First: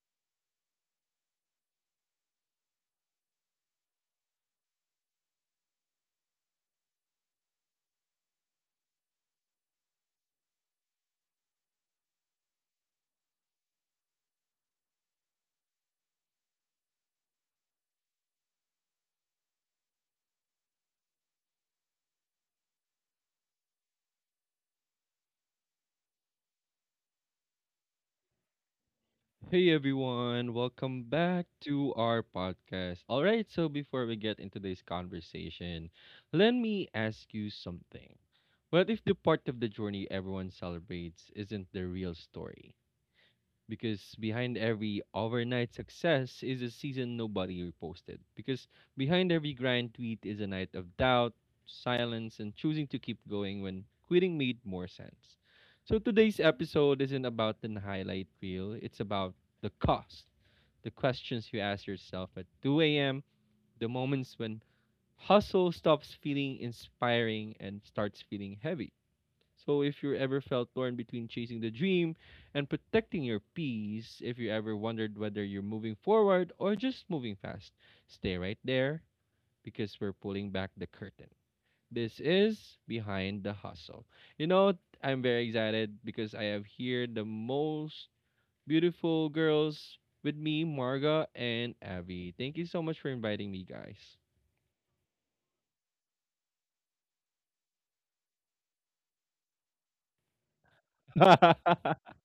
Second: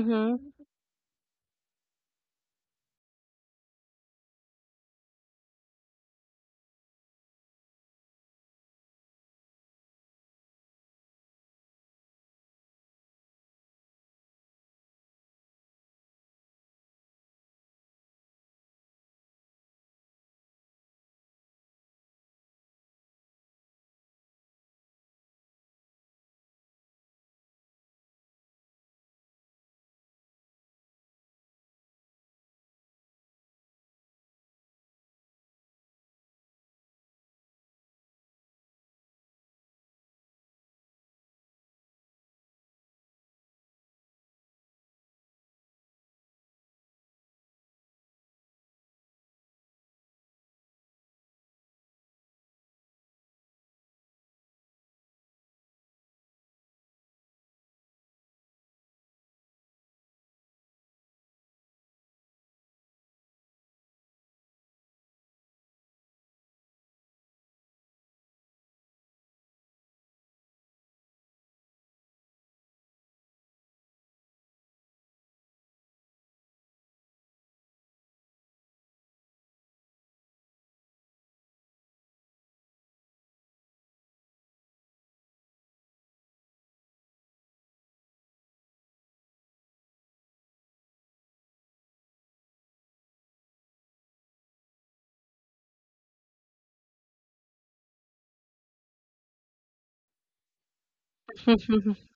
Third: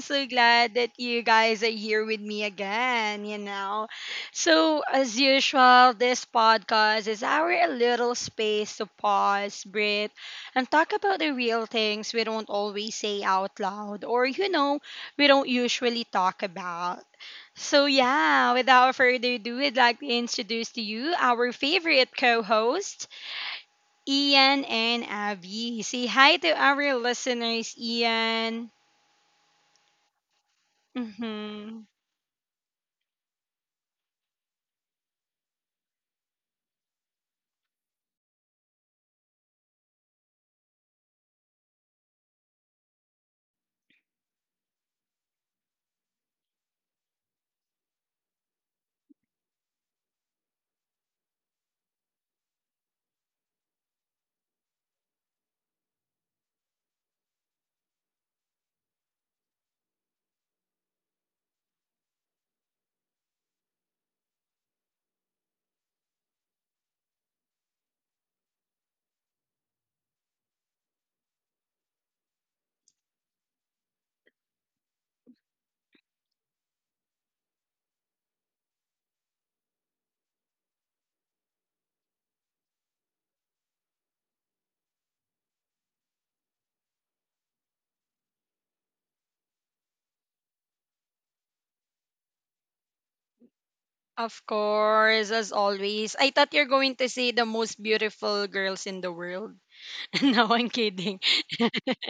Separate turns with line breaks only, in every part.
so glad that you guys are here with me again. So, as usual, this podcast is our little space to pause, breathe, and talk about the real things we don't always say out loud or we don't usually talk about. So yeah, without further ado, I'd like to introduce to you our favorite co-host. Ian and Abby. Say hi to our listeners, Ian.
Hey everyone, welcome back
Mm-hmm.
to our podcast. All right, so before we get into this conversation, let me ask you something. What if the part of the journey everyone celebrates isn't the real story? Because behind every overnight success is a season nobody reposted. Because behind every grind tweet is a night of doubt, silence, and choosing to keep going when quitting made more sense. So today's episode isn't about the highlight reel, it's about the cost, the questions you ask yourself at 2 a.m., the moments when hustle stops feeling inspiring and starts feeling heavy. So if you ever felt torn between chasing the dream and protecting your peace, if you ever wondered whether you're moving forward or just moving fast, stay right there because we're pulling back the curtain. This is Behind the Hustle. You know, I'm very excited because I have here the most beautiful girls with me, Marga and Abby. Thank you so much for inviting me, guys.
Of course, as always. I thought you're going to say the most beautiful girls in the world. No, I'm kidding.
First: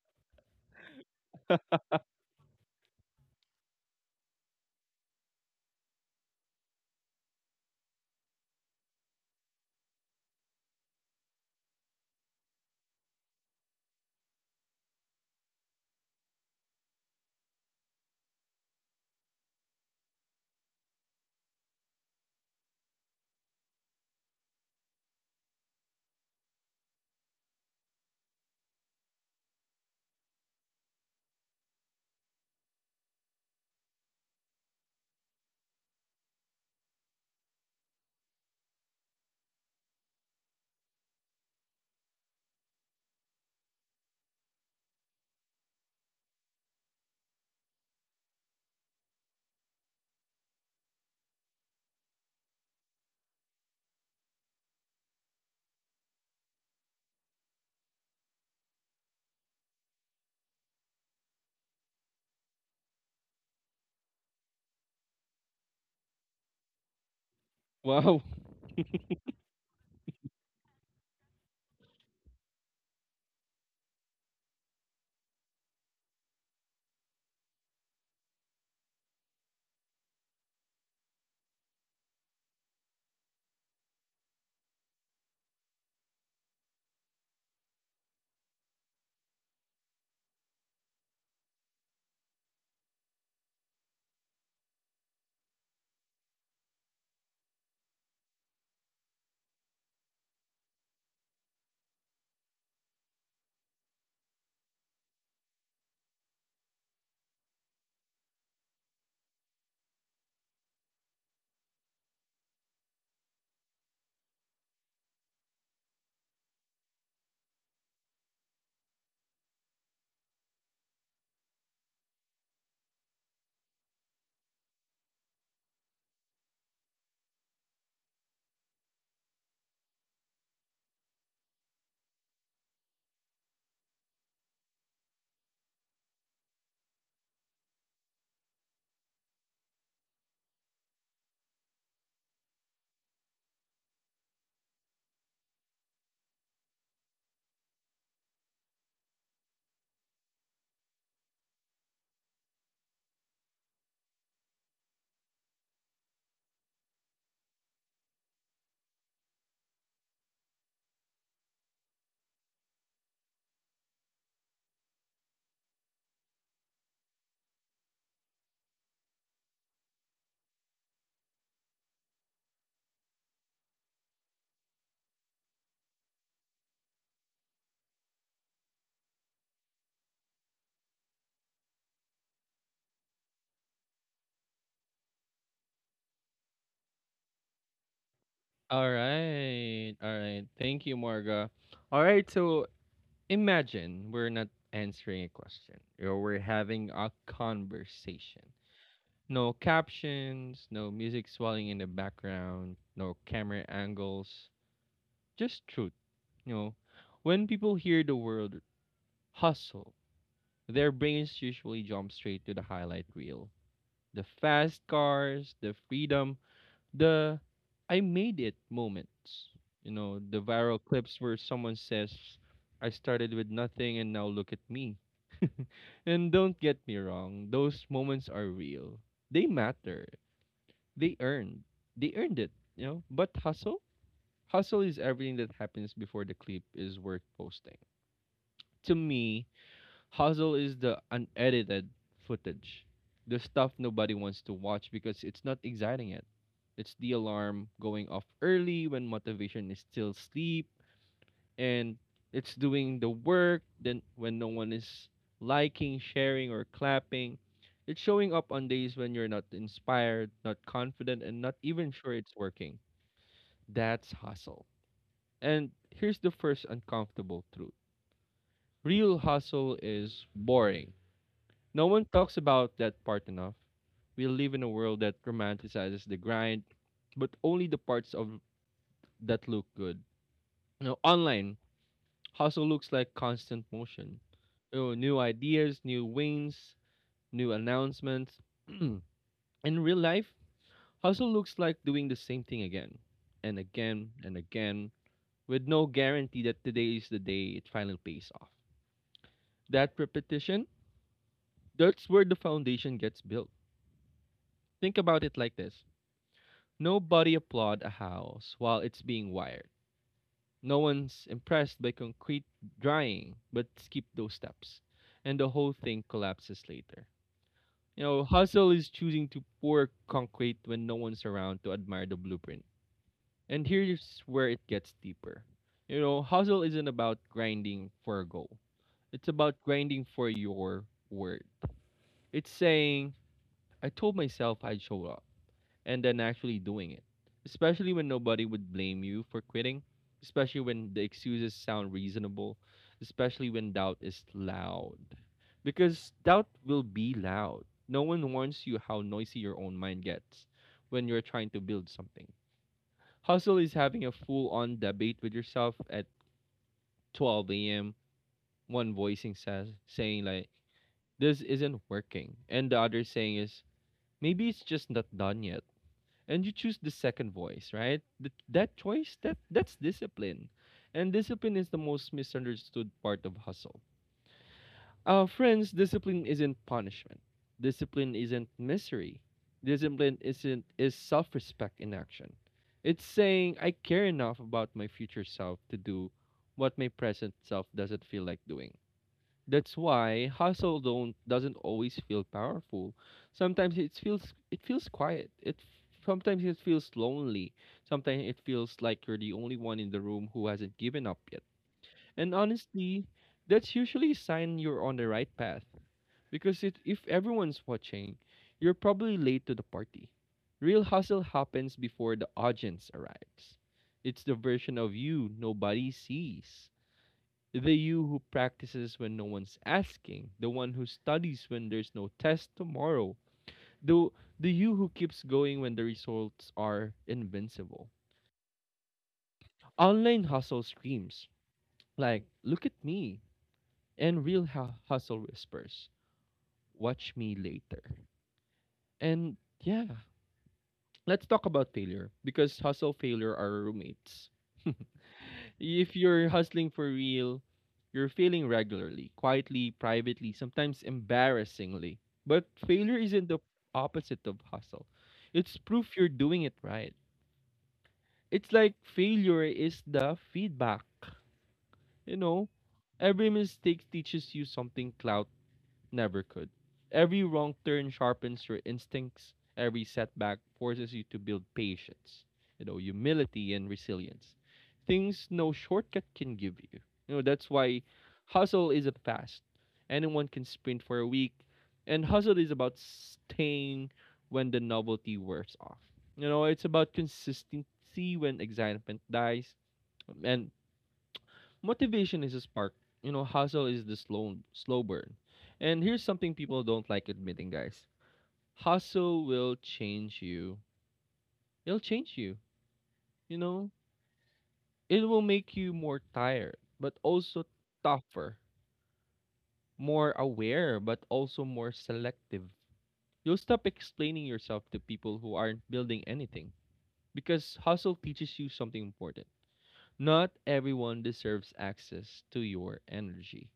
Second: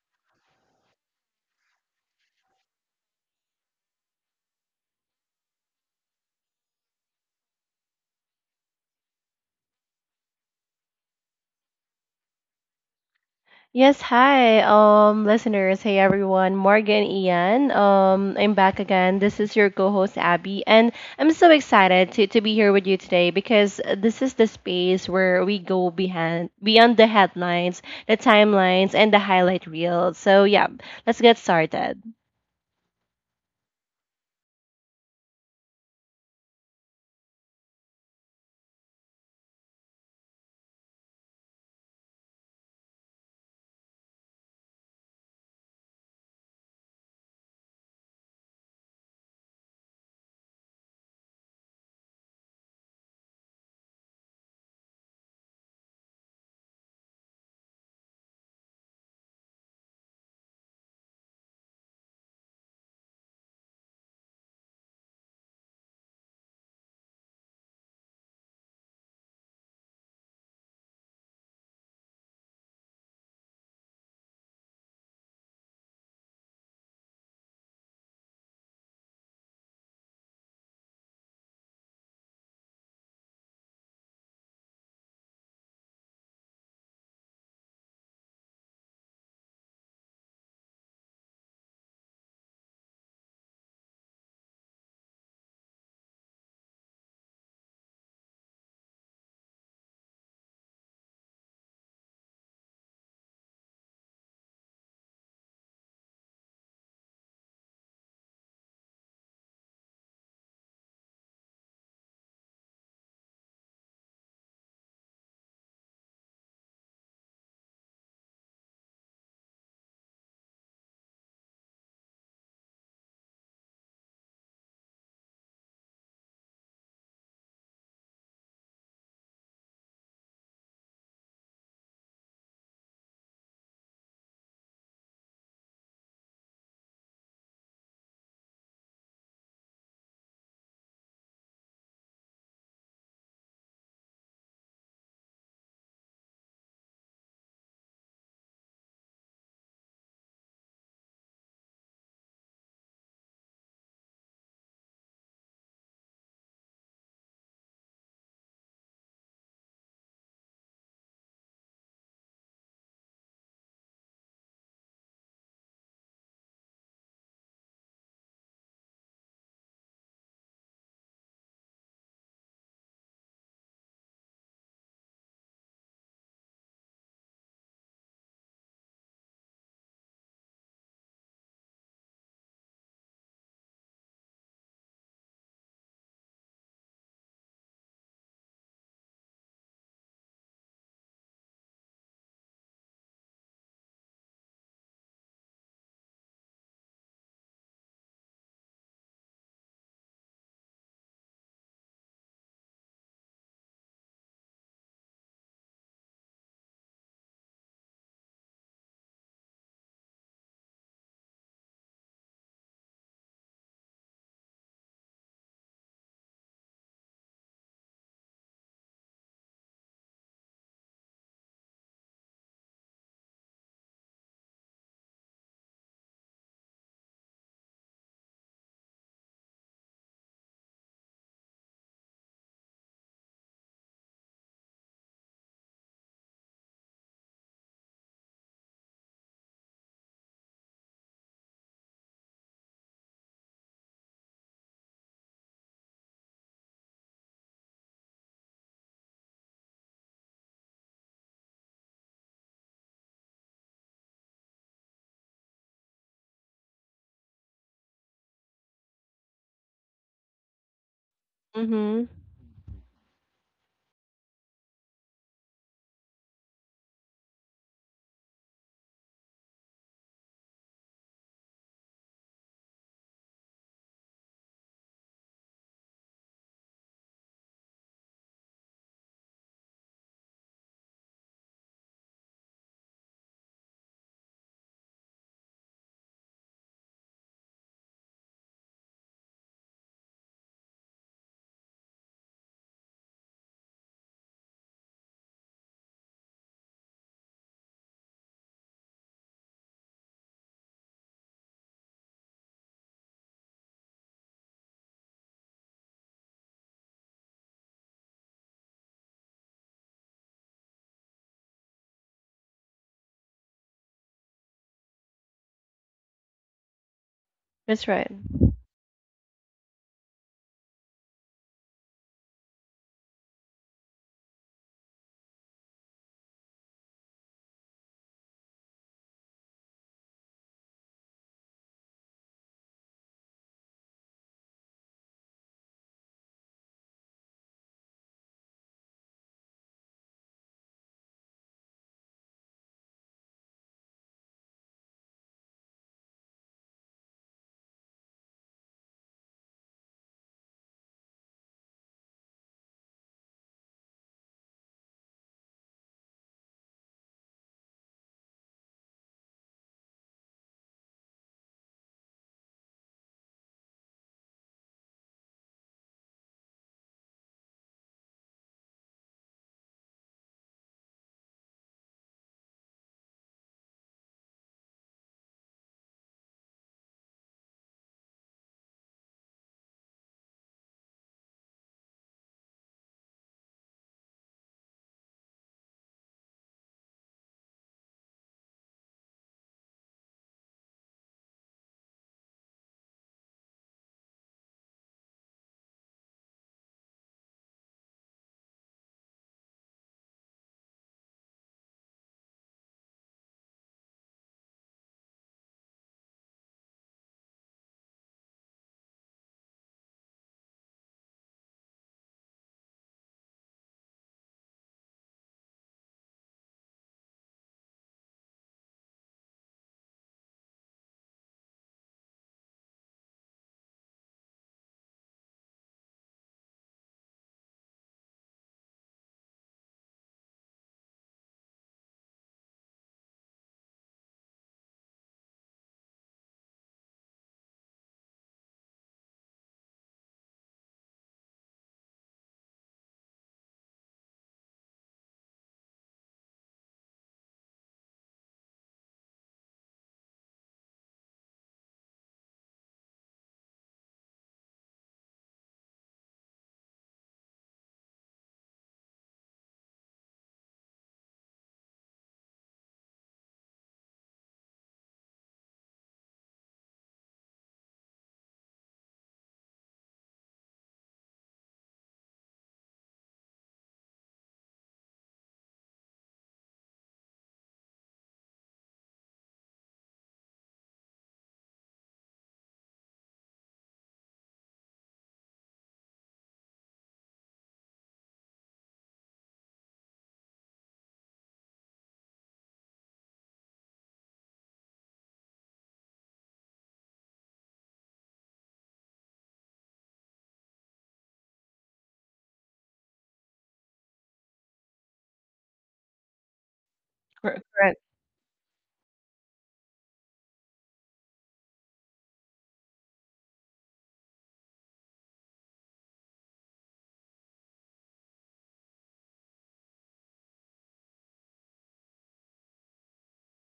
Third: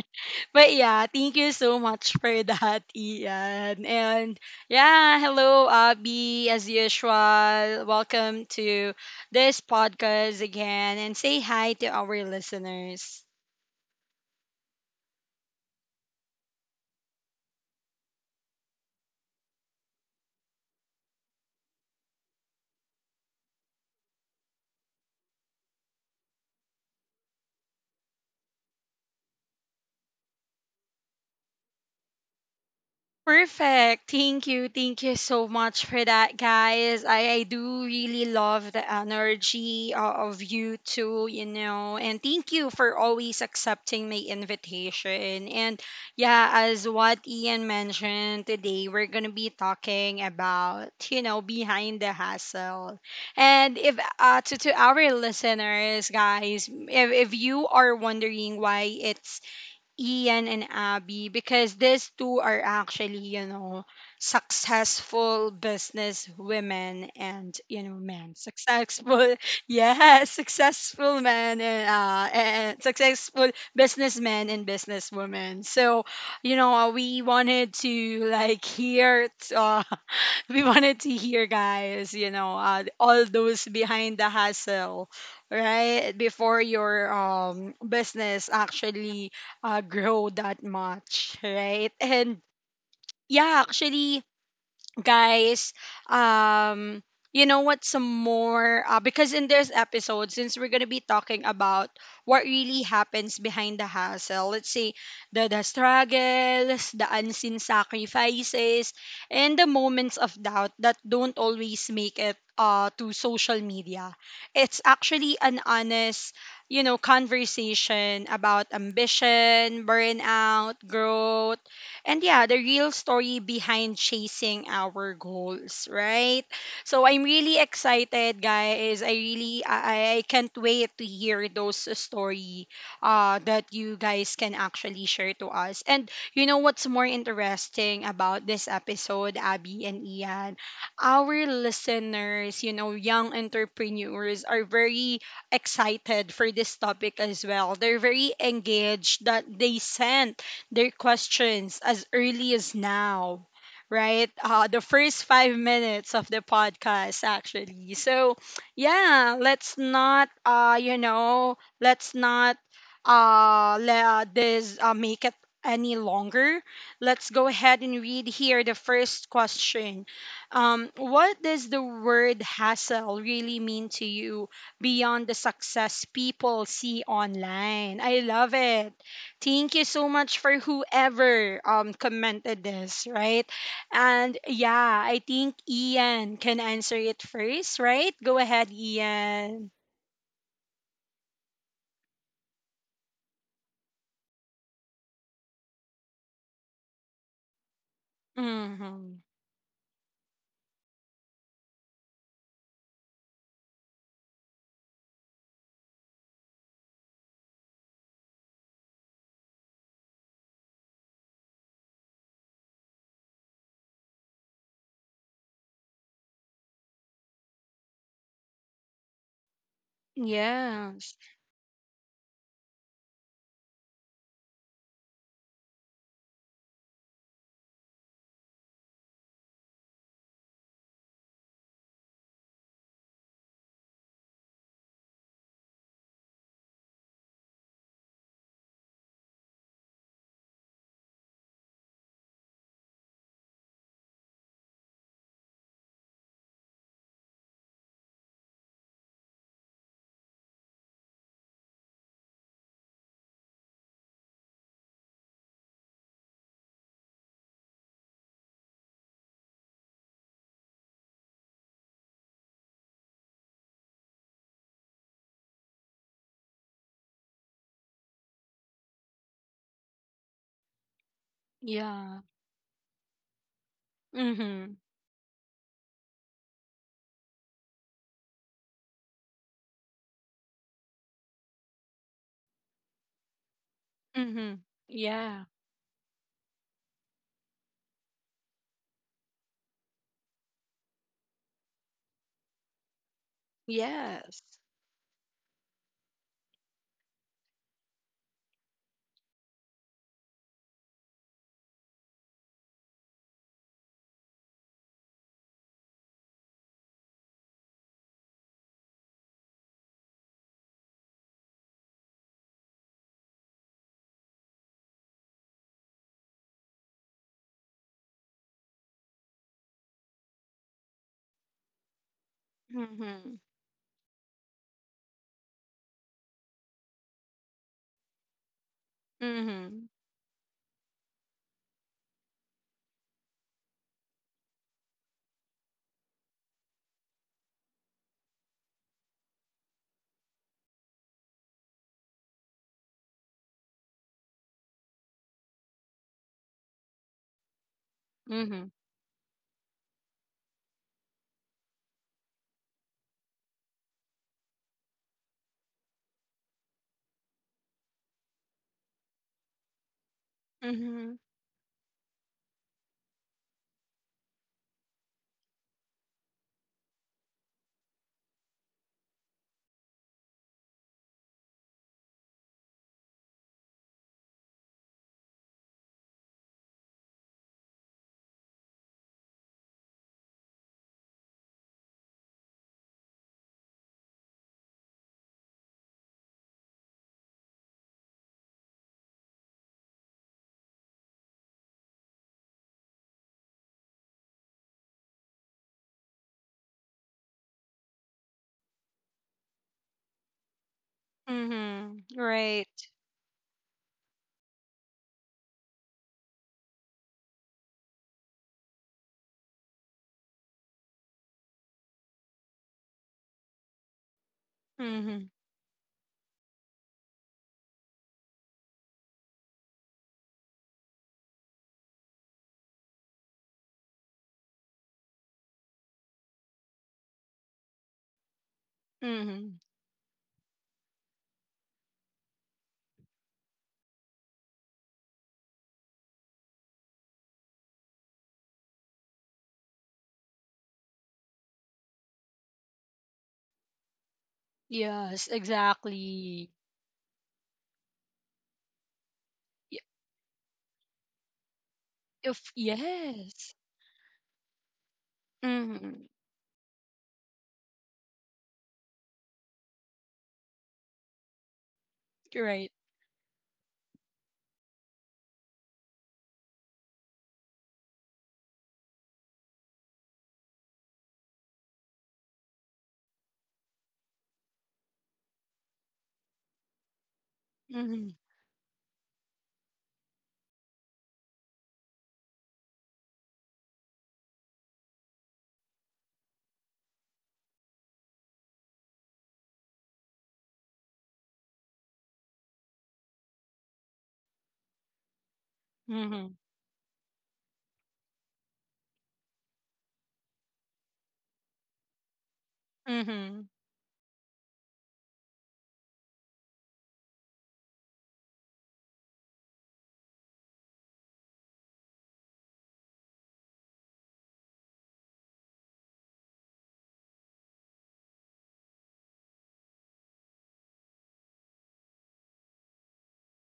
But yeah, thank you so much for that, Ian. And yeah, hello, Abby. As usual, welcome to this podcast again and say hi to our listeners.
Yes, hi, listeners. Hey, everyone. Morgan, Ian. I'm back again. This is your co-host Abby, and I'm so excited to be here with you today because this is the space where we go behind beyond the headlines, the timelines, and the highlight reels. So yeah, let's get started.
Perfect. Thank you. Thank you so much for that, guys. I do really love the energy of you two. And thank you for always accepting my invitation. And yeah, as what Ian mentioned today, we're going to be talking about behind the hustle. And if to our listeners, guys, if you are wondering why it's Ian and Abby, because these two are actually, successful business women and, you know,
Wow.
men. Successful, yeah, successful men and successful businessmen and businesswomen. So, we wanted to like hear, uh, we wanted to hear, guys, all those behind the hustle, right? Before your business actually grow that much, right? And yeah, actually, guys, um you know what some more, because in this episode, since we're going to be talking about what really happens behind the hustle, let's say the struggles, the unseen sacrifices, and the moments of doubt that don't always make it to social media. It's actually an honest conversation about ambition, burnout, growth, and yeah, the real story behind chasing our goals, right? So I'm really excited, guys. I can't wait to hear those story that you guys can actually share to us. And you know what's more interesting about this episode, Abby and Ian? Our listeners, young entrepreneurs, are very excited for this topic as well. They're very engaged that they sent their questions as early as now, right? The first 5 minutes of the podcast, actually. So, yeah, let's not let this make it any longer. Let's go ahead and read here the first question. What does the word hassle really mean to you beyond the success people see online? I love it. Thank you so much for whoever commented this, right? And yeah, I think Ian can answer it first, right? Go ahead,
All
Ian.
right. All right. Thank you, Marga. All right. So imagine we're not answering a question or we're having a conversation.
Mhm.
No captions, no music swelling in the background, no camera angles, just truth. You know, when people hear the word hustle, their brains usually jump straight to the highlight reel. The fast cars, the freedom, the I made it moments. You know, the viral clips
Yes.
where someone says, I started with nothing and now look at me. And don't get me wrong, those moments are real. They matter. They earned. They earned it, you know? But hustle? Hustle is everything that happens before the clip is worth posting. To me, hustle is the unedited footage. The stuff nobody wants to watch because it's not exciting yet. It's the alarm going off early when motivation is still asleep, and it's doing the work then when no one is liking, sharing, or clapping. It's showing up on days when you're not inspired, not confident, and not even
Mm-hmm.
sure it's working. That's hustle. And here's the first uncomfortable truth: real hustle is boring. No one
Yeah.
talks about that part enough. We live in a
Mhm.
world that romanticizes the grind, but only the parts of that look good, you know, online. Hustle looks like constant motion.
Mhm.
Oh, new
Yeah.
ideas, new wins, new announcements. In real life, hustle looks like doing the same thing again and again and
Yes.
again with no guarantee that today is the day it finally pays off. That repetition, that's where the foundation gets built. Think about it like this. Nobody applaud a house while it's being wired. No one's impressed by concrete drying, but skip those steps and the whole thing collapses later.
That's
You
right.
know, hustle is choosing to pour concrete when no one's around to admire the blueprint.
Mhm.
And here's where it gets deeper. You know, hustle isn't about grinding for a goal. It's about
Mhm.
grinding for your word. It's saying, I told myself I'd show up and then actually doing it. Especially when nobody would blame you for quitting, especially when the excuses sound reasonable, especially when doubt is loud. Because doubt will be loud. No one warns
Mhm.
you how noisy your own mind gets when you're trying to build something. Hustle is having a full on debate with yourself at 12 a.m. One voicing says, saying, like,
Mhm.
this isn't working. And the other saying is, maybe it's just not done yet, and you choose the second voice, right? That choice, that's discipline. And discipline is the most misunderstood part of hustle. Friends, discipline isn't punishment, discipline isn't misery, discipline isn't is self-respect in action. It's saying I care enough about my future self to do what my present self doesn't feel like doing. That's why hustle don't doesn't always feel powerful. Sometimes it feels quiet. It sometimes it feels lonely. Sometimes it feels like you're the only one in the room who hasn't given up yet.
Mhm.
And
Right.
honestly, that's usually a sign you're on the right path. Because if everyone's watching, you're probably late to the party. Real hustle happens before the audience arrives. It's the version of you
Mhm.
nobody sees. The you who practices when no one's asking, the one who studies when there's no test tomorrow, the, the you who keeps going when the results are invincible.
Mhm.
Online hustle screams, like, look at me, and real hustle whispers, watch me later. And yeah, let's talk about failure, because hustle failure are roommates.
Yes,
If you're
exactly.
hustling for real, you're failing regularly, quietly,
Y-
privately, sometimes embarrassingly. But
If
failure isn't the
yes.
opposite of hustle. It's proof you're
Mhm.
doing it right. It's like failure is the feedback. You know,
Right.
every mistake teaches you something clout never could. Every wrong turn sharpens your instincts. Every setback forces you to build patience, you know, humility and resilience. Things no shortcut can give you. You know, that's why hustle isn't fast. Anyone can sprint for a week, and hustle is about staying when the novelty wears off. You know, it's about consistency when excitement dies, and motivation is a spark. You know, hustle is the slow slow burn. And here's something
Mhm.
people don't like admitting, guys. Hustle will change you. It'll change you. You
Mhm.
know, it will make you more tired, but also
Correct.
tougher, more aware, but also more selective. You'll stop explaining yourself to people who aren't building anything because hustle teaches you something important. Not everyone deserves access to your energy.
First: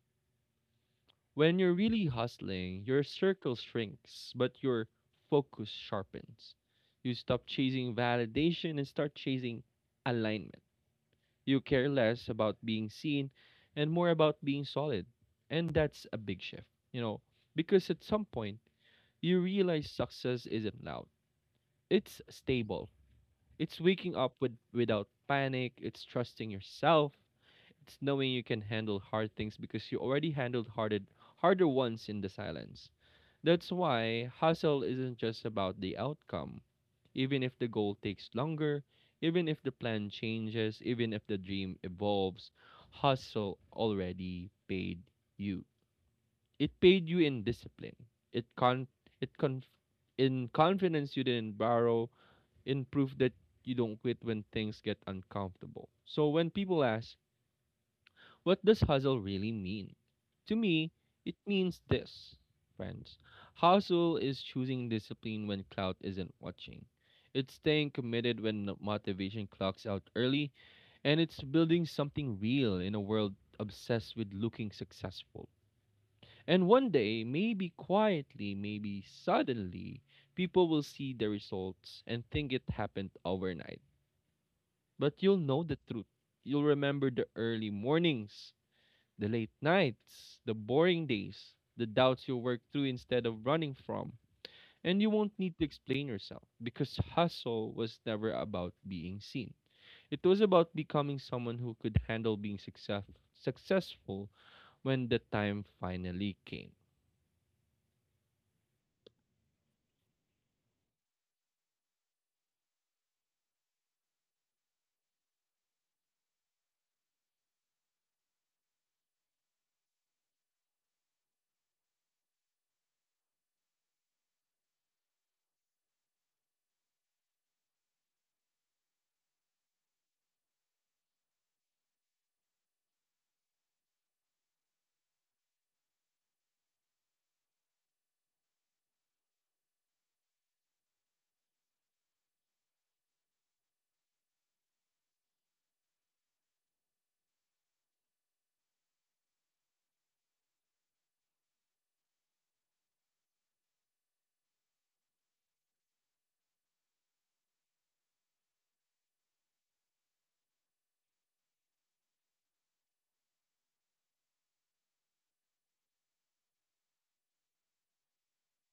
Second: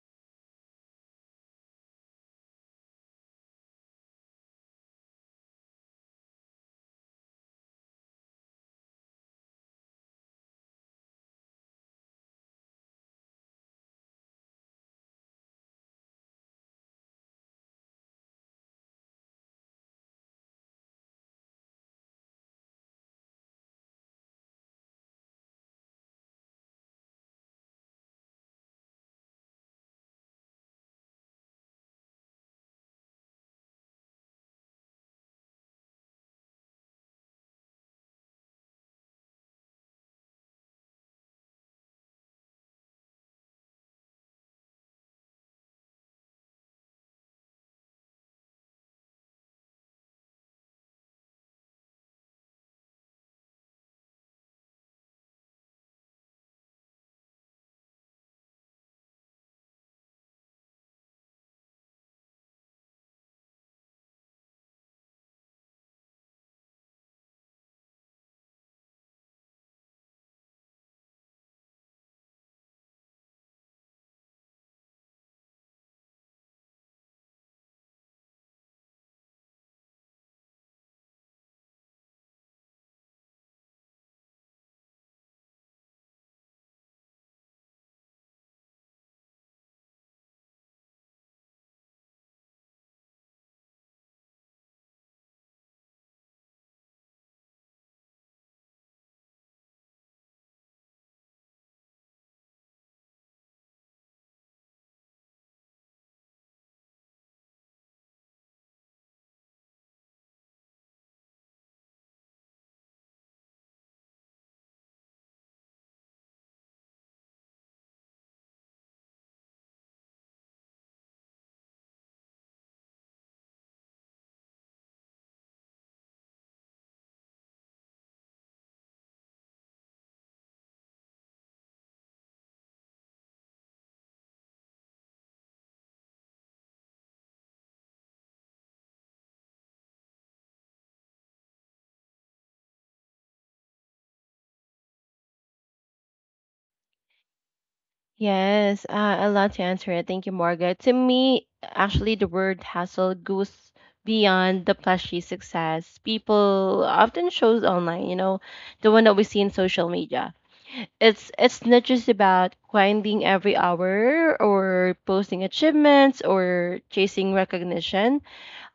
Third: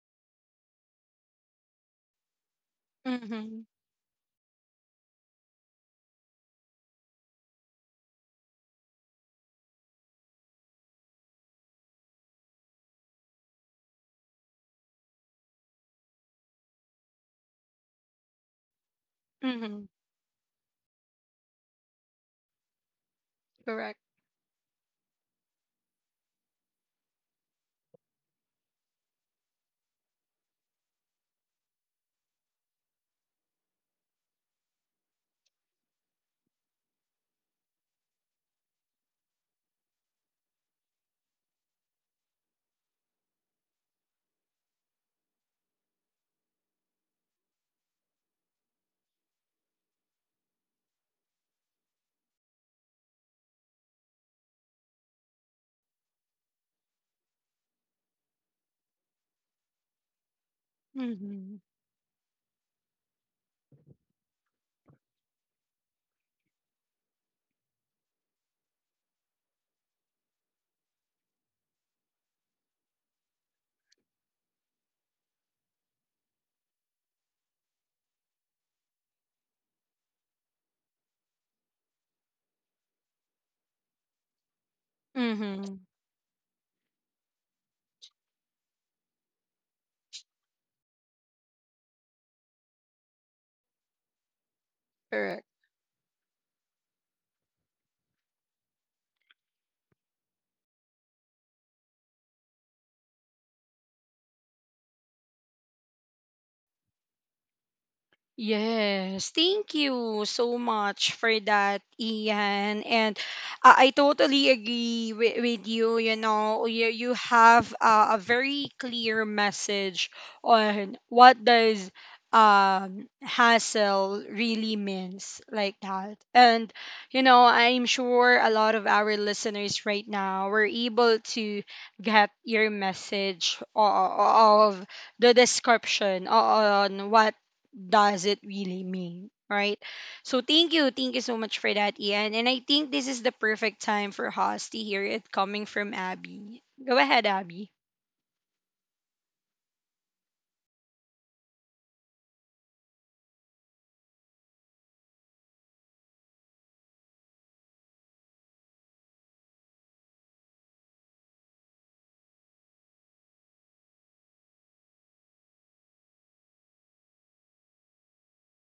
When you're really hustling, your circle
Mhm.
shrinks, but your focus sharpens. You stop chasing validation and start chasing alignment. You care less about being seen and more about being solid. And that's a big shift, you know, because at some point, you
Mhm.
realize success isn't loud, it's stable. It's
Correct.
waking up without panic, it's trusting yourself, it's knowing you can handle hard things because you already handled harder ones in the silence. That's why hustle isn't just about the outcome. Even if the goal takes longer, even if the plan changes, even if the dream evolves, hustle already paid you. It paid you in discipline. It con it con In confidence you didn't borrow, in proof that you don't quit when things get uncomfortable. So when people ask, what does hustle really mean? To me, it
Mhm.
means this, friends. Hustle is choosing discipline when clout isn't watching. It's staying committed when the motivation clocks out early, and it's building something real in a world obsessed with looking successful. And one day, maybe quietly, maybe suddenly, people will see the results and think it happened overnight. But you'll know the
Mhm.
truth. You'll remember the early mornings, the late nights, the boring days, the doubts you work through instead of running from. And you won't
Correct.
need to explain yourself because hustle was never about being seen. It was about becoming someone who could handle being successful when the time finally came.
Yes, thank you so much for that, Ian. And I totally agree with you. You know, you have a very clear message on what does hassle really means like that. And I'm sure a lot of our listeners right now were able to get your message of the description, on what does it really mean? Right? So thank you. Thank you so much for that, Ian. And I think this is the perfect time for Haas to hear it coming from Abby. Go ahead, Abby.
Yes, I love to answer it. Thank you, Margaret. To me, actually, the word hustle goes beyond the flashy success people often shows online. You know, the one that we see in social media. It's not just about grinding every hour or posting achievements or chasing recognition.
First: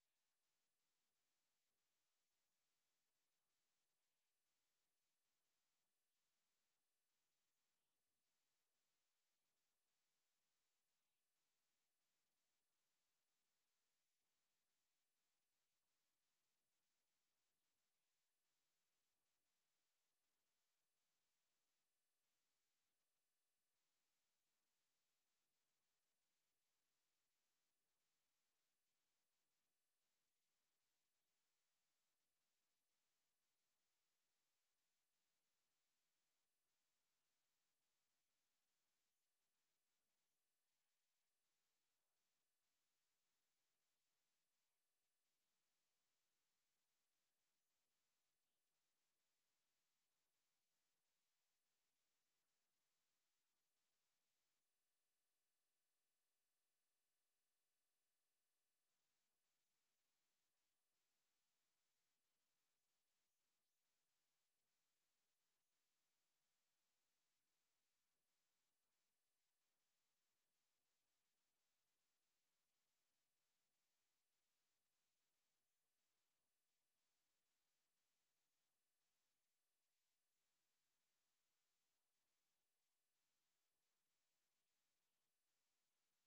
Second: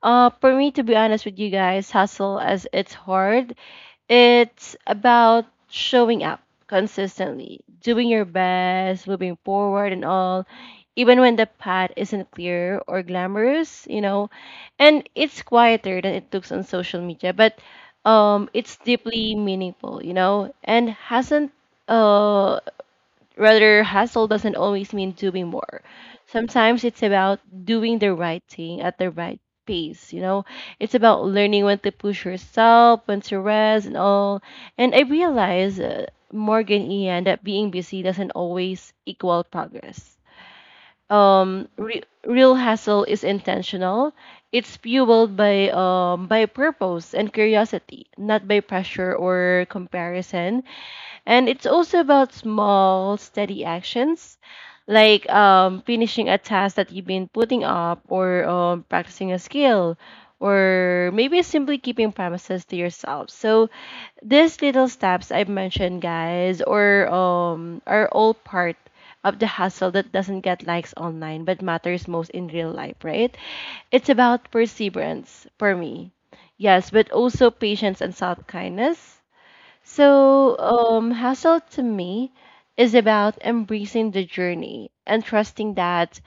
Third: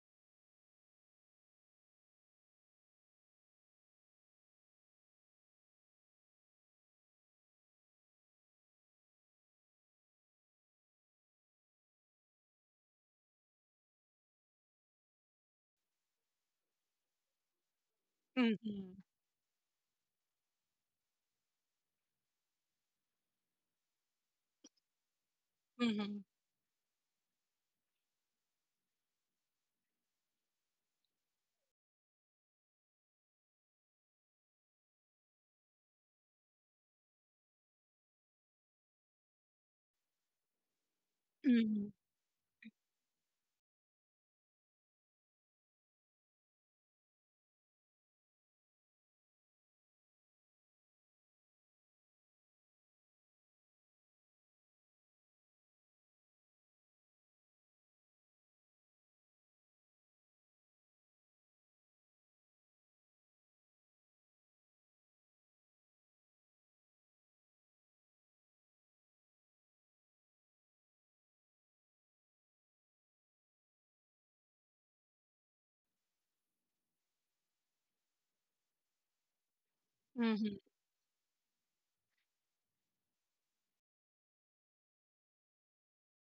For me, to be honest with you guys, hustle as it's hard it's about showing up consistently, doing your best, moving forward and all, even when the path isn't clear or glamorous, you know. And it's quieter than it looks on social media, but it's
Mm-hmm.
deeply meaningful, you know, and hasn't uh rather, hustle doesn't always mean doing more.
Mm-hmm.
Sometimes it's about doing the right thing at the right pace, you know? It's about learning when to push yourself, when to rest, and all. And I realize, Morgan Ian, that being busy doesn't always equal progress.
Mm-hmm.
Real hustle is intentional. It's fueled by purpose and curiosity, not by pressure or comparison. And it's also about small, steady actions like finishing a task that you've been putting up, or practicing a skill, or maybe simply keeping promises to yourself. So, these little steps I've mentioned, guys, or are all part of the hustle that doesn't get likes online but matters most in real life, right? It's about perseverance for me. Yes, but also patience and self kindness.
Mm-hmm.
So, hustle to me is about embracing the journey and trusting that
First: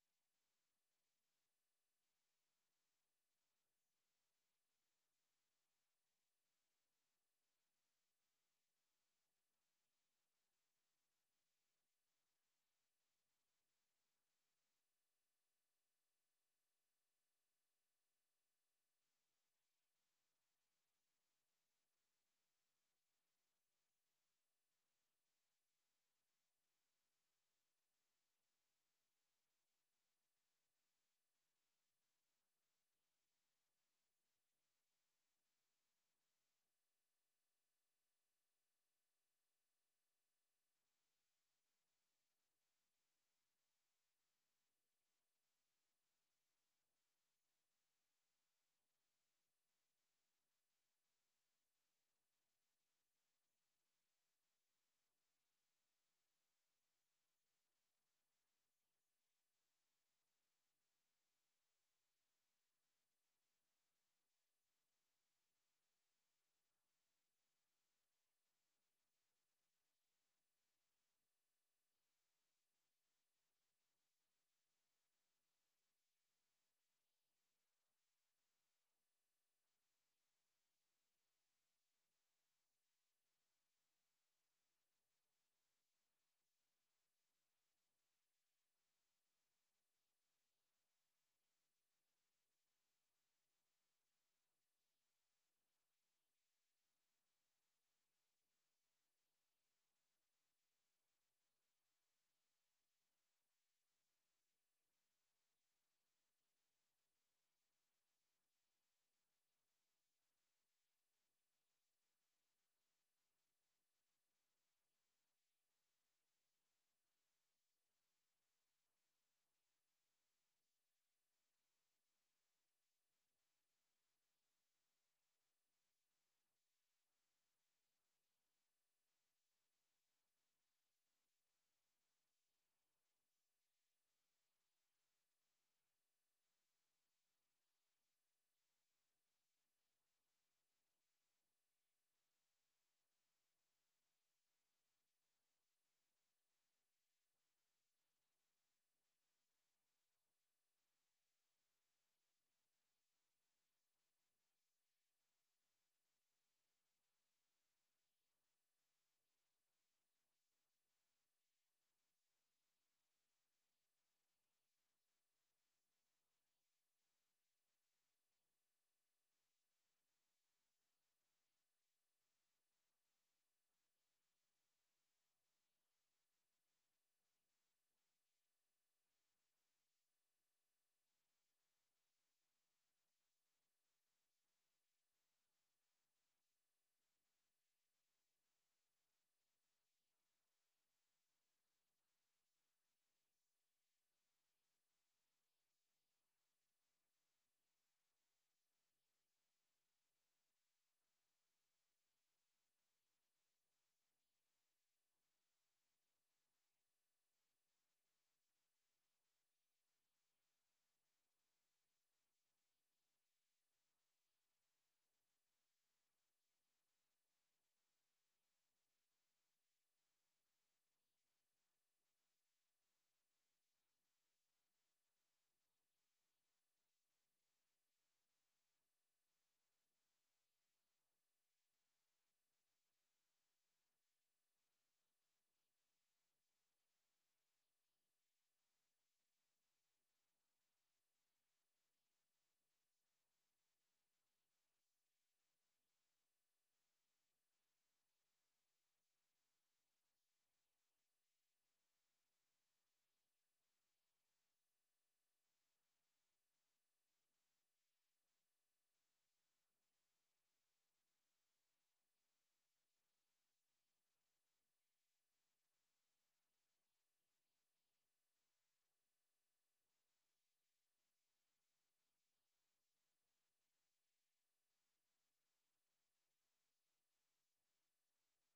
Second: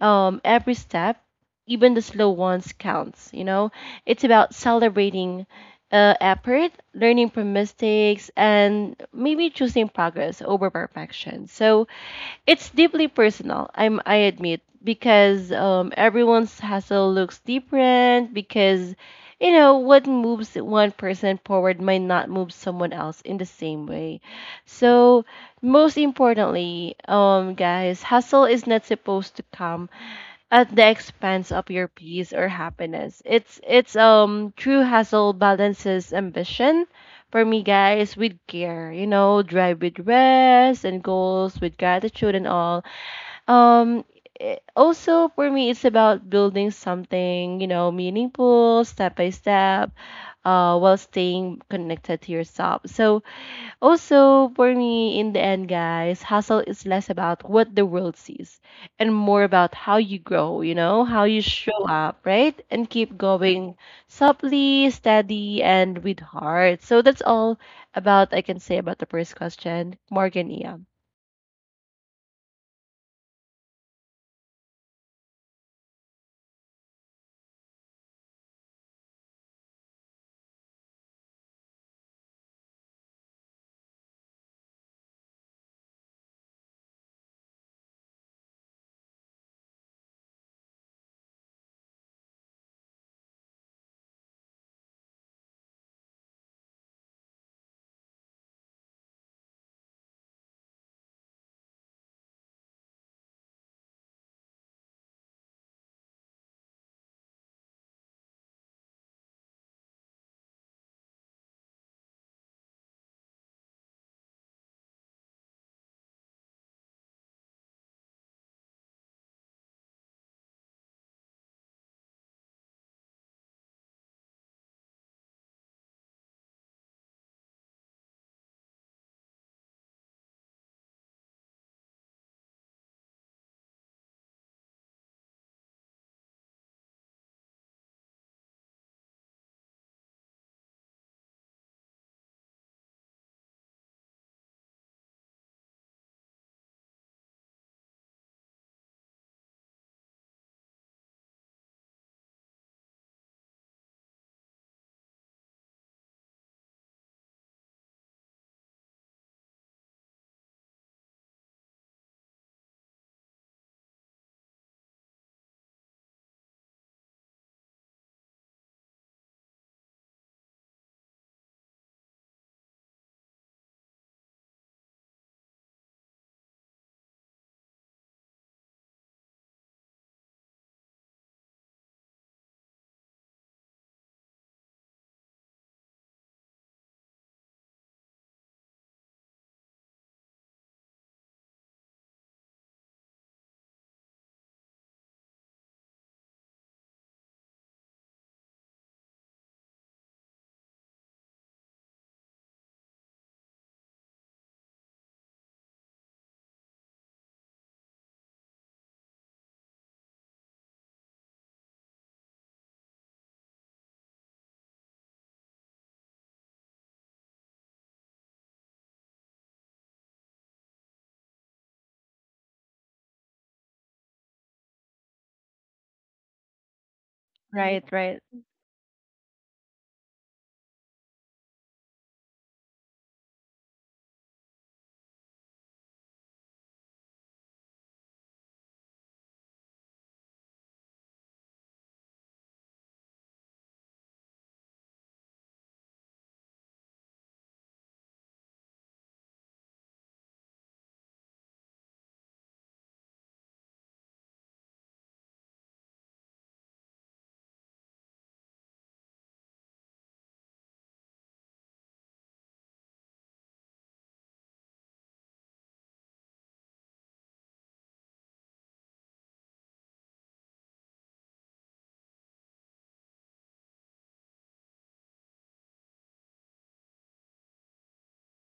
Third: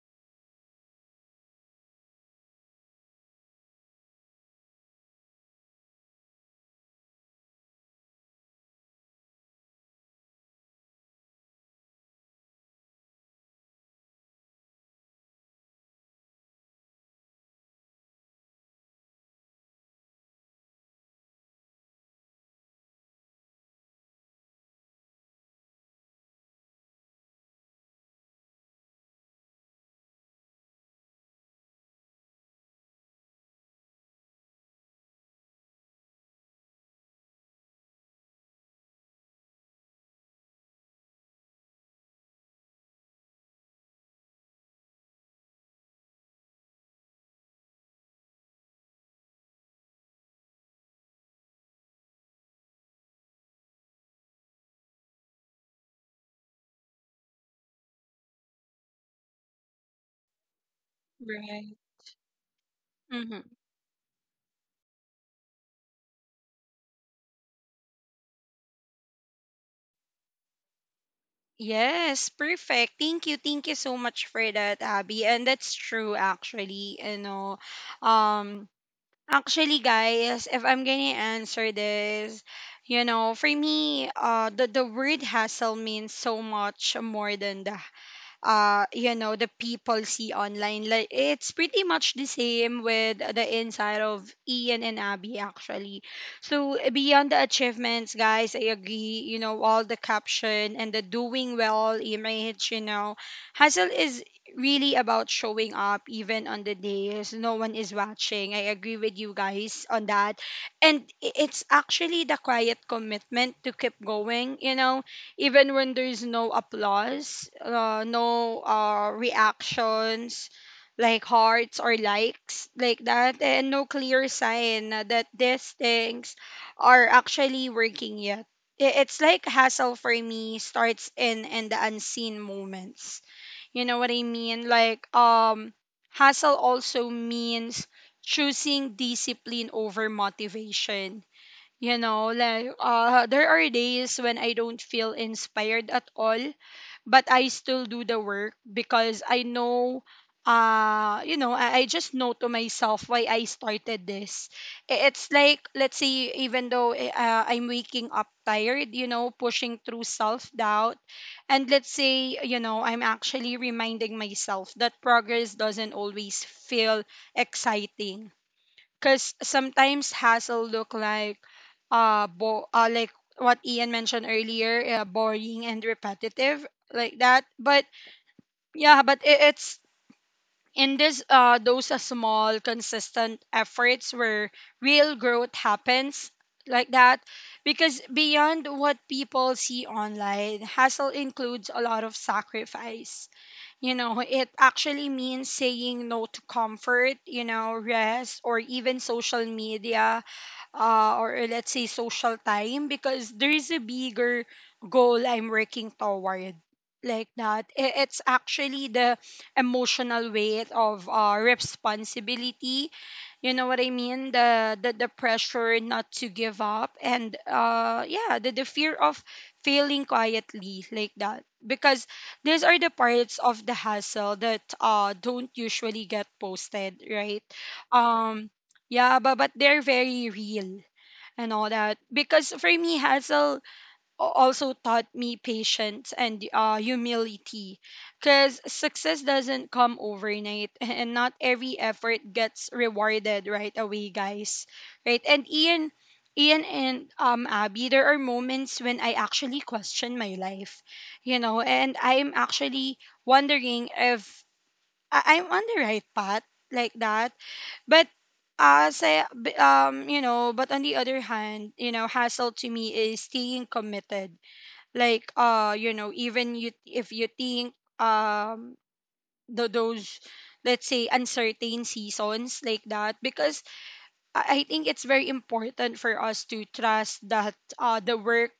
every step, even the slow ones, counts. You know, it's about celebrating effort, learning from mistakes, and maybe choosing progress over perfection. So, it's deeply personal. I admit because everyone's hustle looks different because you know what moves one person forward might not move someone else in the same way. So most importantly, guys, hustle is not supposed to come at the expense of your peace or happiness. It's true hustle balances ambition for me guys with care, you know, drive with rest and goals with gratitude and all. Um Also for me it's about building something, you know, meaningful step by step while staying connected to yourself. So also, for me, in the end, guys, hustle is less about what the world sees and more about how you grow, you know, how you
Right.
show up, right? And keep
Mm-hmm.
going softly, steady, and with heart. So that's all about I can say about the first question, Morgan Ia.
Yes, perfect. Thank you. Thank you so much for that, Abby. And that's true actually. Um Actually, guys, if I'm gonna answer this, for me, the word hassle means so much more than that, the people see online. Like, it's pretty much the same with the inside of Ian and Abby, actually. So beyond the achievements, guys, I agree, all the caption and the doing well image. Hustle is really about showing up even on the days no one is watching. I agree with you guys on that. And it's actually the quiet commitment to keep going, even when there's no applause, no reactions, like hearts or likes, like that, and no clear sign that these things are actually working yet. It's like hassle for me starts in the unseen moments. You know what I mean? Like, hassle also means choosing discipline over motivation, like, there are days when I don't feel inspired at all, but I still do the work because I know, I just know to myself why I started this. It's like, let's say, even though I'm waking up tired, pushing through self doubt, and let's say, I'm actually reminding myself that progress doesn't always feel exciting, because sometimes hassle look like, like what Ian mentioned earlier, boring and repetitive like that. But yeah, but it's in this those small consistent efforts where real growth happens like that. Because beyond what people see online, hassle includes a lot of sacrifice. It actually means saying no to comfort, rest, or even social media, or let's say social time, because there is a bigger goal I'm working toward like that. It's actually the emotional weight of, responsibility. You know what I mean? The pressure not to give up, and yeah, the fear of failing quietly like that. Because these are the parts of the hustle that don't usually get posted, right?
Right, right.
Um yeah, but they're very real and all that. Because for me, Hazel also taught me patience and, humility. Because success doesn't come overnight and not every effort gets rewarded right away, guys. Right? And Ian and Abby, there are moments when I actually question my life, and I'm actually wondering if I'm on the right path like that, but but on the other hand, hassle to me is staying committed. Like, even you if you think those, let's say, uncertain seasons like that, because I think it's very important for us to trust that the work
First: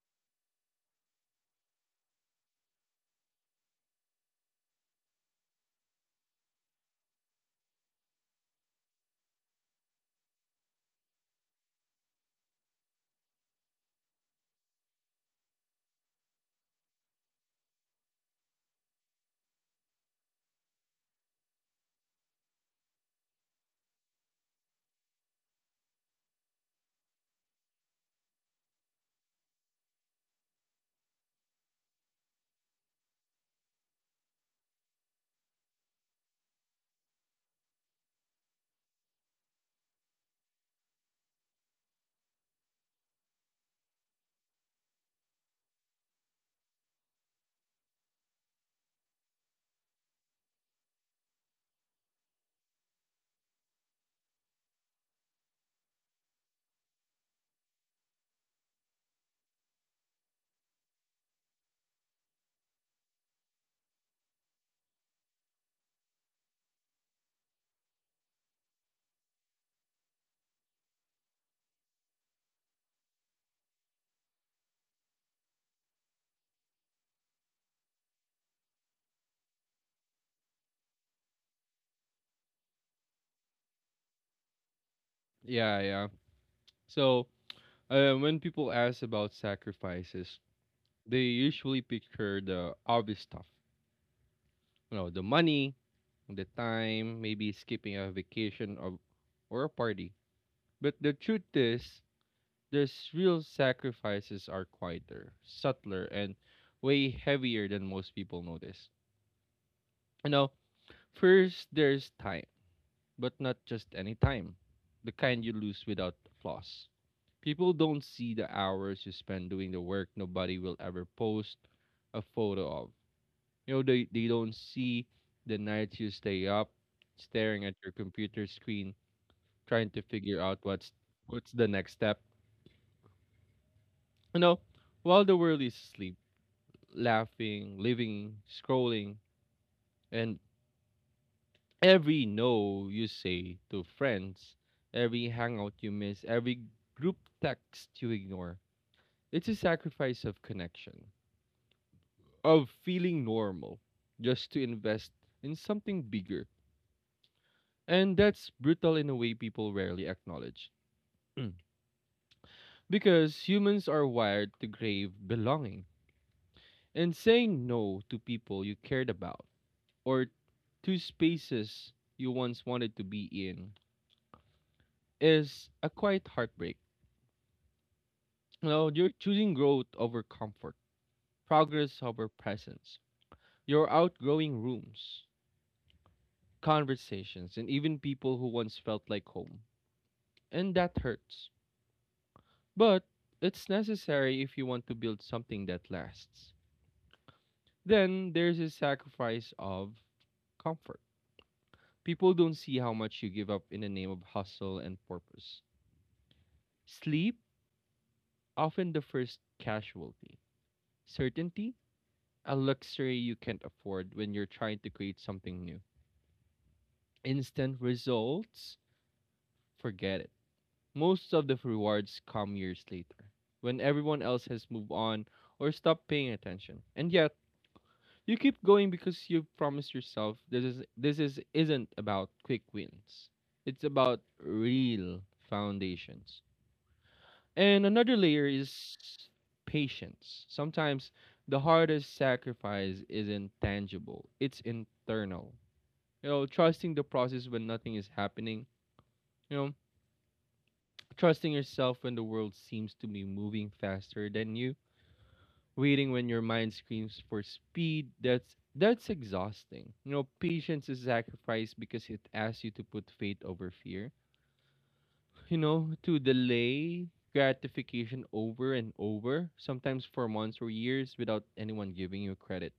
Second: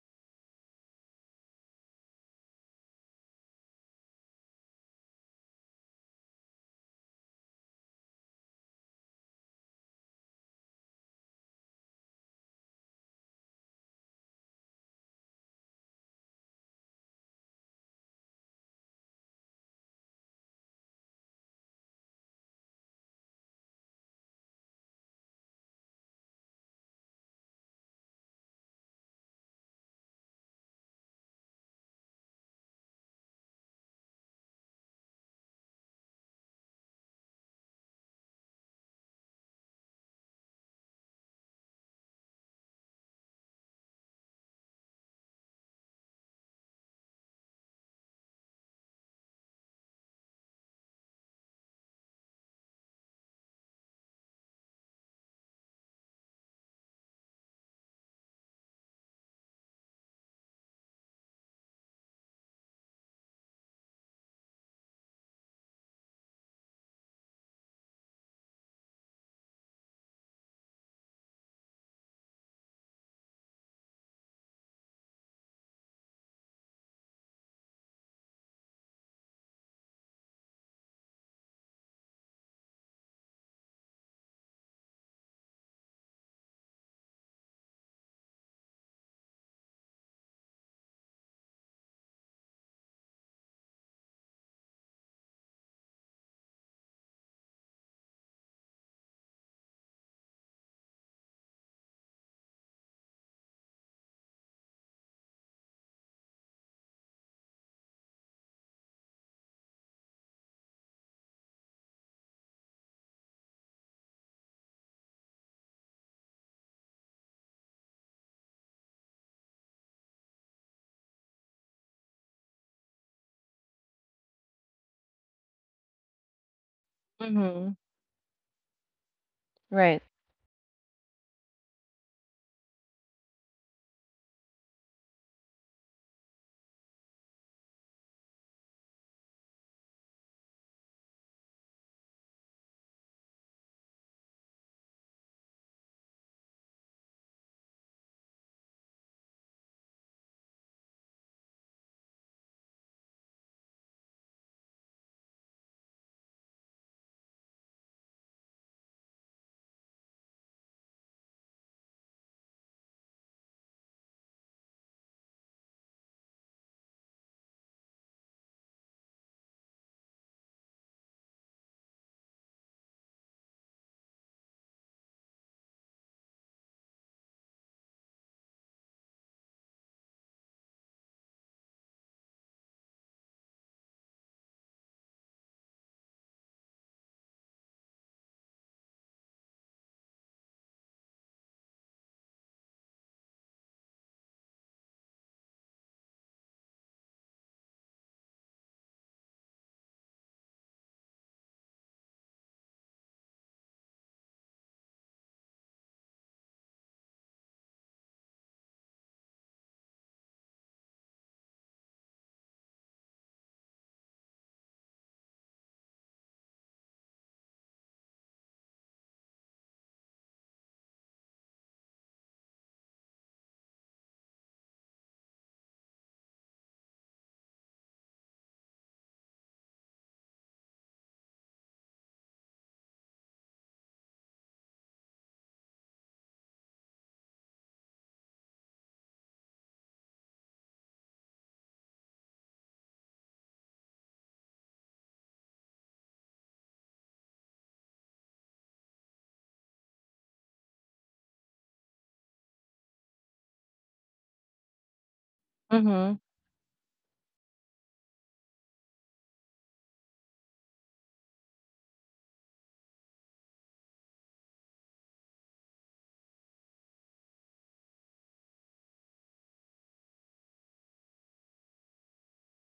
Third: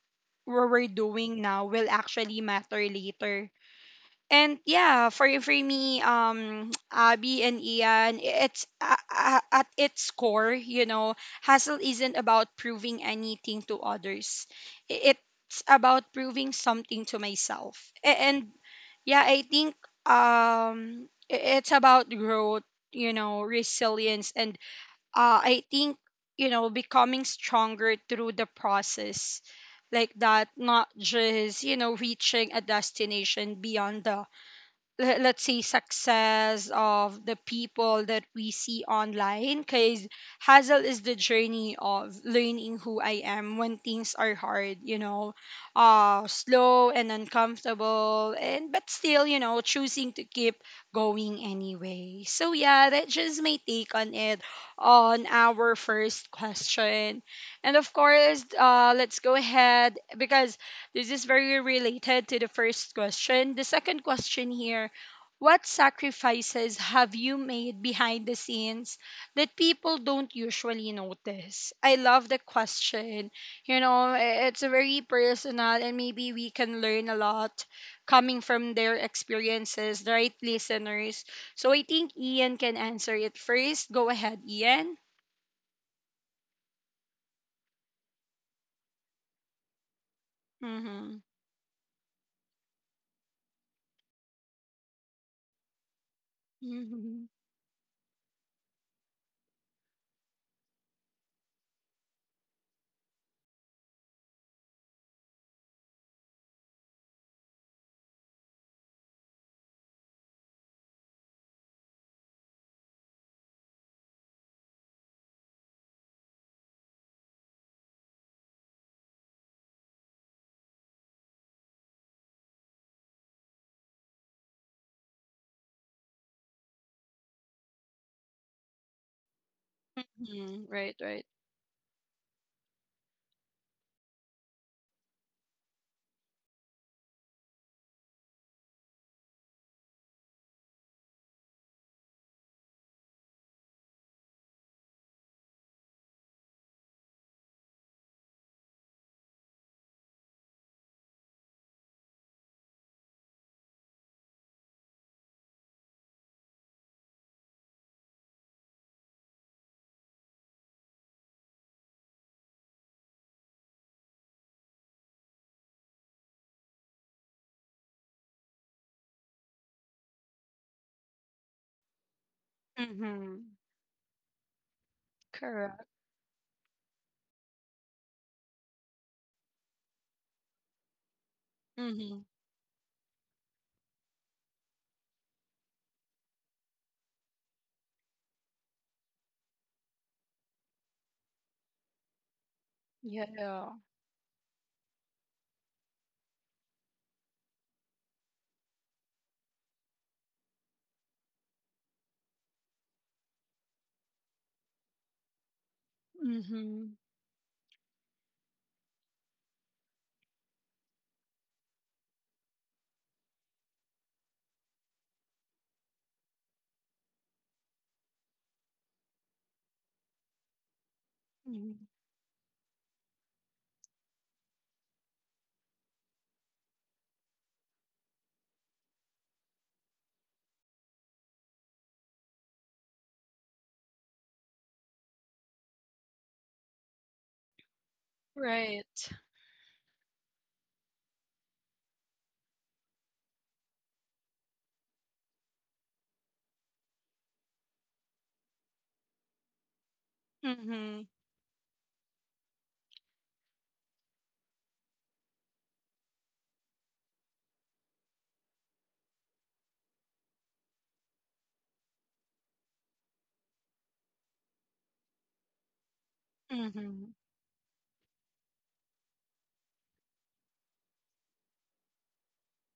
what we're doing now will actually matter later. And yeah, for me, Abby and Ian, it's, at its core, hustle isn't about proving anything to others. I- It's about proving something to myself. And yeah, I think, it's about growth, resilience, and, I think, becoming stronger through the process like that, not just reaching a destination beyond the, let's say, success of the people that we see online, because hazel is the journey of learning who I am when things are hard, slow and uncomfortable, and but still, choosing to keep going anyway. So yeah, that's just my take on it, on our first question. And of course, let's go ahead, because this is very related to the first question. The second question here: what sacrifices have you made behind the scenes that people don't usually notice? I love the question. You know, it's very personal, and maybe we can learn a lot coming from their experiences, right, listeners? So I think Ian can answer it first. Go ahead, Ian.
Yeah, yeah. So, when people ask about sacrifices,
Mm-hmm.
they usually picture the obvious stuff, you know, the money, the time,
Mm-hmm.
maybe skipping a vacation or a party. But the truth is, there's real sacrifices are quieter, subtler, and way heavier than most people notice. You know, first there's time, but not just any time, the kind you lose without loss. People don't see the hours you spend doing the work nobody will ever post a photo of. You know, they don't see the nights you stay up, staring
Mm-hmm.
at your computer screen, trying
Right.
to figure out
Hmm. Right,
what's
right.
what's the next step. You know, while the world is asleep, laughing, living, scrolling, and every no you say to friends, every hangout you miss, every group text you ignore. It's a sacrifice of connection, of feeling normal, just to invest in something bigger. And that's brutal in a way people rarely acknowledge. Mm. Because humans are wired to crave belonging. And saying no to people you cared about or to spaces you once wanted to be
Mm-hmm.
in is
Correct.
a quiet heartbreak. You know, you're choosing growth over comfort, progress
Mm-hmm.
over presence. You're outgrowing rooms, conversations, and even people who once felt like home. And that hurts. But
Yeah.
it's necessary if you want to build something that lasts. Then there's a sacrifice of comfort. People don't see how much you give up in the name of hustle and purpose.
Mm-hmm.
Sleep, often the first casualty. Certainty, a luxury you can't afford when you're trying to create something new. Instant results, forget it. Most of the
Mm-hmm.
rewards come years later, when everyone else has moved on or stopped paying attention. And yet, you keep going because you promised yourself this is isn't about quick wins. It's about real foundations. And another layer is
Right.
patience. Sometimes the hardest sacrifice isn't tangible. It's internal. You know, trusting the process when nothing is happening. You know,
Mm-hmm.
trusting yourself when the world seems to be moving faster than you. Waiting
Mm-hmm.
when your mind screams for speed, that's exhausting. You know, patience is sacrificed because it asks you to put faith over fear. You know, to delay
Mhm.
gratification over and over, sometimes for months or years without anyone giving you credit.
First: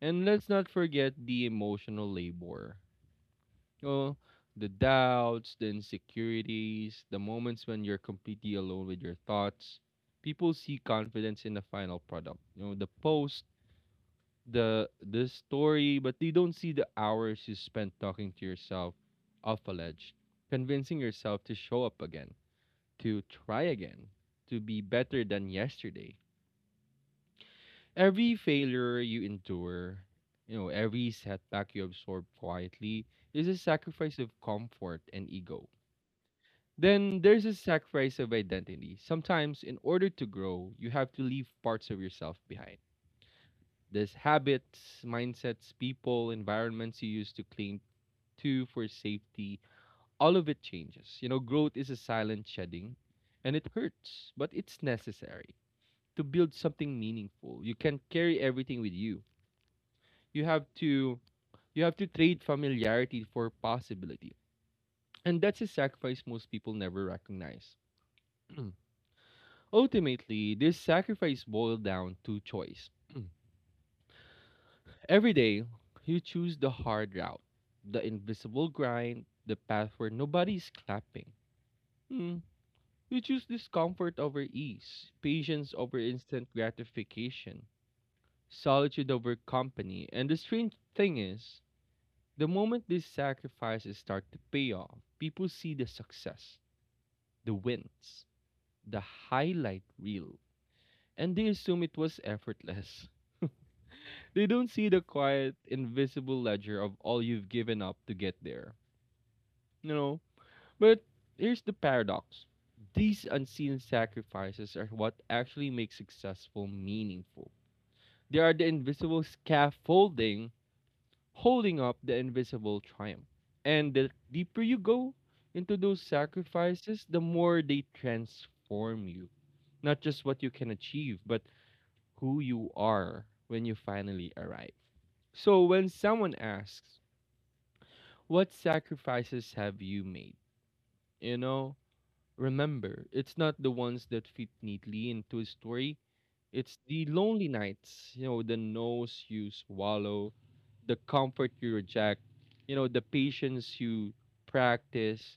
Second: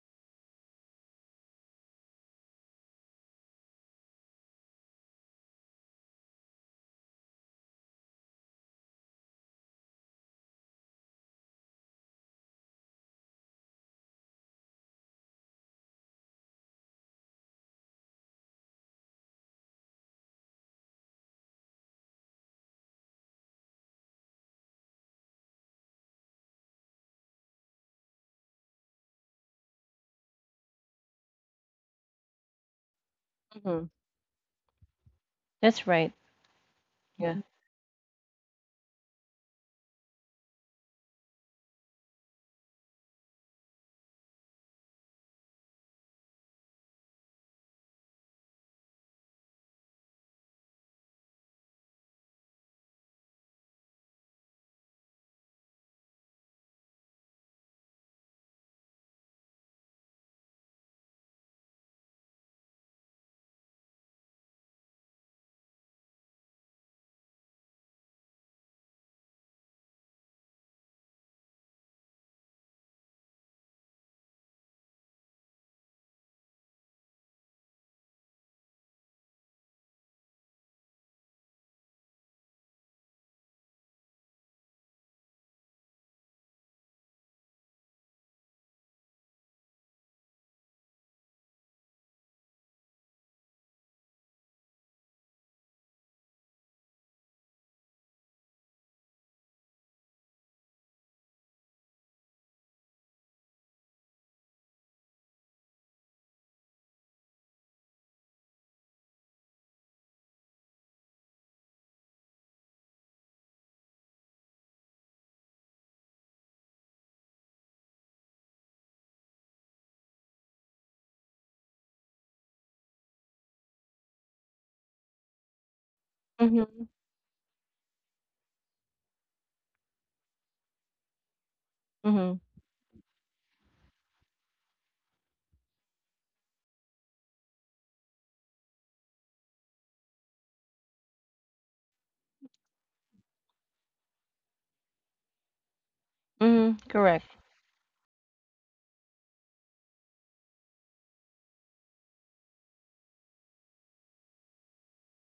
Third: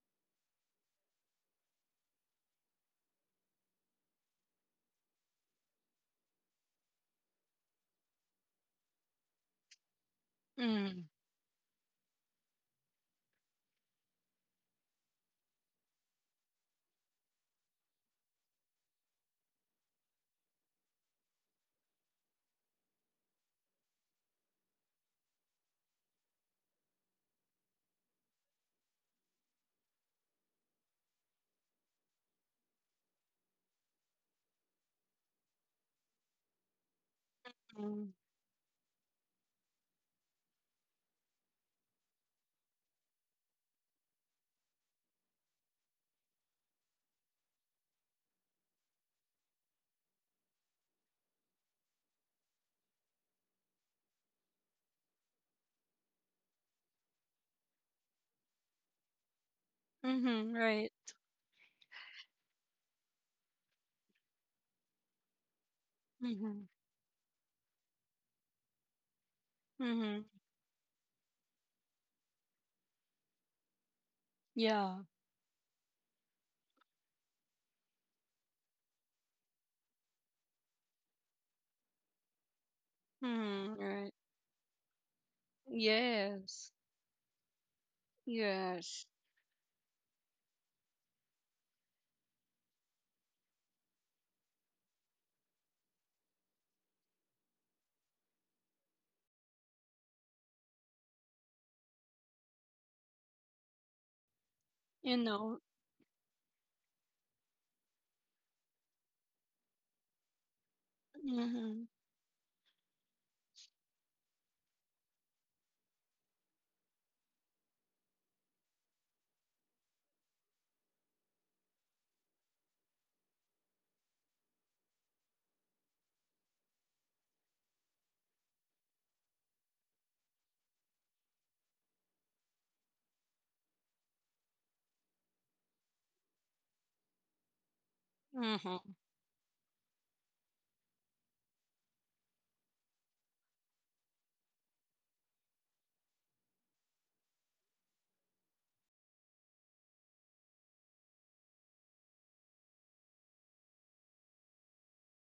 And let's not forget the emotional labor. You know, the doubts, the insecurities, the moments when you're completely alone with your thoughts. People see
Mm.
confidence in the final product. You know, the post, the story, but they don't see the hours you spent talking to yourself off a ledge, convincing yourself to show up again, to try again, to be better than yesterday. Every failure you endure, you know, every setback you absorb quietly is a
Mm-hmm.
sacrifice of comfort and ego.
That's right.
Then
Yeah.
there's a
Mm.
sacrifice of identity. Sometimes, in order to grow, you have to leave parts of yourself behind. There's habits, mindsets, people, environments you used to cling to for safety. All of it changes. You know, growth is a silent shedding, and it hurts, but it's necessary to build something meaningful. You can't carry everything with you. You
Mhm.
have
Right.
to you have to trade familiarity for possibility. And that's a sacrifice most
Mhm.
people never recognize.
Mhm.
Ultimately, this sacrifice boiled down to choice.
Yeah.
Every day, you choose the hard route, the invisible grind, the path where nobody's clapping. Hmm. You choose
Mhm.
discomfort
Right.
over ease, patience over instant
Yes.
gratification, solitude
Yes.
over company. And the strange thing is, the moment these sacrifices start to pay off, people see the success, the wins, the highlight reel, and they assume it was effortless. They don't see the
You
quiet,
know.
invisible ledger of all you've given up to get there. you know. But here's the
Mhm.
paradox. These unseen sacrifices are what actually make successful meaningful. They are the invisible scaffolding holding up the invisible triumph. And the deeper you go into those
Mm-hmm.
sacrifices, the more they transform you. Not just what you can achieve, but who
Mm-hmm.
you are when you finally arrive. So when someone asks, what
Mhm.
sacrifices have you made? You know, Remember, it's not the ones that fit neatly into a story. It's
Mm-hmm.
the
Correct.
lonely nights, you know, the nose you swallow, the comfort you reject, you know, the patience you practice,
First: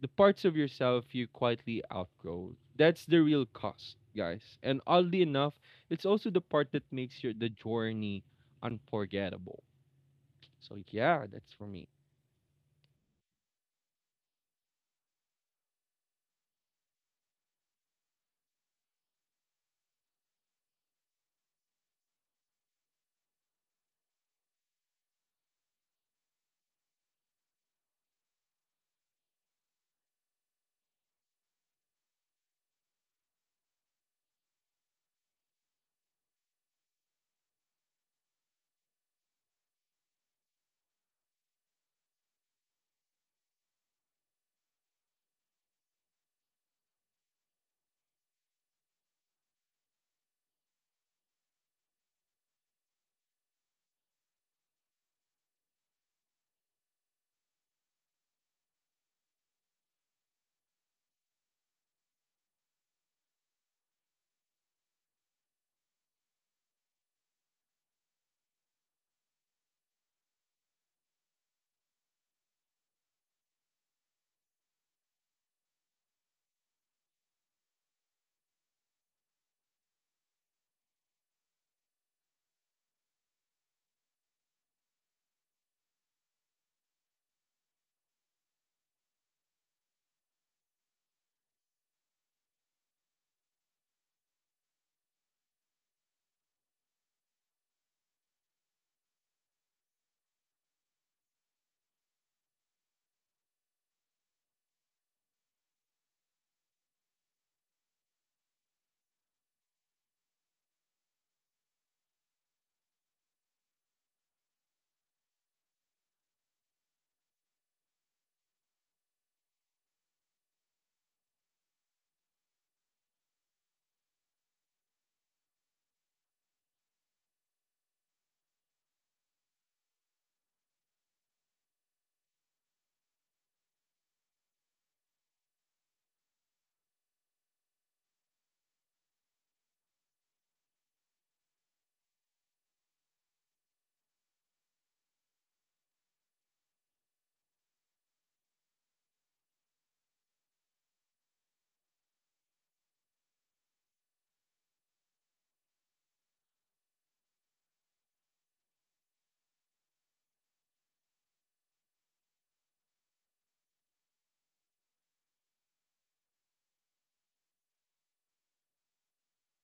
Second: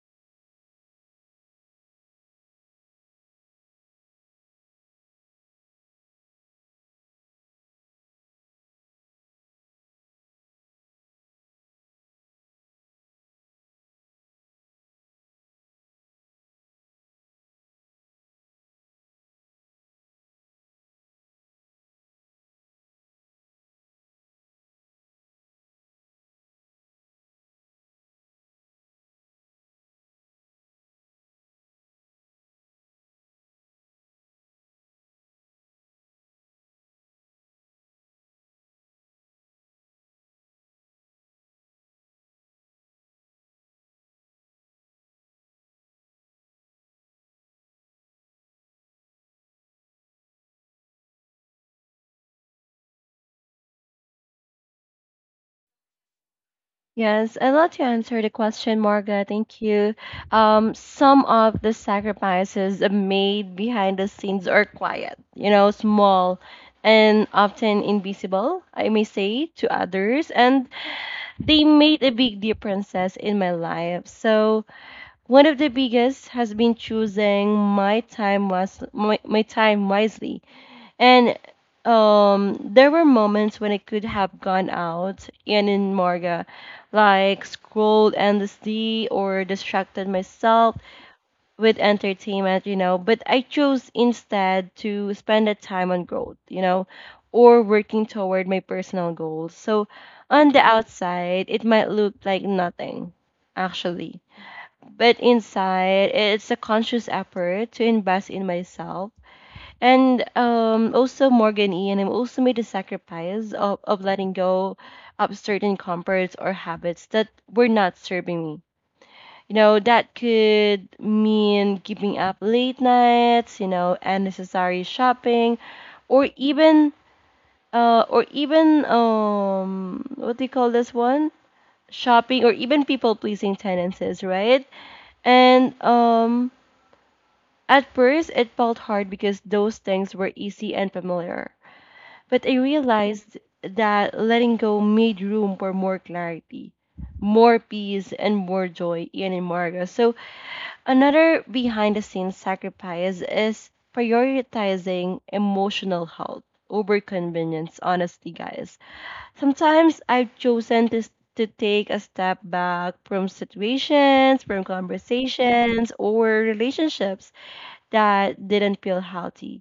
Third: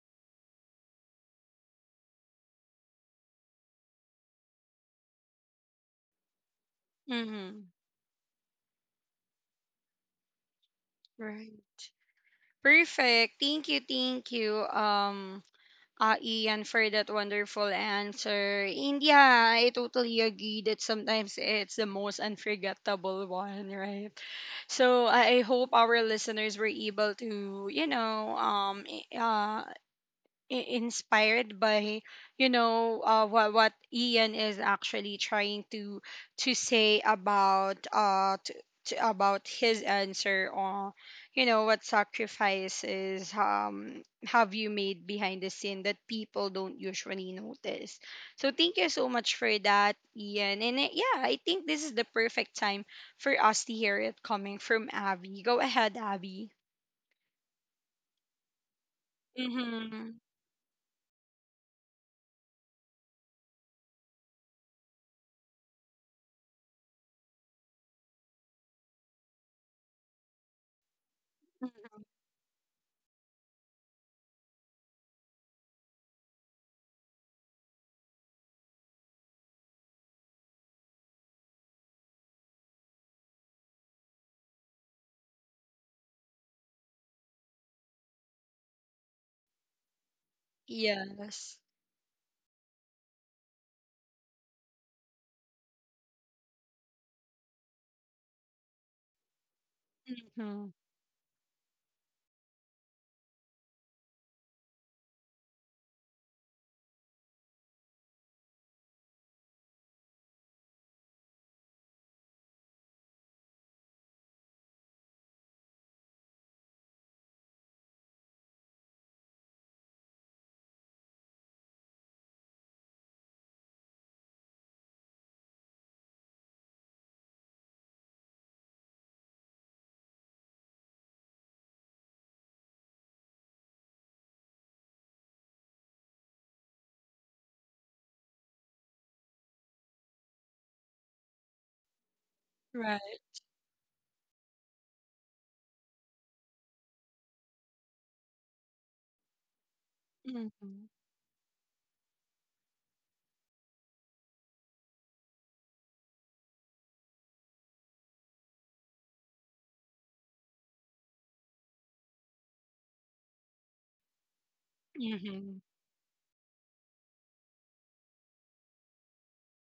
the parts of yourself you quietly outgrow. That's the real cost, guys. And oddly enough, it's also the part that makes your the
Mhm.
journey unforgettable. So yeah, that's
Right.
for me.
Perfect. Thank you. Thank you. Ian, for that wonderful answer. And yeah, I totally agree that sometimes it's the most unforgettable one, right? So I hope our listeners were able to, i- inspired by what Ian is actually trying to say about, about his answer on, what sacrifices have you made behind the scene that people don't usually notice. So thank you so much for that, Ian, and yeah, I think this is the perfect time for us to hear it coming from Abby. Go ahead, Abby.
Yes, I'd love to answer the question, Marga. Thank you.
Mhm.
Some of the sacrifices made behind the scenes are quiet, you know, small, and often invisible, I may say, to others. And they
Mhm.
made a big differences in my life. So one of the biggest has been choosing my time was my time wisely. And there were moments when I could have gone out and in Morga, like scrolled endlessly or distracted myself
Yes.
with entertainment, you know, but I chose instead to spend that time on growth, you know, or working toward my personal goals. So on the
Mhm.
outside, it might look like nothing, actually. But inside, it's a conscious effort to invest in myself and also Morgan Ian, I've also made a sacrifice of letting go of certain comforts or habits that were not serving me. You know, that could mean giving up late nights, you know, unnecessary shopping, or even what do you call this one? Shopping or even people pleasing tendencies, right? And at first, it felt hard because those things were easy and familiar. But I
Right.
realized that letting go made room for more clarity, more peace, and more joy in Imarga. So,
Mm-hmm.
another behind the scenes sacrifice is prioritizing emotional health over convenience, honestly, guys. Sometimes I've chosen to take a step back from situations, from
Mm-hmm.
conversations, or relationships that didn't feel healthy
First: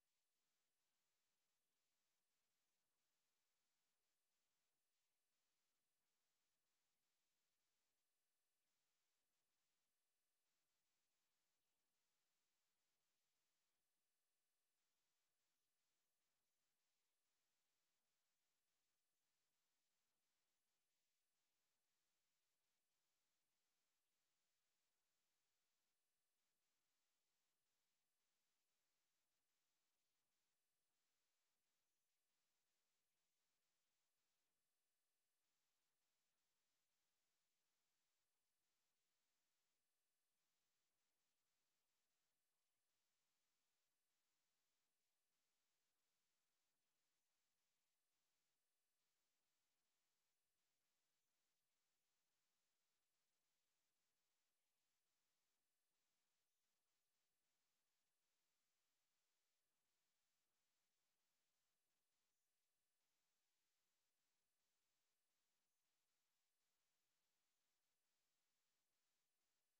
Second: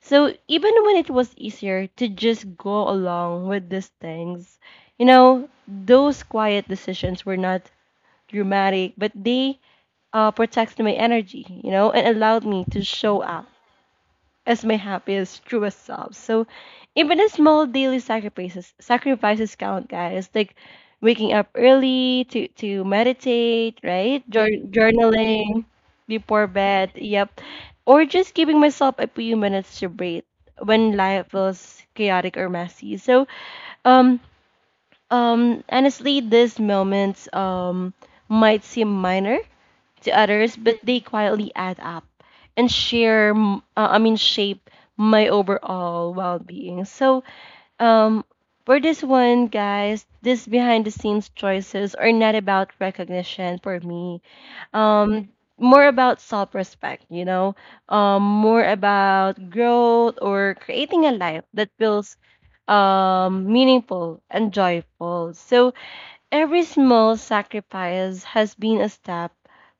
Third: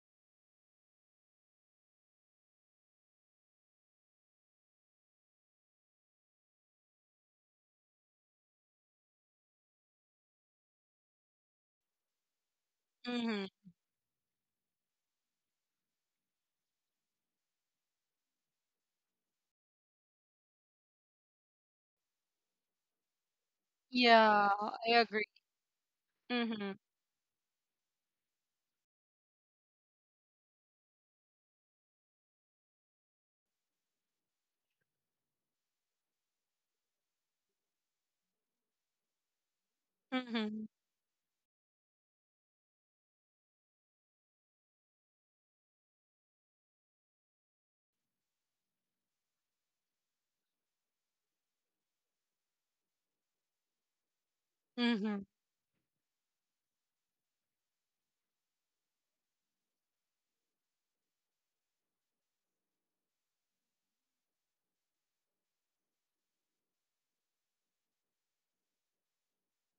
so even when it was easier to just go along with these things, you know, those quiet decisions were not dramatic, but they protected my energy, you know, and allowed me to show up
Mm-hmm.
as my happiest, truest self. So even the small daily sacrifices count, guys. Like waking up early to meditate, right?
Yeah, I agree.
Journaling before
Mm-hmm.
bed. Yep. Or just giving myself a few minutes to breathe when life feels chaotic or messy. So um honestly these moments might seem minor to others,
Mm-hmm.
but they quietly add up and share, m- I mean, shape my overall well being. So, um, for this one, guys, this behind the scenes choices are not about recognition for me.
Mm-hmm.
Um, More about self respect, you know, more about growth or creating a life that feels meaningful and joyful so every small sacrifice has been a step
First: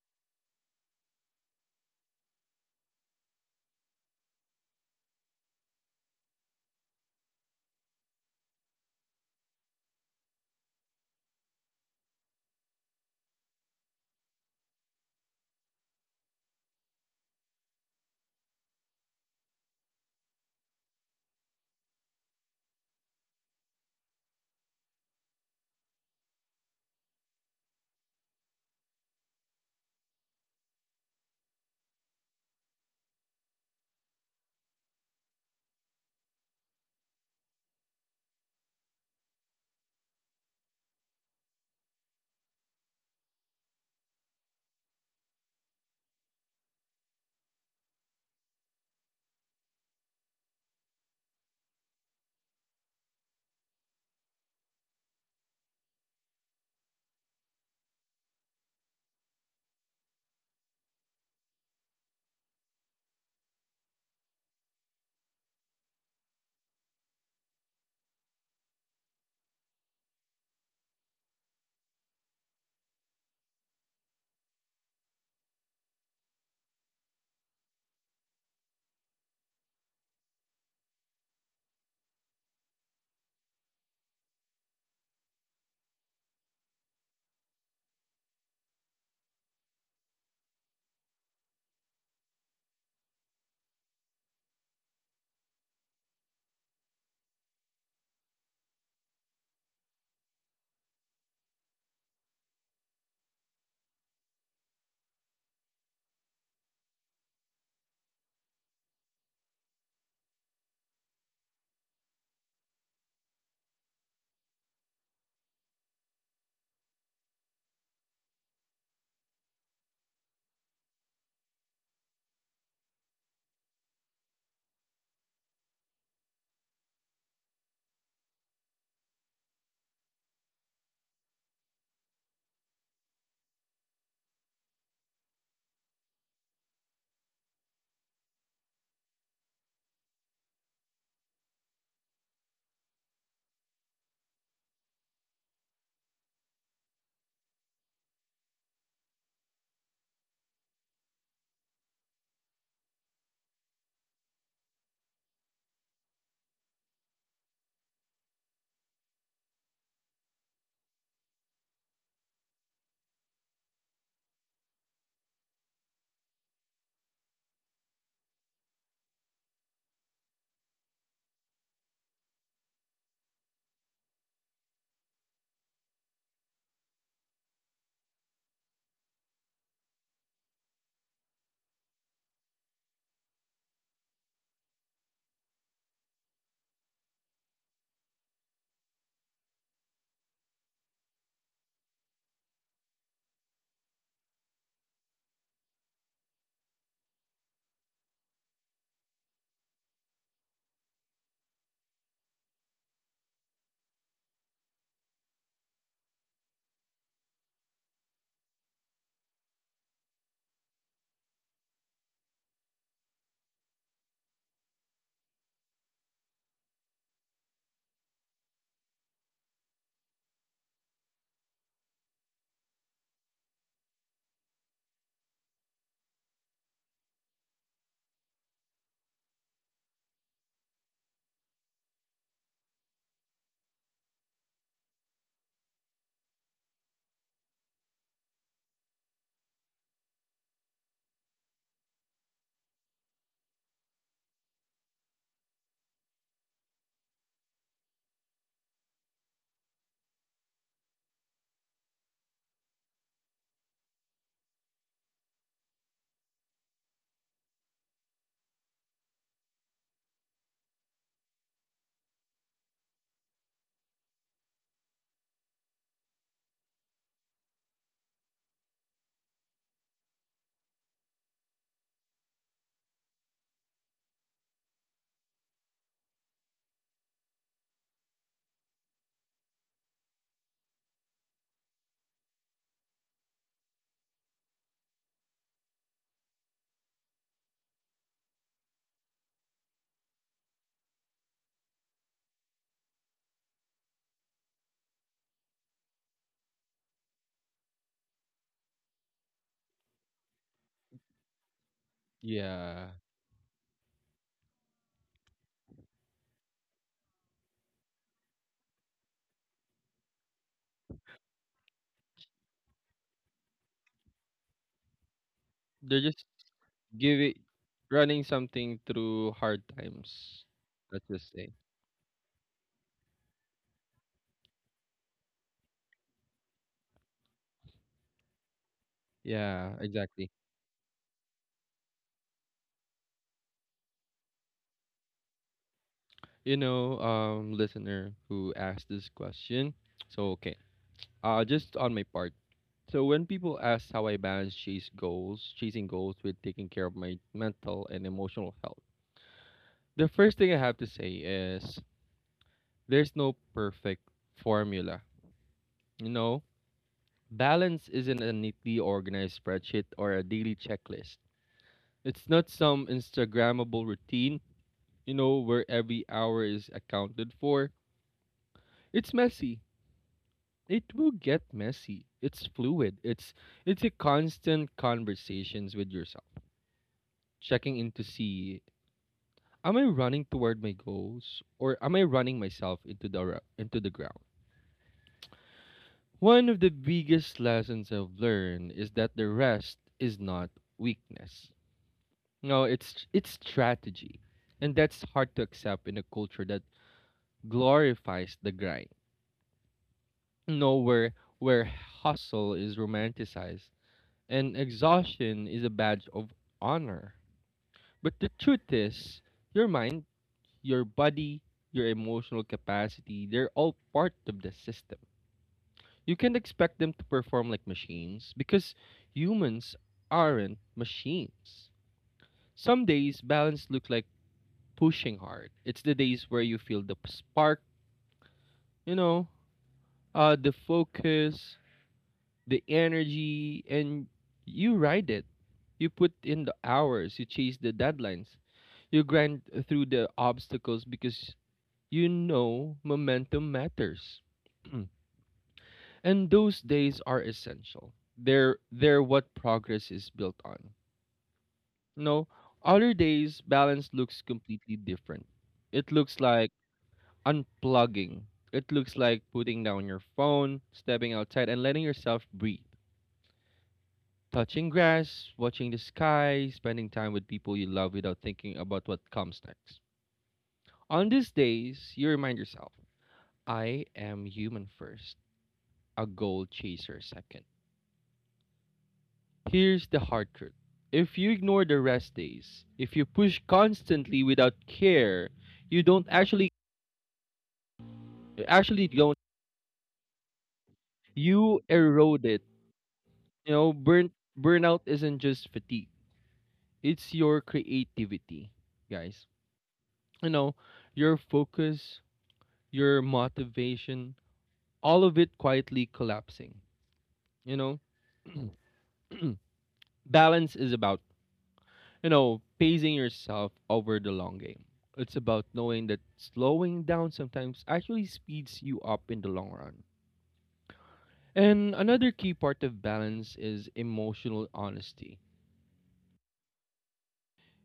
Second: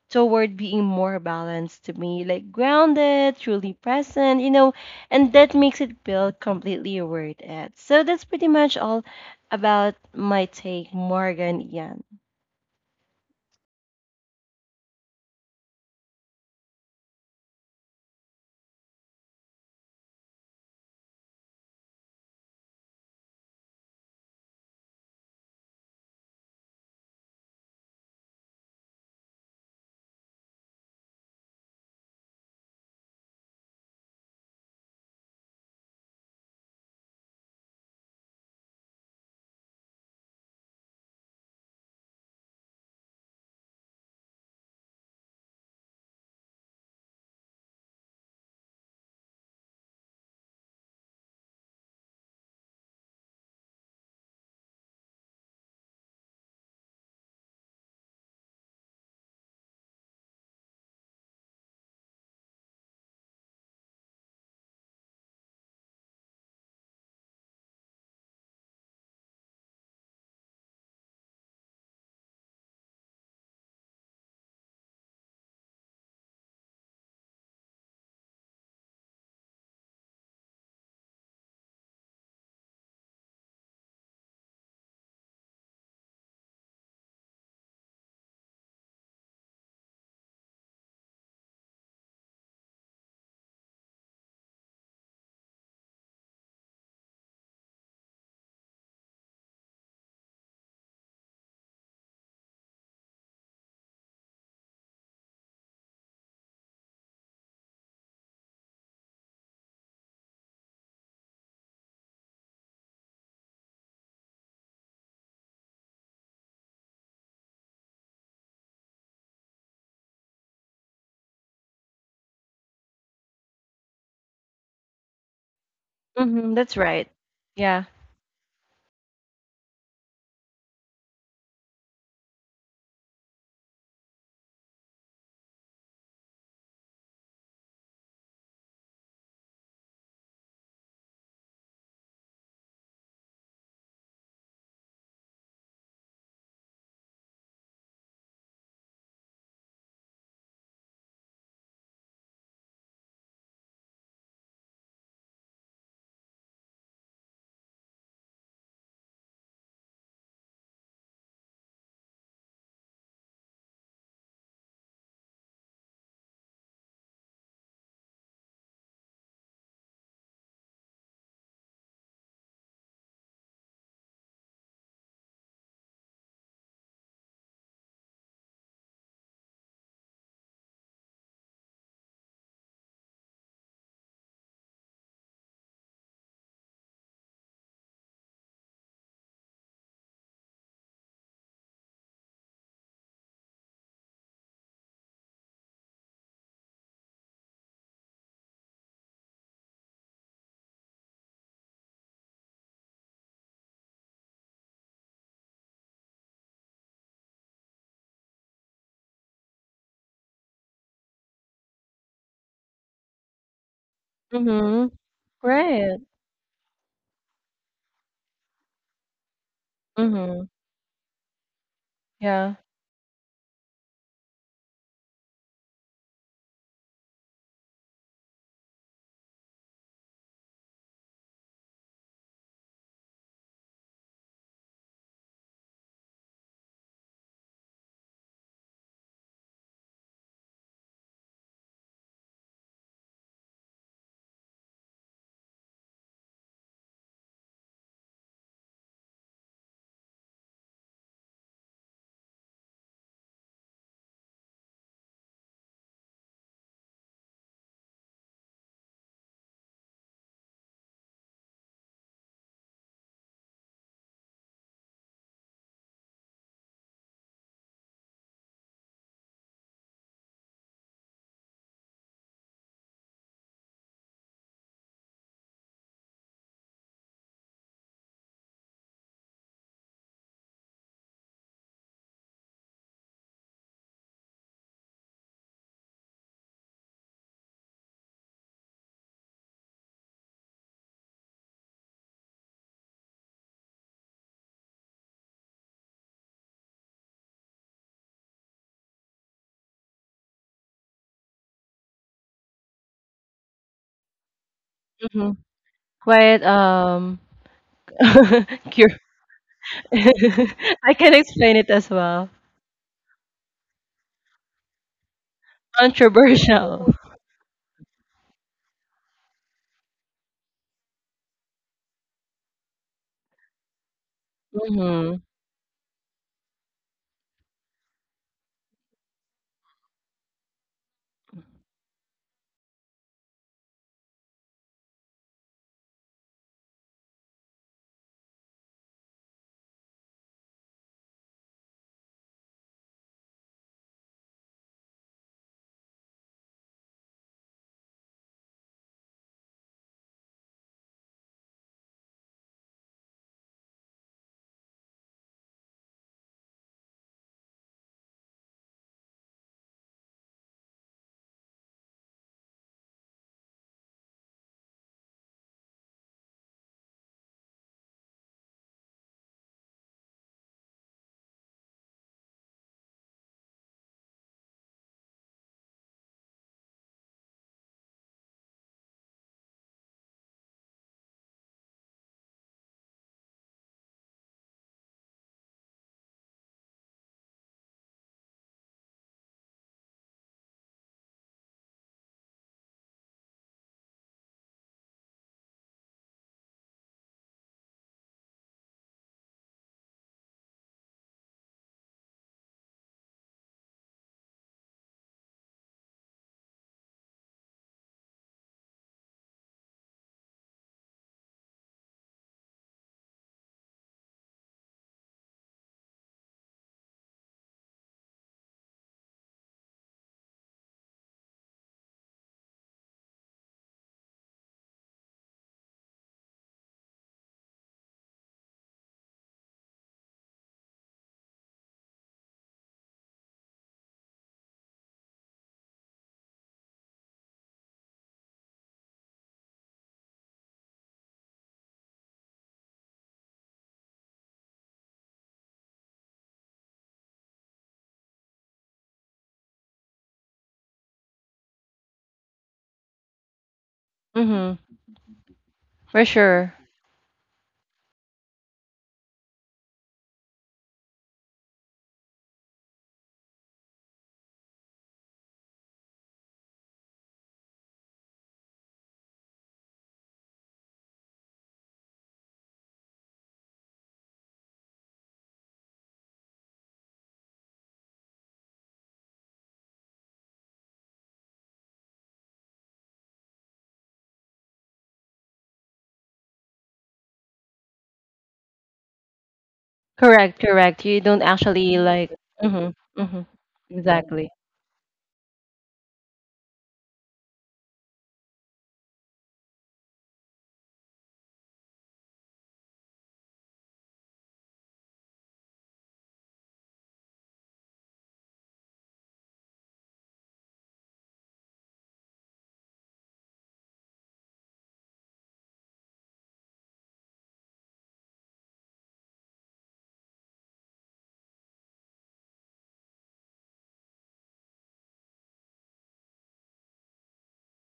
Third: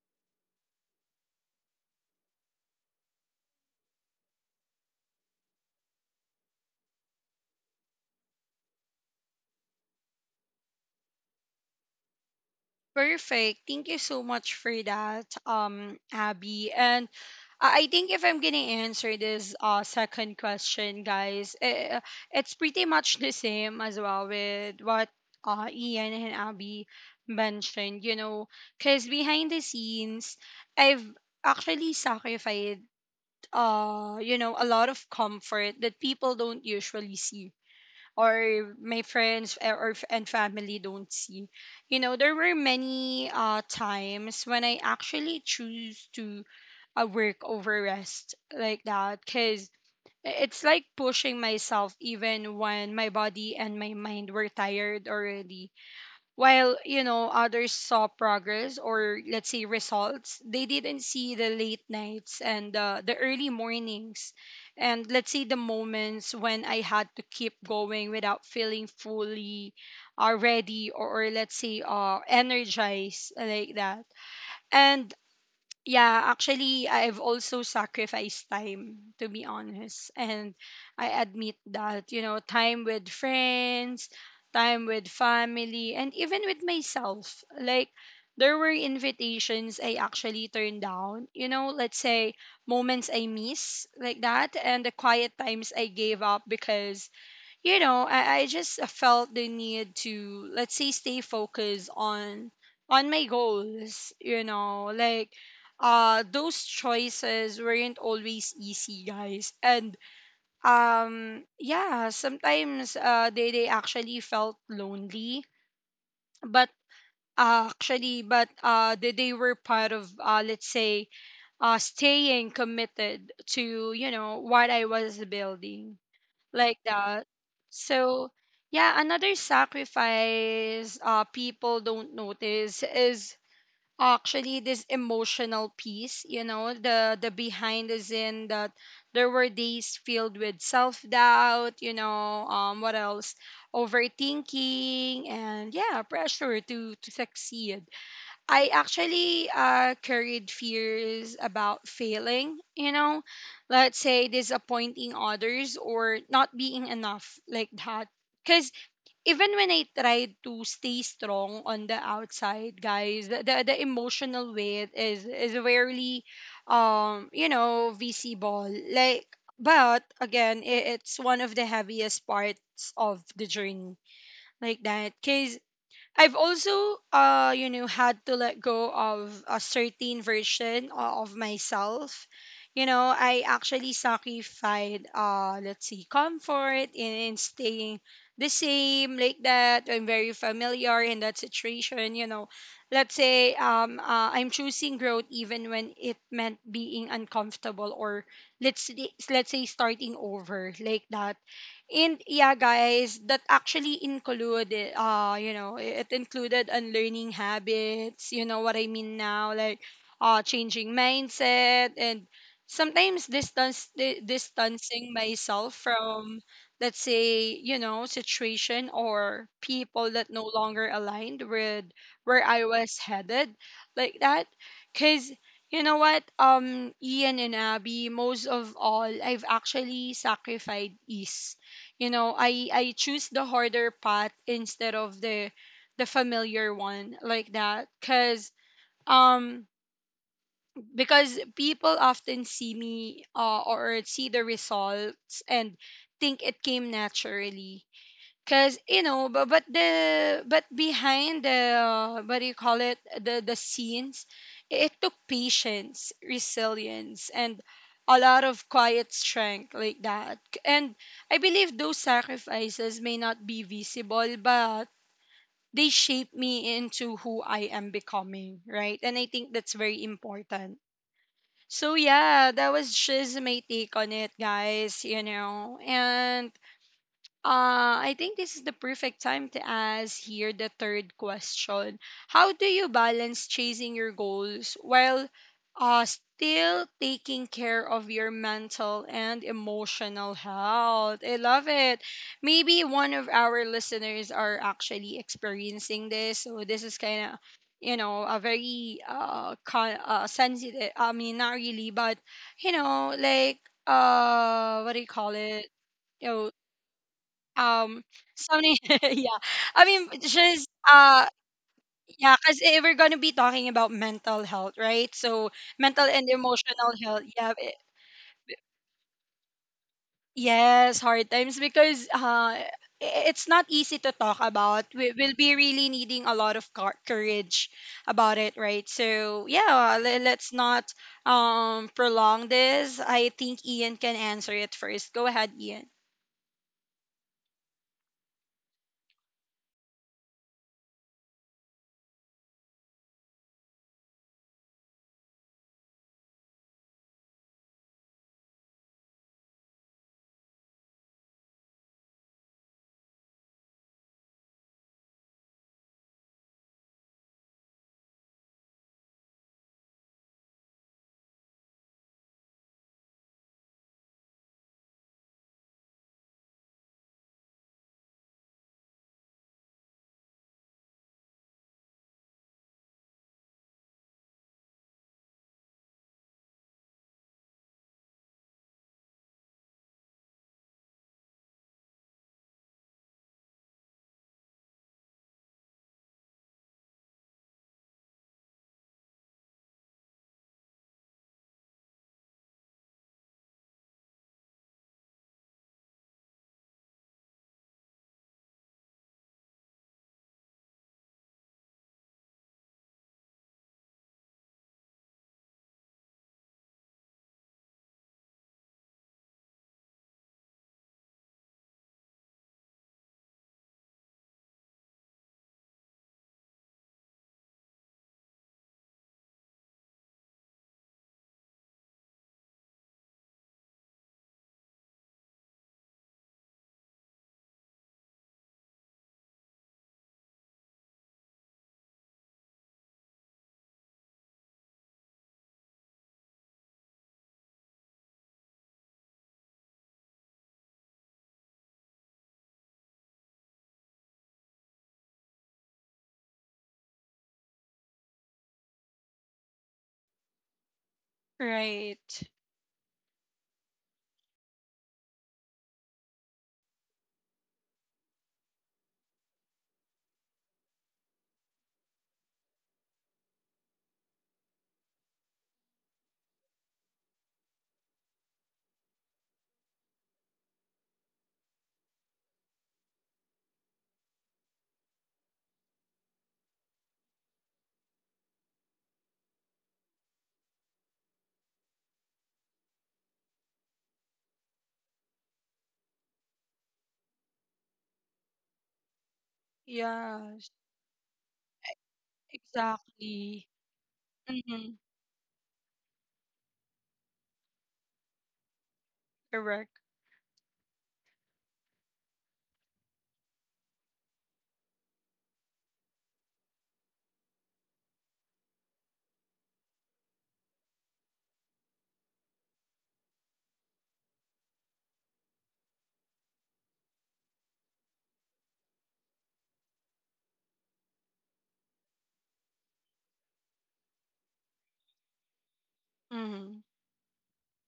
toward being more balanced to me, like grounded, truly present, you know, and that makes it feel completely worth it. So that's pretty much all about my take, Morgan Ian.
Perfect. Thank you so much for that, Abby. And I think if I'm gonna answer this second question, guys, it's pretty much the same as well with what Ian and Abby mentioned. You know, because behind the scenes, I've actually sacrificed a lot of comfort that people don't usually see or my friends and family don't see. You know, there were many times when I actually choose to work over rest, like that, because it's like pushing myself even when my body and my mind were tired already, while, you know, others saw progress or, let's say, results. They didn't see the late nights and the early mornings. And, let's say, the moments when I had to keep going without feeling fully ready, or, let's say, energized, like that. And yeah, actually, I've also sacrificed time, to be honest. And I admit that, you know, time with friends, time with family, and even with myself. Like, there were invitations I actually turned down. You know, let's say moments I miss, like that, and the quiet times I gave up, because you know I just felt the need to, let's say, stay focused on my goals, you know, like those choices weren't always easy, guys. And yeah, sometimes they actually felt lonely, but actually but they were part of, let's say, staying committed to, you know, what I was building,
Mm-hmm, that's
like
right.
that.
Yeah.
So, yeah, another sacrifice people don't notice is actually this emotional piece, you know, the behind is in that there were days filled with self-doubt, you know, um, what else? Overthinking and yeah, pressure to succeed. I actually carried fears about failing, you know, let's say disappointing others or not being enough, like that. Because even when I tried to stay strong on the outside, guys, the emotional weight is rarely, you know, visible. Like, but again, I it's one of the heaviest parts of the journey, like that. Because I've also, you know, had to let go of a certain version of myself. You know, I actually sacrificed, let's see, comfort in staying the same, like that. I'm very familiar in that situation. You know, let's say I'm choosing growth even when it meant being uncomfortable or let's say starting over, like that. And yeah, guys, that actually included, you know, it included unlearning habits. You know what I mean now, like, changing mindset, and sometimes
Mm-hmm.
distancing myself
Right.
from, let's say, you know, situation or people that
Mm-hmm.
no longer aligned with where
Yeah.
I was headed, like that, because. You know what, Ian and Abby, most of all, I've actually sacrificed ease. You know, I choose the harder path instead of the familiar one, like that, um because people often see me or see the results and think it came naturally. Cause you know, but behind the, what do you call it, the scenes, it took patience, resilience, and a lot of quiet strength, like that. And I believe those sacrifices may not be visible, but they shape me into who I am becoming, right? And I think that's very important. So yeah, that was just my take on it, guys. You know, and I think this is the perfect time to ask here the third question. How do you balance chasing your goals while still taking care of your mental and emotional health? I love it. Maybe one of our listeners are actually experiencing this. So this is kind of, you know, a very sensitive, I mean, not really, but, you
Yeah.
know, like, what do you call
Mm-hmm.
it?
Quite
Oh, um, something,
cure.
yeah. I mean, just
I can explain it as well.
yeah, because we're gonna be talking about mental health, right? So
They're
mental
just
and emotional
Controversial.
give
health.
it
Yeah,
running something through hard times.
yes,
Let's
hard
just say.
times because it's not easy to talk about. We
Mm-hmm.
will be really needing a lot of courage about it, right? So
Yeah,
yeah,
exactly.
let's not prolong this. I think Ian can answer it first. Go ahead, Ian.
Listener who asked this question. So okay, just on my part. So when people ask how I balance chasing goals with taking care of my mental and emotional health, the first thing I have to say is there's no perfect formula. You know, balance isn't a neatly organized spreadsheet or a daily checklist. It's not some Instagrammable routine, you know, where every hour is accounted for. It's messy. It will get messy. It's fluid. It's a constant conversations with yourself. Checking in to see, am I running toward my goals or am I running myself into the ground? One of the biggest lessons I've learned is that the rest is not weakness. No, it's strategy. And that's hard to accept in a culture that glorifies the grind. Nowhere where hustle is romanticized and exhaustion is a badge of honor. But the truth is, your mind, your body, your emotional capacity, they're all part of the system. You can't expect them to perform like machines because humans aren't machines. Some days balance look like pushing hard. It's the days where you feel the spark, you know, the focus, the energy, and you ride it. You put in the hours, you chase the deadlines, you grind through the obstacles because you know momentum matters. Mm. And those days are essential. They're what progress is built on.
Right.
No, other days balance looks
Mm-hmm.
completely different. It
For
looks
sure.
like unplugging. It looks like putting down your phone, stepping outside and letting yourself breathe, touching grass, watching the sky, spending time with people you love without thinking about what comes next. On these days, you remind yourself, I am human first, a goal chaser second. Here's the hard truth: if you ignore the rest days, if you push constantly without care, you don't actually actually don't
Yeah.
Correct, correct. You don't
you
actually like
erode it.
mhm. Mhm.
Exactly.
You know,
Exactly.
burnout isn't just fatigue. It's your creativity, guys.
Correct.
You know, your focus, your motivation, all of it quietly collapsing. You know, balance is about, you know, pacing yourself over the long game. It's about knowing that slowing down sometimes actually speeds you up in the long run. And another key part of balance is emotional honesty.
Mm-hmm.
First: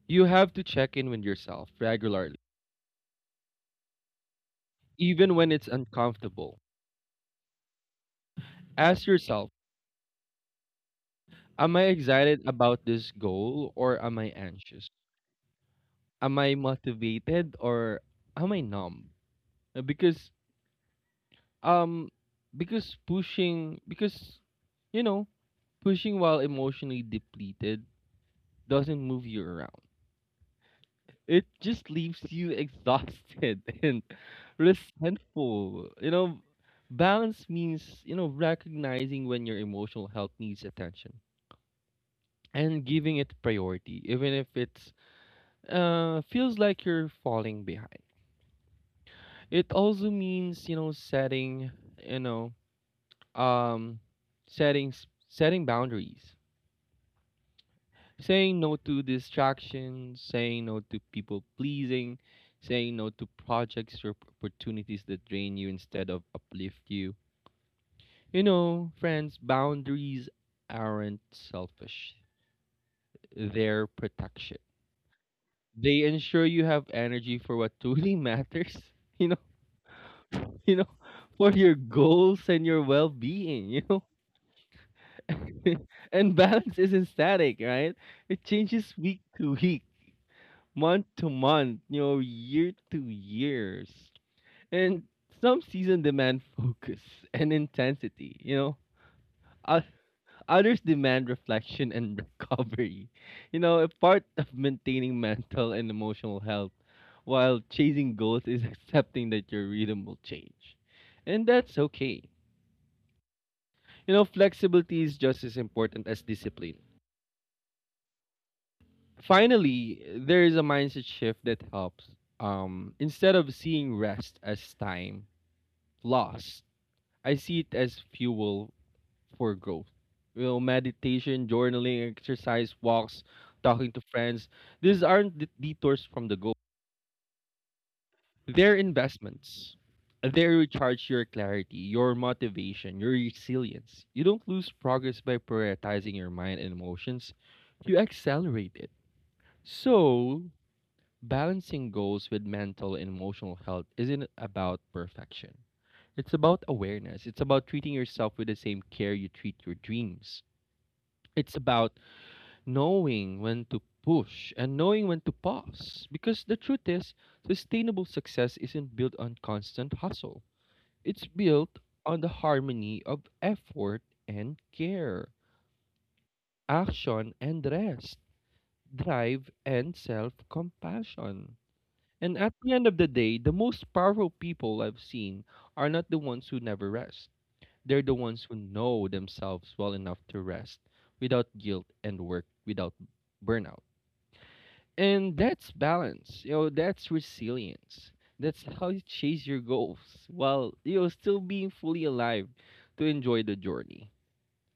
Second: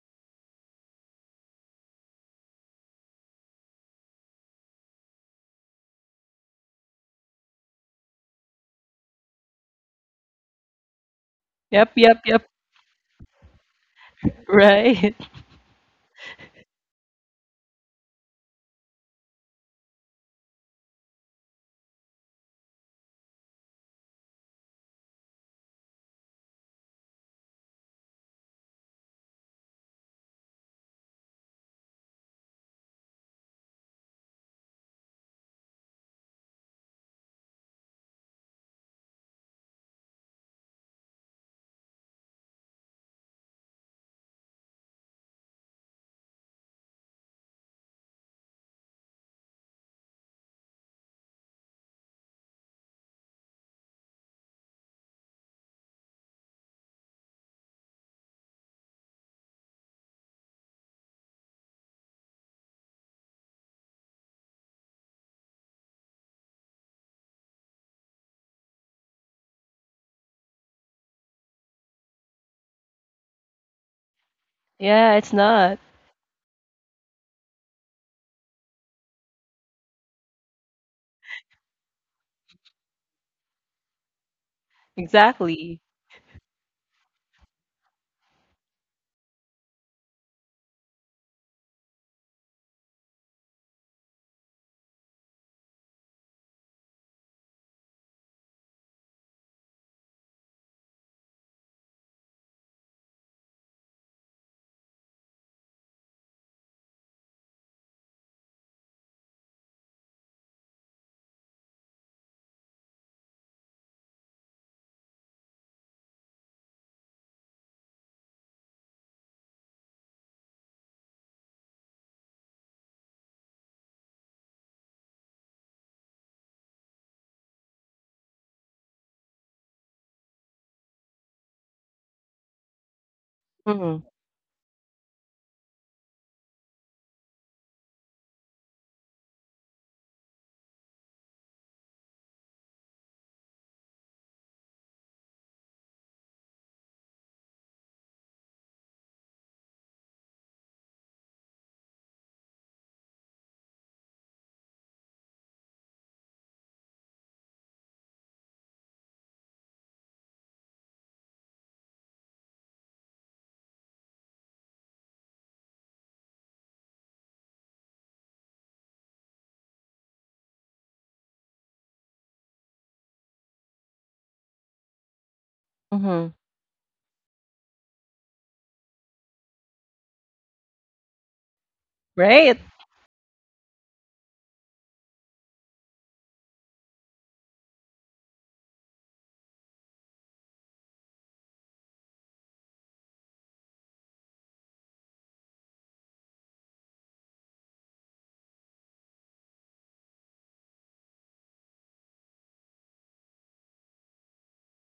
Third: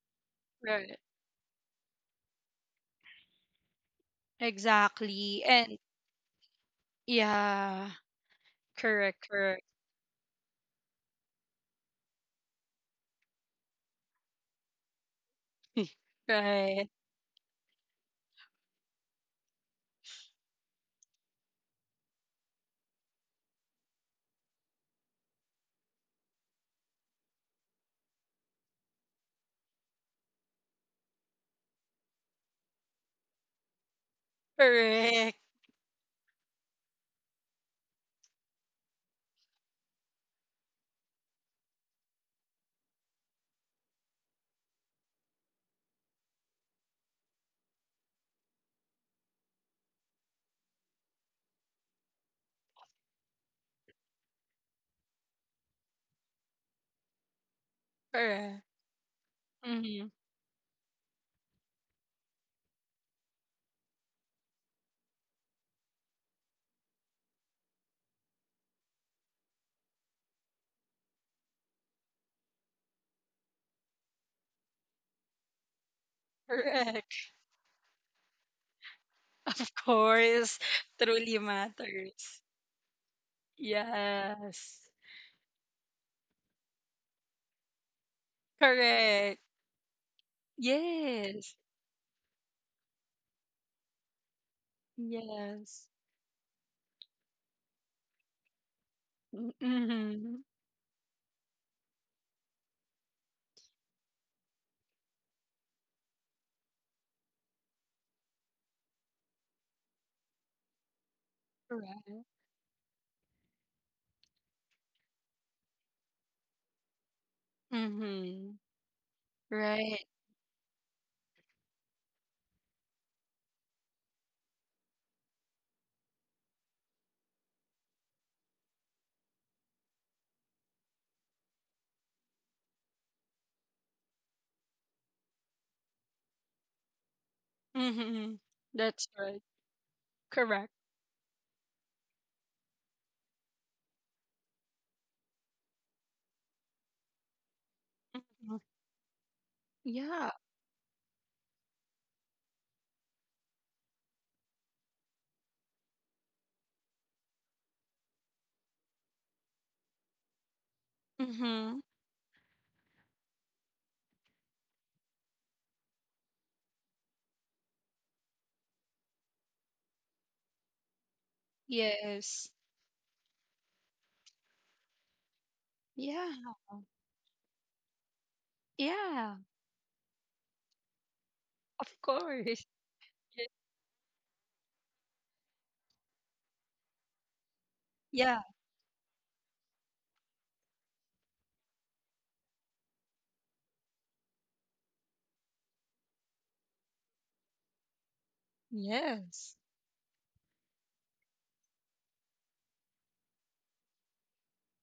You have to check
Right.
in with yourself regularly, even
Exactly.
when it's
And
uncomfortable.
yeah.
Ask
Correct.
yourself,
Correct.
am I
Yep, yep,
excited
yep.
about this goal or am I anxious?
Right.
Am I
Right.
motivated or am I numb? Uh, Because um because pushing because you know, pushing while emotionally depleted doesn't move you around. It just leaves you exhausted and
Correct.
resentful. You know, balance means, you know, recognizing when your emotional health needs attention and giving it priority even if it's feels like you're falling behind. It also means, you know, you know, um, setting boundaries, saying
Correct.
no to
Mm-hmm.
distractions, saying no to people pleasing, saying no to projects or opportunities that drain you instead of uplift you. You know, friends, boundaries aren't selfish; they're protection.
Yeah, it's not.
They ensure you have
Correct.
energy for what truly matters. You know,
Of course.
you know,
Truly
for your
matters.
goals and your well-being. You know.
Yes.
Exactly.
And balance isn't static, right? It changes week
Correct.
to week, month to
Yes.
month, you know, year to years. And some
Yes.
seasons demand focus and intensity, you know. O-
Mm-hmm.
Others demand reflection and recovery. You know, a part of maintaining mental and emotional health while chasing goals is accepting that your rhythm will change. And that's okay.
Correct.
You know, flexibility is just as important as discipline.
Mm-hmm.
Finally,
Right.
there is a mindset shift that helps. Instead of seeing rest as time lost, I see it as fuel for growth. You know, meditation, journaling, exercise, walks, talking to
Mhm.
friends. These aren't de- detours from the goal.
Mm-hmm.
They're
That's right.
investments. They
Correct.
recharge your clarity, your motivation, your resilience. You don't lose progress by prioritizing your mind and emotions. You
Mhm.
accelerate it.
Yeah.
So balancing goals with mental and emotional health isn't about perfection. It's about awareness. It's about treating yourself with the same care you treat your dreams. It's
Mm-hmm.
about knowing when to push and knowing when to pause. Because the truth is, sustainable success isn't built on constant hustle, it's built on the
Yes.
harmony of effort and care,
Mhm.
Yeah.
action and rest,
Yeah.
drive and self compassion.
Of
And at
Right.
course.
the end of the day,
Y-
the most powerful people I've seen are not the ones who never rest. They're the
Yeah.
ones who know themselves well enough to rest without guilt and work without burnout. And that's balance. You know, that's resilience. That's how you chase
Yes.
your goals while you know still being fully alive to enjoy the journey.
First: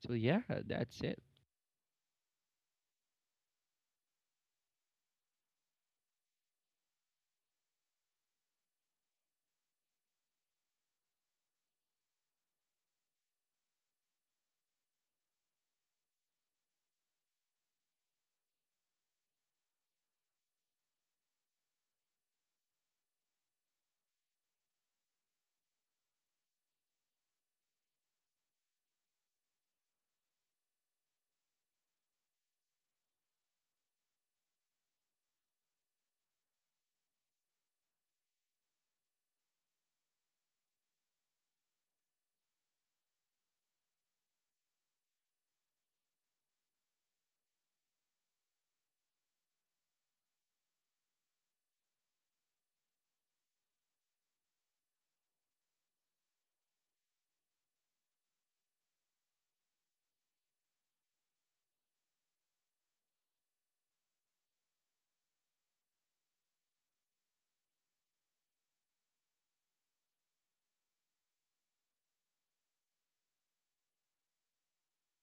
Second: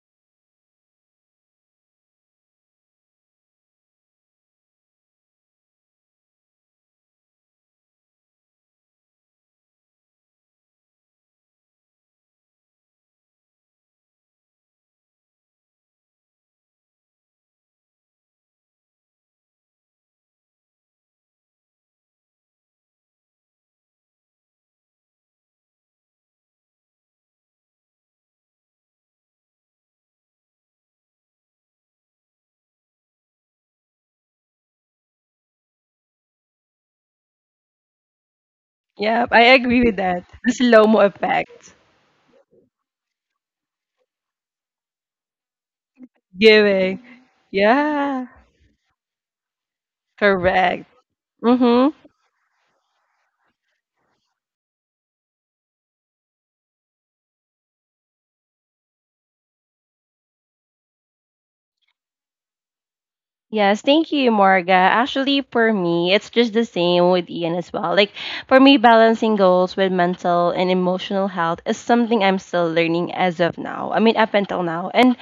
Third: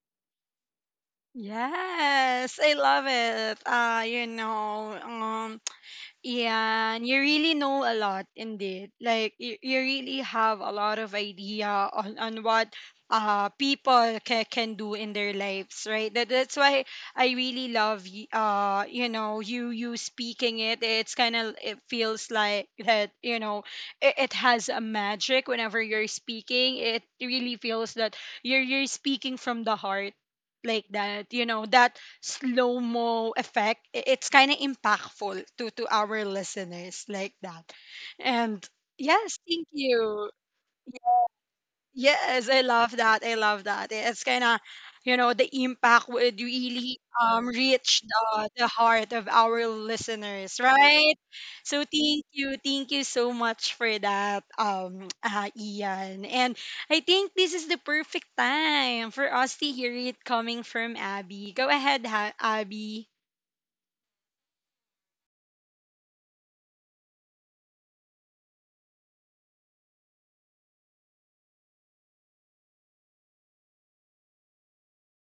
So yeah, that's it.
Yes. I love it. You know, yeah, and you really know a lot indeed. Like you really have a lot of idea on what people can do in their lives, right? That that's why I really love you know you speaking it. It's kind of, it feels like that, you know, it has a magic whenever you're speaking. It really feels that you're speaking from the heart, like that. You know that slow mo effect. It's kind of impactful to our listeners, like that. And
Yep,
yes,
I
thank
agree with that.
you.
The slow mo effect.
Yes, I love that. I love that. It's kind of, you know, the impact would really
Giving.
reach
Yeah,
the heart of our listeners,
correct.
right? So
Mhm.
thank you so much for that, Ian. And I think this is the perfect time for us to hear it coming from Abby. Go ahead, Abby.
Yes, thank you, Morga. Actually, for me, it's just the same with Ian as well. Like, for me, balancing goals with mental and emotional health is something I'm still learning as of now. I mean, up until now. And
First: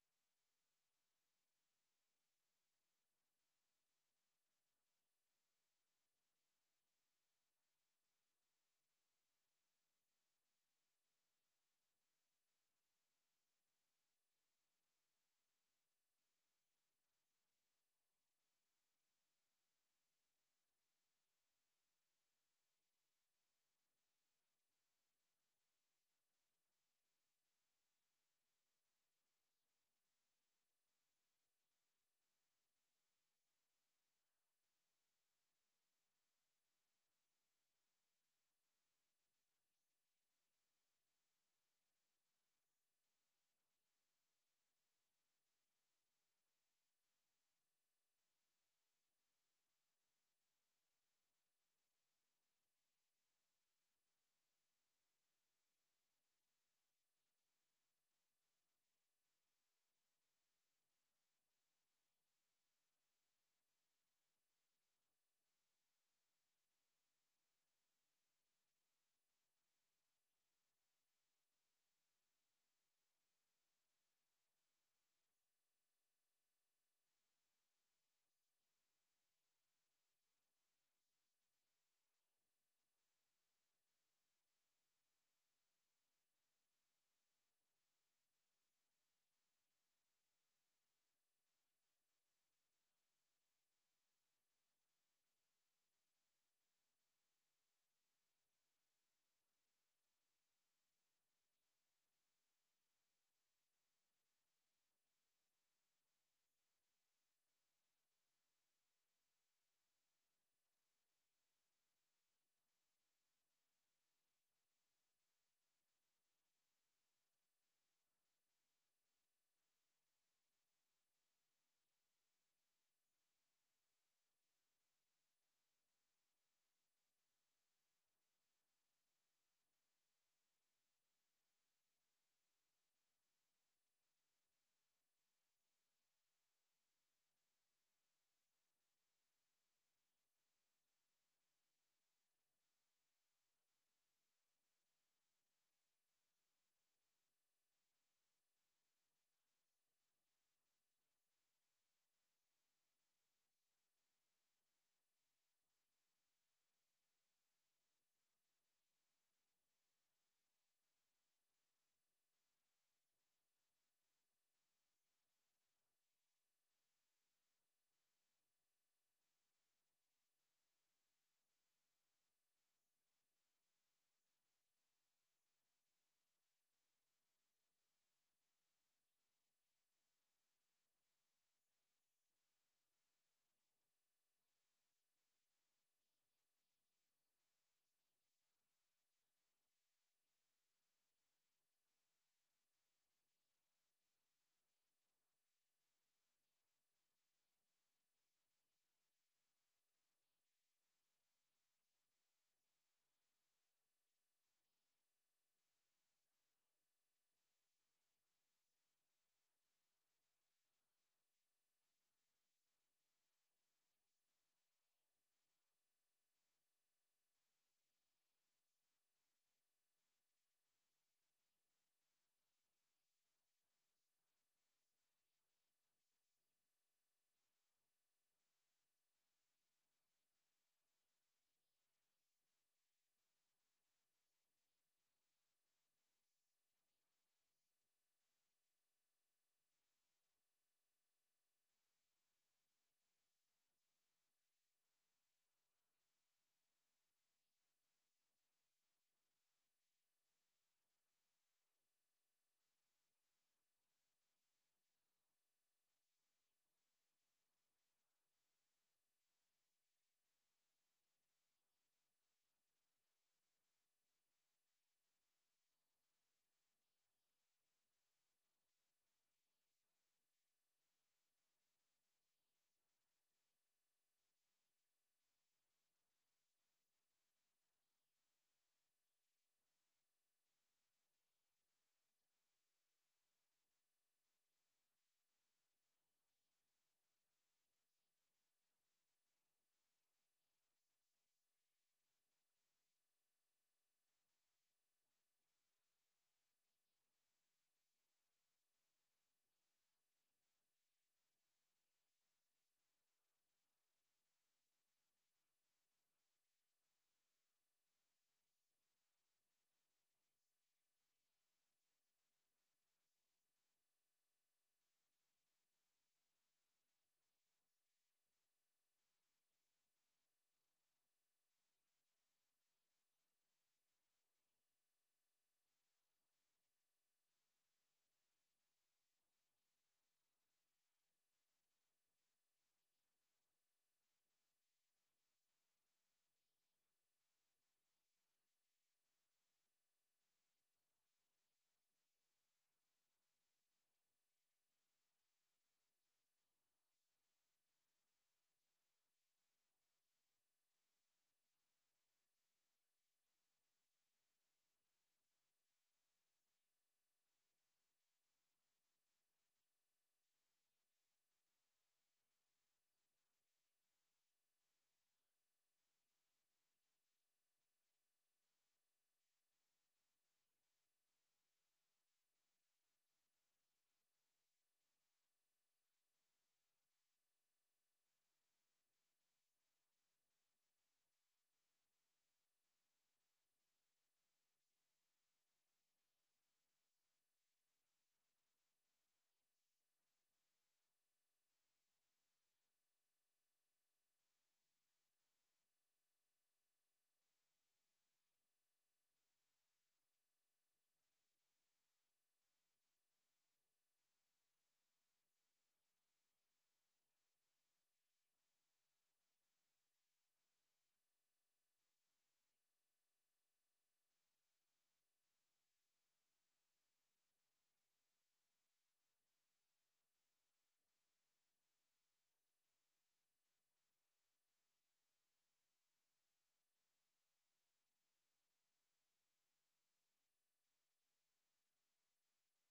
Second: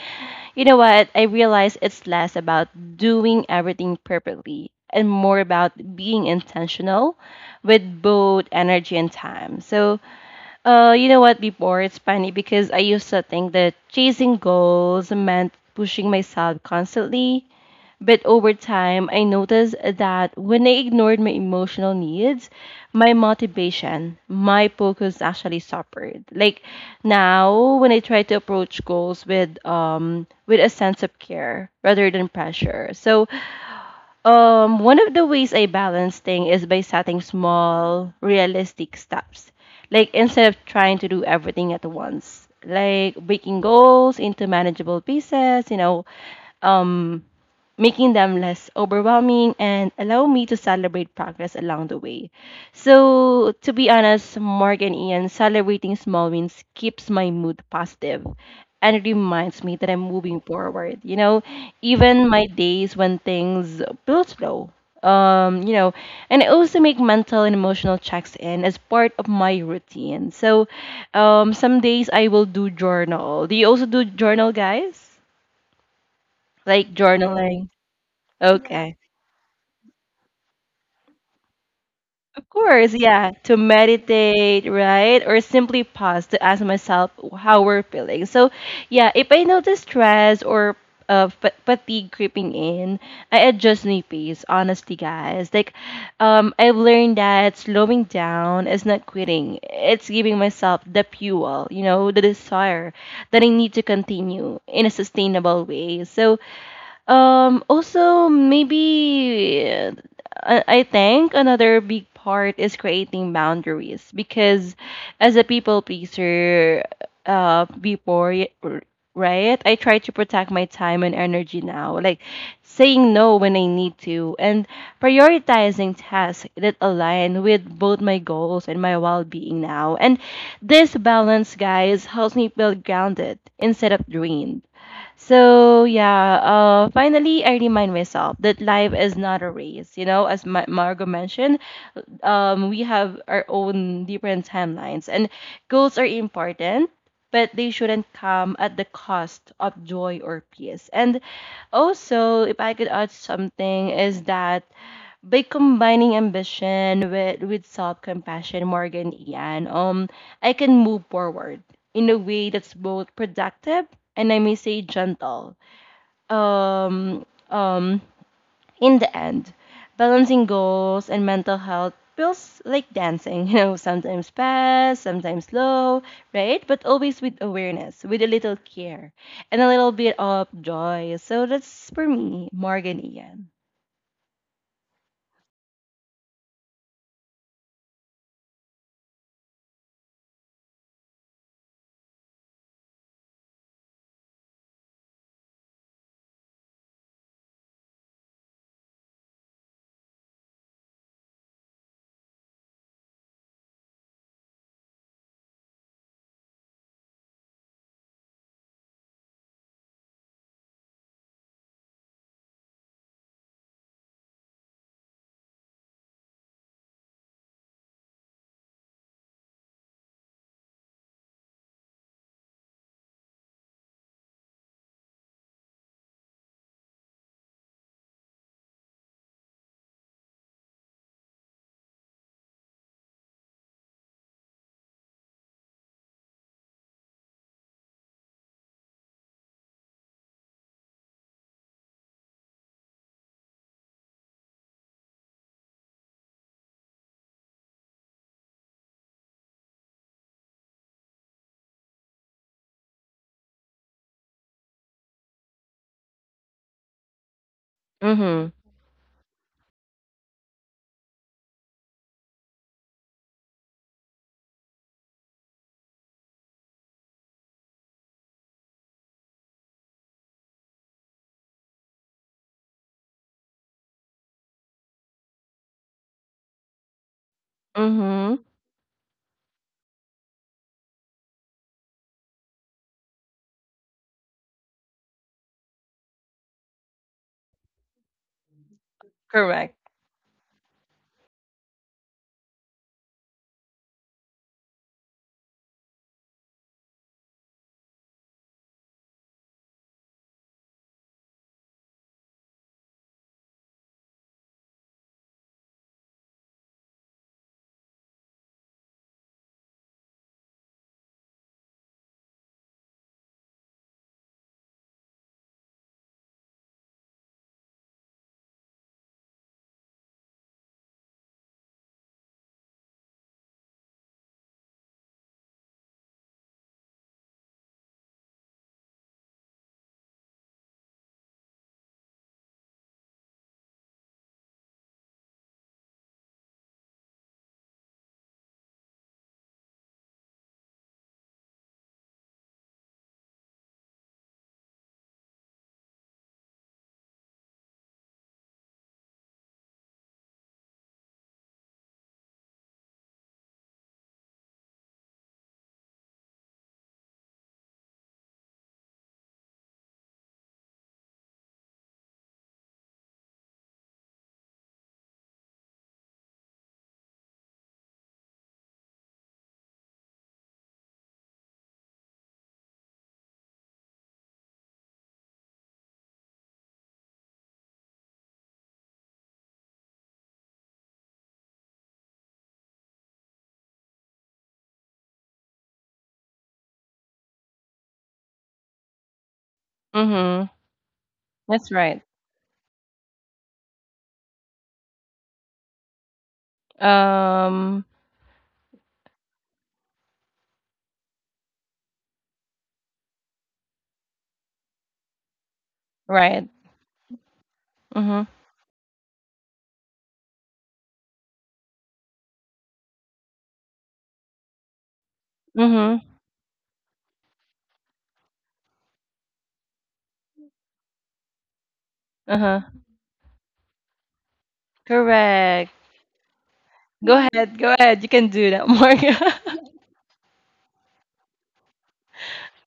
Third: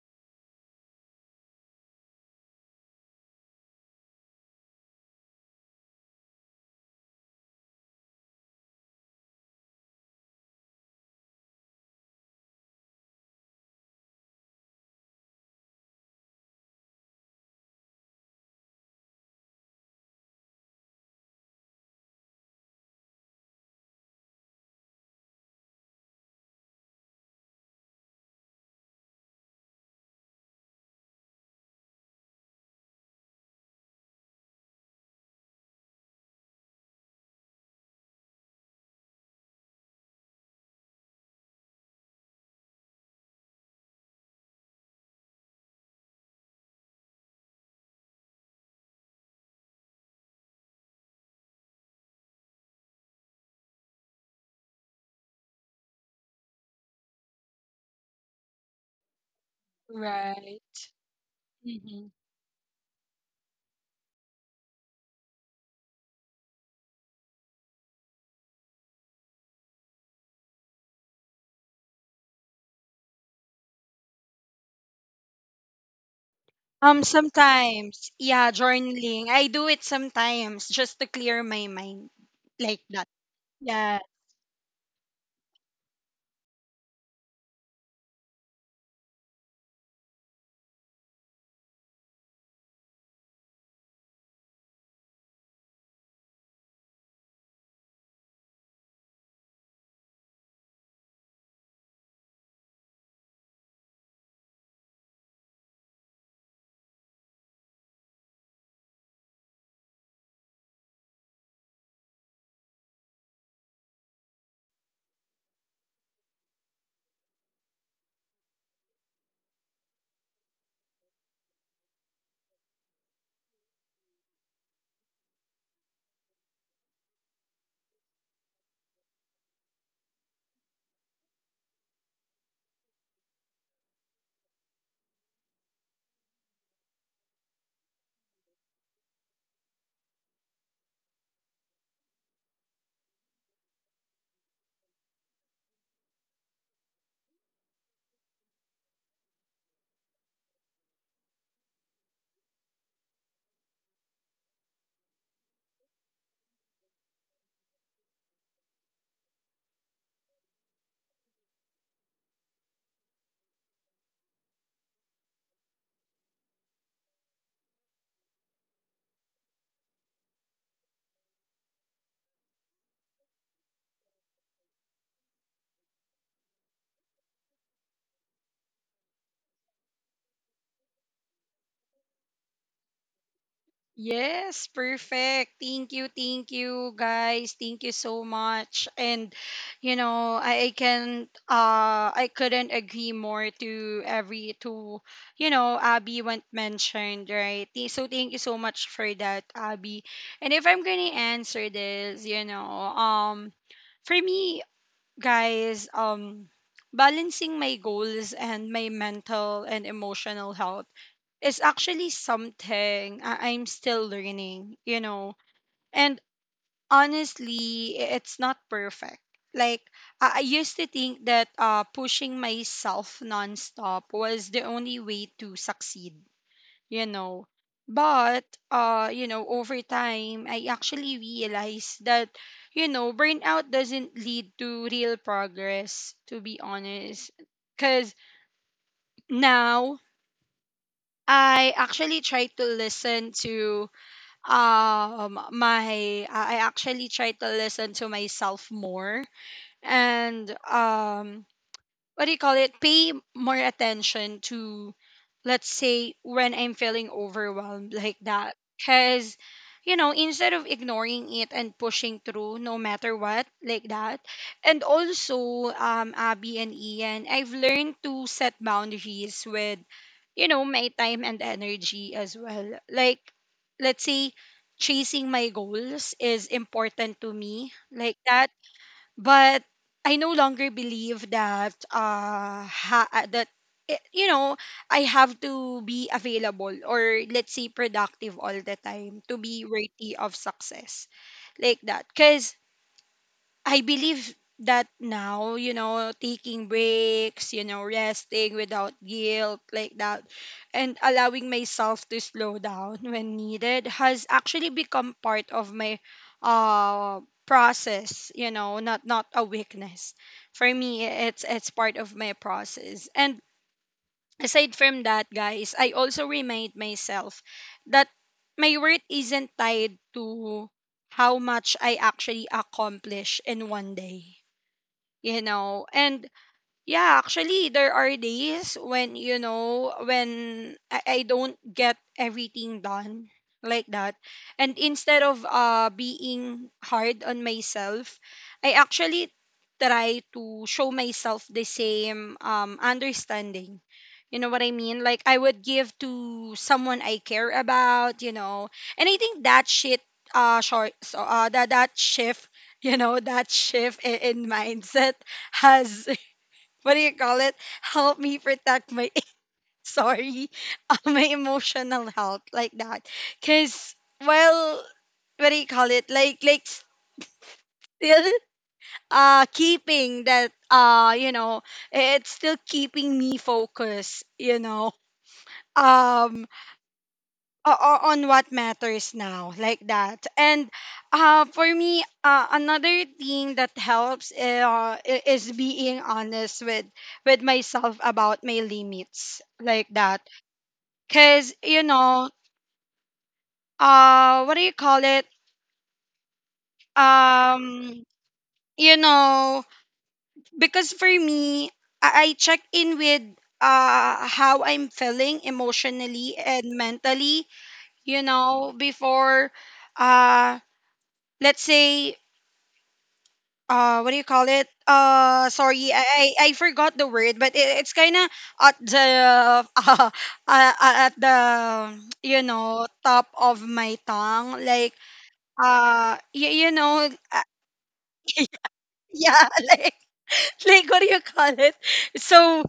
you know what? I realize it's less about doing everything perfectly and more about being intentional with both energy and time. So, you know what? Before it's funny because I used to think that chasing goals meant pushing myself constantly, but over time, I noticed that when I ignored my emotional needs, my motivation, my focus actually suffered. Like now, when I try to approach goals with a sense of care rather than pressure. So, one of the ways I balance things is by setting small, realistic steps. Like instead of trying to do everything at once, like breaking goals into manageable pieces. You know, um making them less overwhelming and allow me to celebrate progress along the way. So, to be honest, Mark and Ian celebrating small wins keeps my mood positive and it reminds me that I'm moving
Right.
forward. You know,
Hmm.
even my days when things feel slow. You know, and I also make mental and emotional checks in as part of my routine. So, some days I will do journal. Do you also do journal, guys? Like journaling?
Sometimes, yeah,
Okay.
journaling. I do it sometimes just to clear my mind,
Of
like
course,
that.
yeah, to
Yeah.
meditate, right? Or simply pause to ask myself how we're feeling. So, yeah, if I notice stress or fatigue creeping in, I adjust my pace, honestly, guys. Like, I've learned that slowing down is not quitting, it's giving myself the fuel, you know, the desire that I need to continue in a sustainable way. So, Also, maybe I I think another big part is creating boundaries because as a people pleaser, uh, before, y- r- right, I try to protect my time and energy now, like saying no when I need to and prioritizing tasks that align with both my goals and my well being now. And this balance, guys, helps me feel grounded instead of drained so yeah, finally I remind myself that life is not a race. You know, as Margo mentioned, we have our own different timelines, and goals are important, but they shouldn't come at the cost of joy or peace. And also, if I could add something, is that by combining ambition with self compassion, Morgan Ian, I can move forward in a way that's both productive and I may say gentle. Um, um, in the end, balancing goals and mental health feels like dancing, you know, sometimes fast, sometimes slow, right? But always with awareness, with a little care, and a little bit of joy. So that's for me, Morgan Ian.
Yes, perfect. Thank you, guys. Thank you so much. And you know, I can I couldn't agree more to every to, you know, Abby went mentioned, right? So thank you so much for that, Abby. And if I'm gonna answer this, you know, um, for me, guys, balancing my goals and my mental and emotional health is actually something I'm still learning, you know. And honestly, it's not perfect. Like, I used to think that pushing myself nonstop was the only way to succeed, you know. But you know, over time I actually realized that, you know, burnout doesn't lead to real progress, to be honest. Cause now I actually try to listen to my I actually try to listen to myself more, and what do you call it, pay more attention to, let's say, when I'm feeling overwhelmed, like
Mm-hmm.
that, because you know, instead of ignoring it and pushing through no matter what, like that. And also, um, Abby and Ian, I've learned to set boundaries with, you know, my time and energy as well. Like, let's say, chasing my goals is important to me, like
Mm-hmm.
that, but I no longer believe that you know, I have to be available or, let's say, productive all the time to be
Correct.
worthy of success, like that, because I believe that now, you know, taking breaks, you know, resting without guilt, like that, and allowing myself to slow down when needed has actually become part of my uh process, you know, not, not a weakness. For me, it's part of my process. And aside from that, guys, I also remind myself that my worth isn't tied to how much I actually accomplish in one day. You know, and yeah, actually, there are days when, you know, when I don't get everything done, like that. And instead of being hard on myself, I actually try to show myself the same, understanding. You know what I mean? Like, I would give to someone I care about, you know. And I think that that shift, you know, that shift in mindset has, what do you call it, help me protect my sorry, my emotional health, like that. Cause, well, what do you call it? Like, still keeping that, uh, you know, it's still keeping me focused. You know, um, on what matters now, like that. And for me, another thing that helps, is being honest with myself about my limits, like that,
Mm-hmm.
because
That's
you
right.
know, what do you call it,
Um,
um, you know, because for me I check in with how I'm feeling emotionally
right.
and mentally, you
Mm-hmm.
know, before uh, let's say, what do you call it, sorry,
Mm-hmm.
I forgot the word, but it, it's kind of at the uh, at the, you
Uh-huh.
know, top of my tongue. Like,
Correct.
you know,
Go ahead. Go ahead. You can do that, Morgan.
yeah, like, what do you call it? So,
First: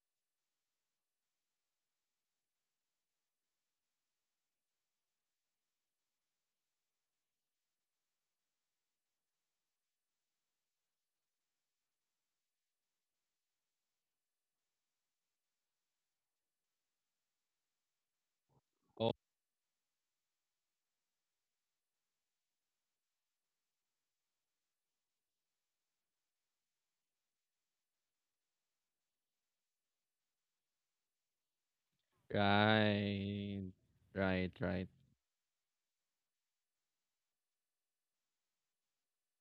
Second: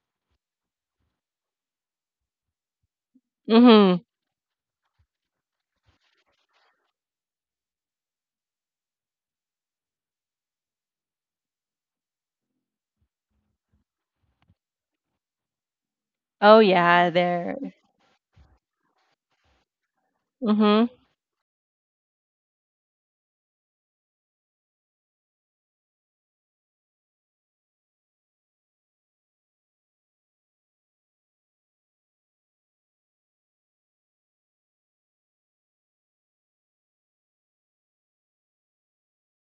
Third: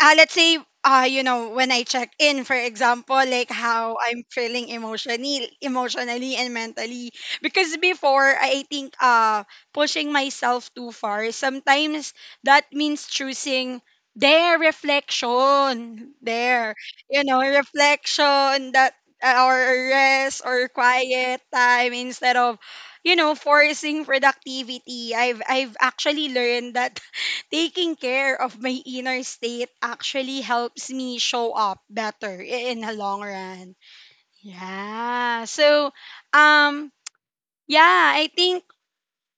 let's say, you know, when I check in, for example, like, how
mm-hmm.
I'm feeling emotionally and mentally, because before I think pushing myself too far sometimes, that means choosing their reflection,
Oh
their,
yeah,
you know,
there.
reflection, that
All
or rest or
Mm-hmm.
quiet time instead of, you know, forcing productivity. I've actually learned that taking care of my inner state actually helps me show up better in the long
right.
run.
Right, right.
Yeah. So, um, yeah, I think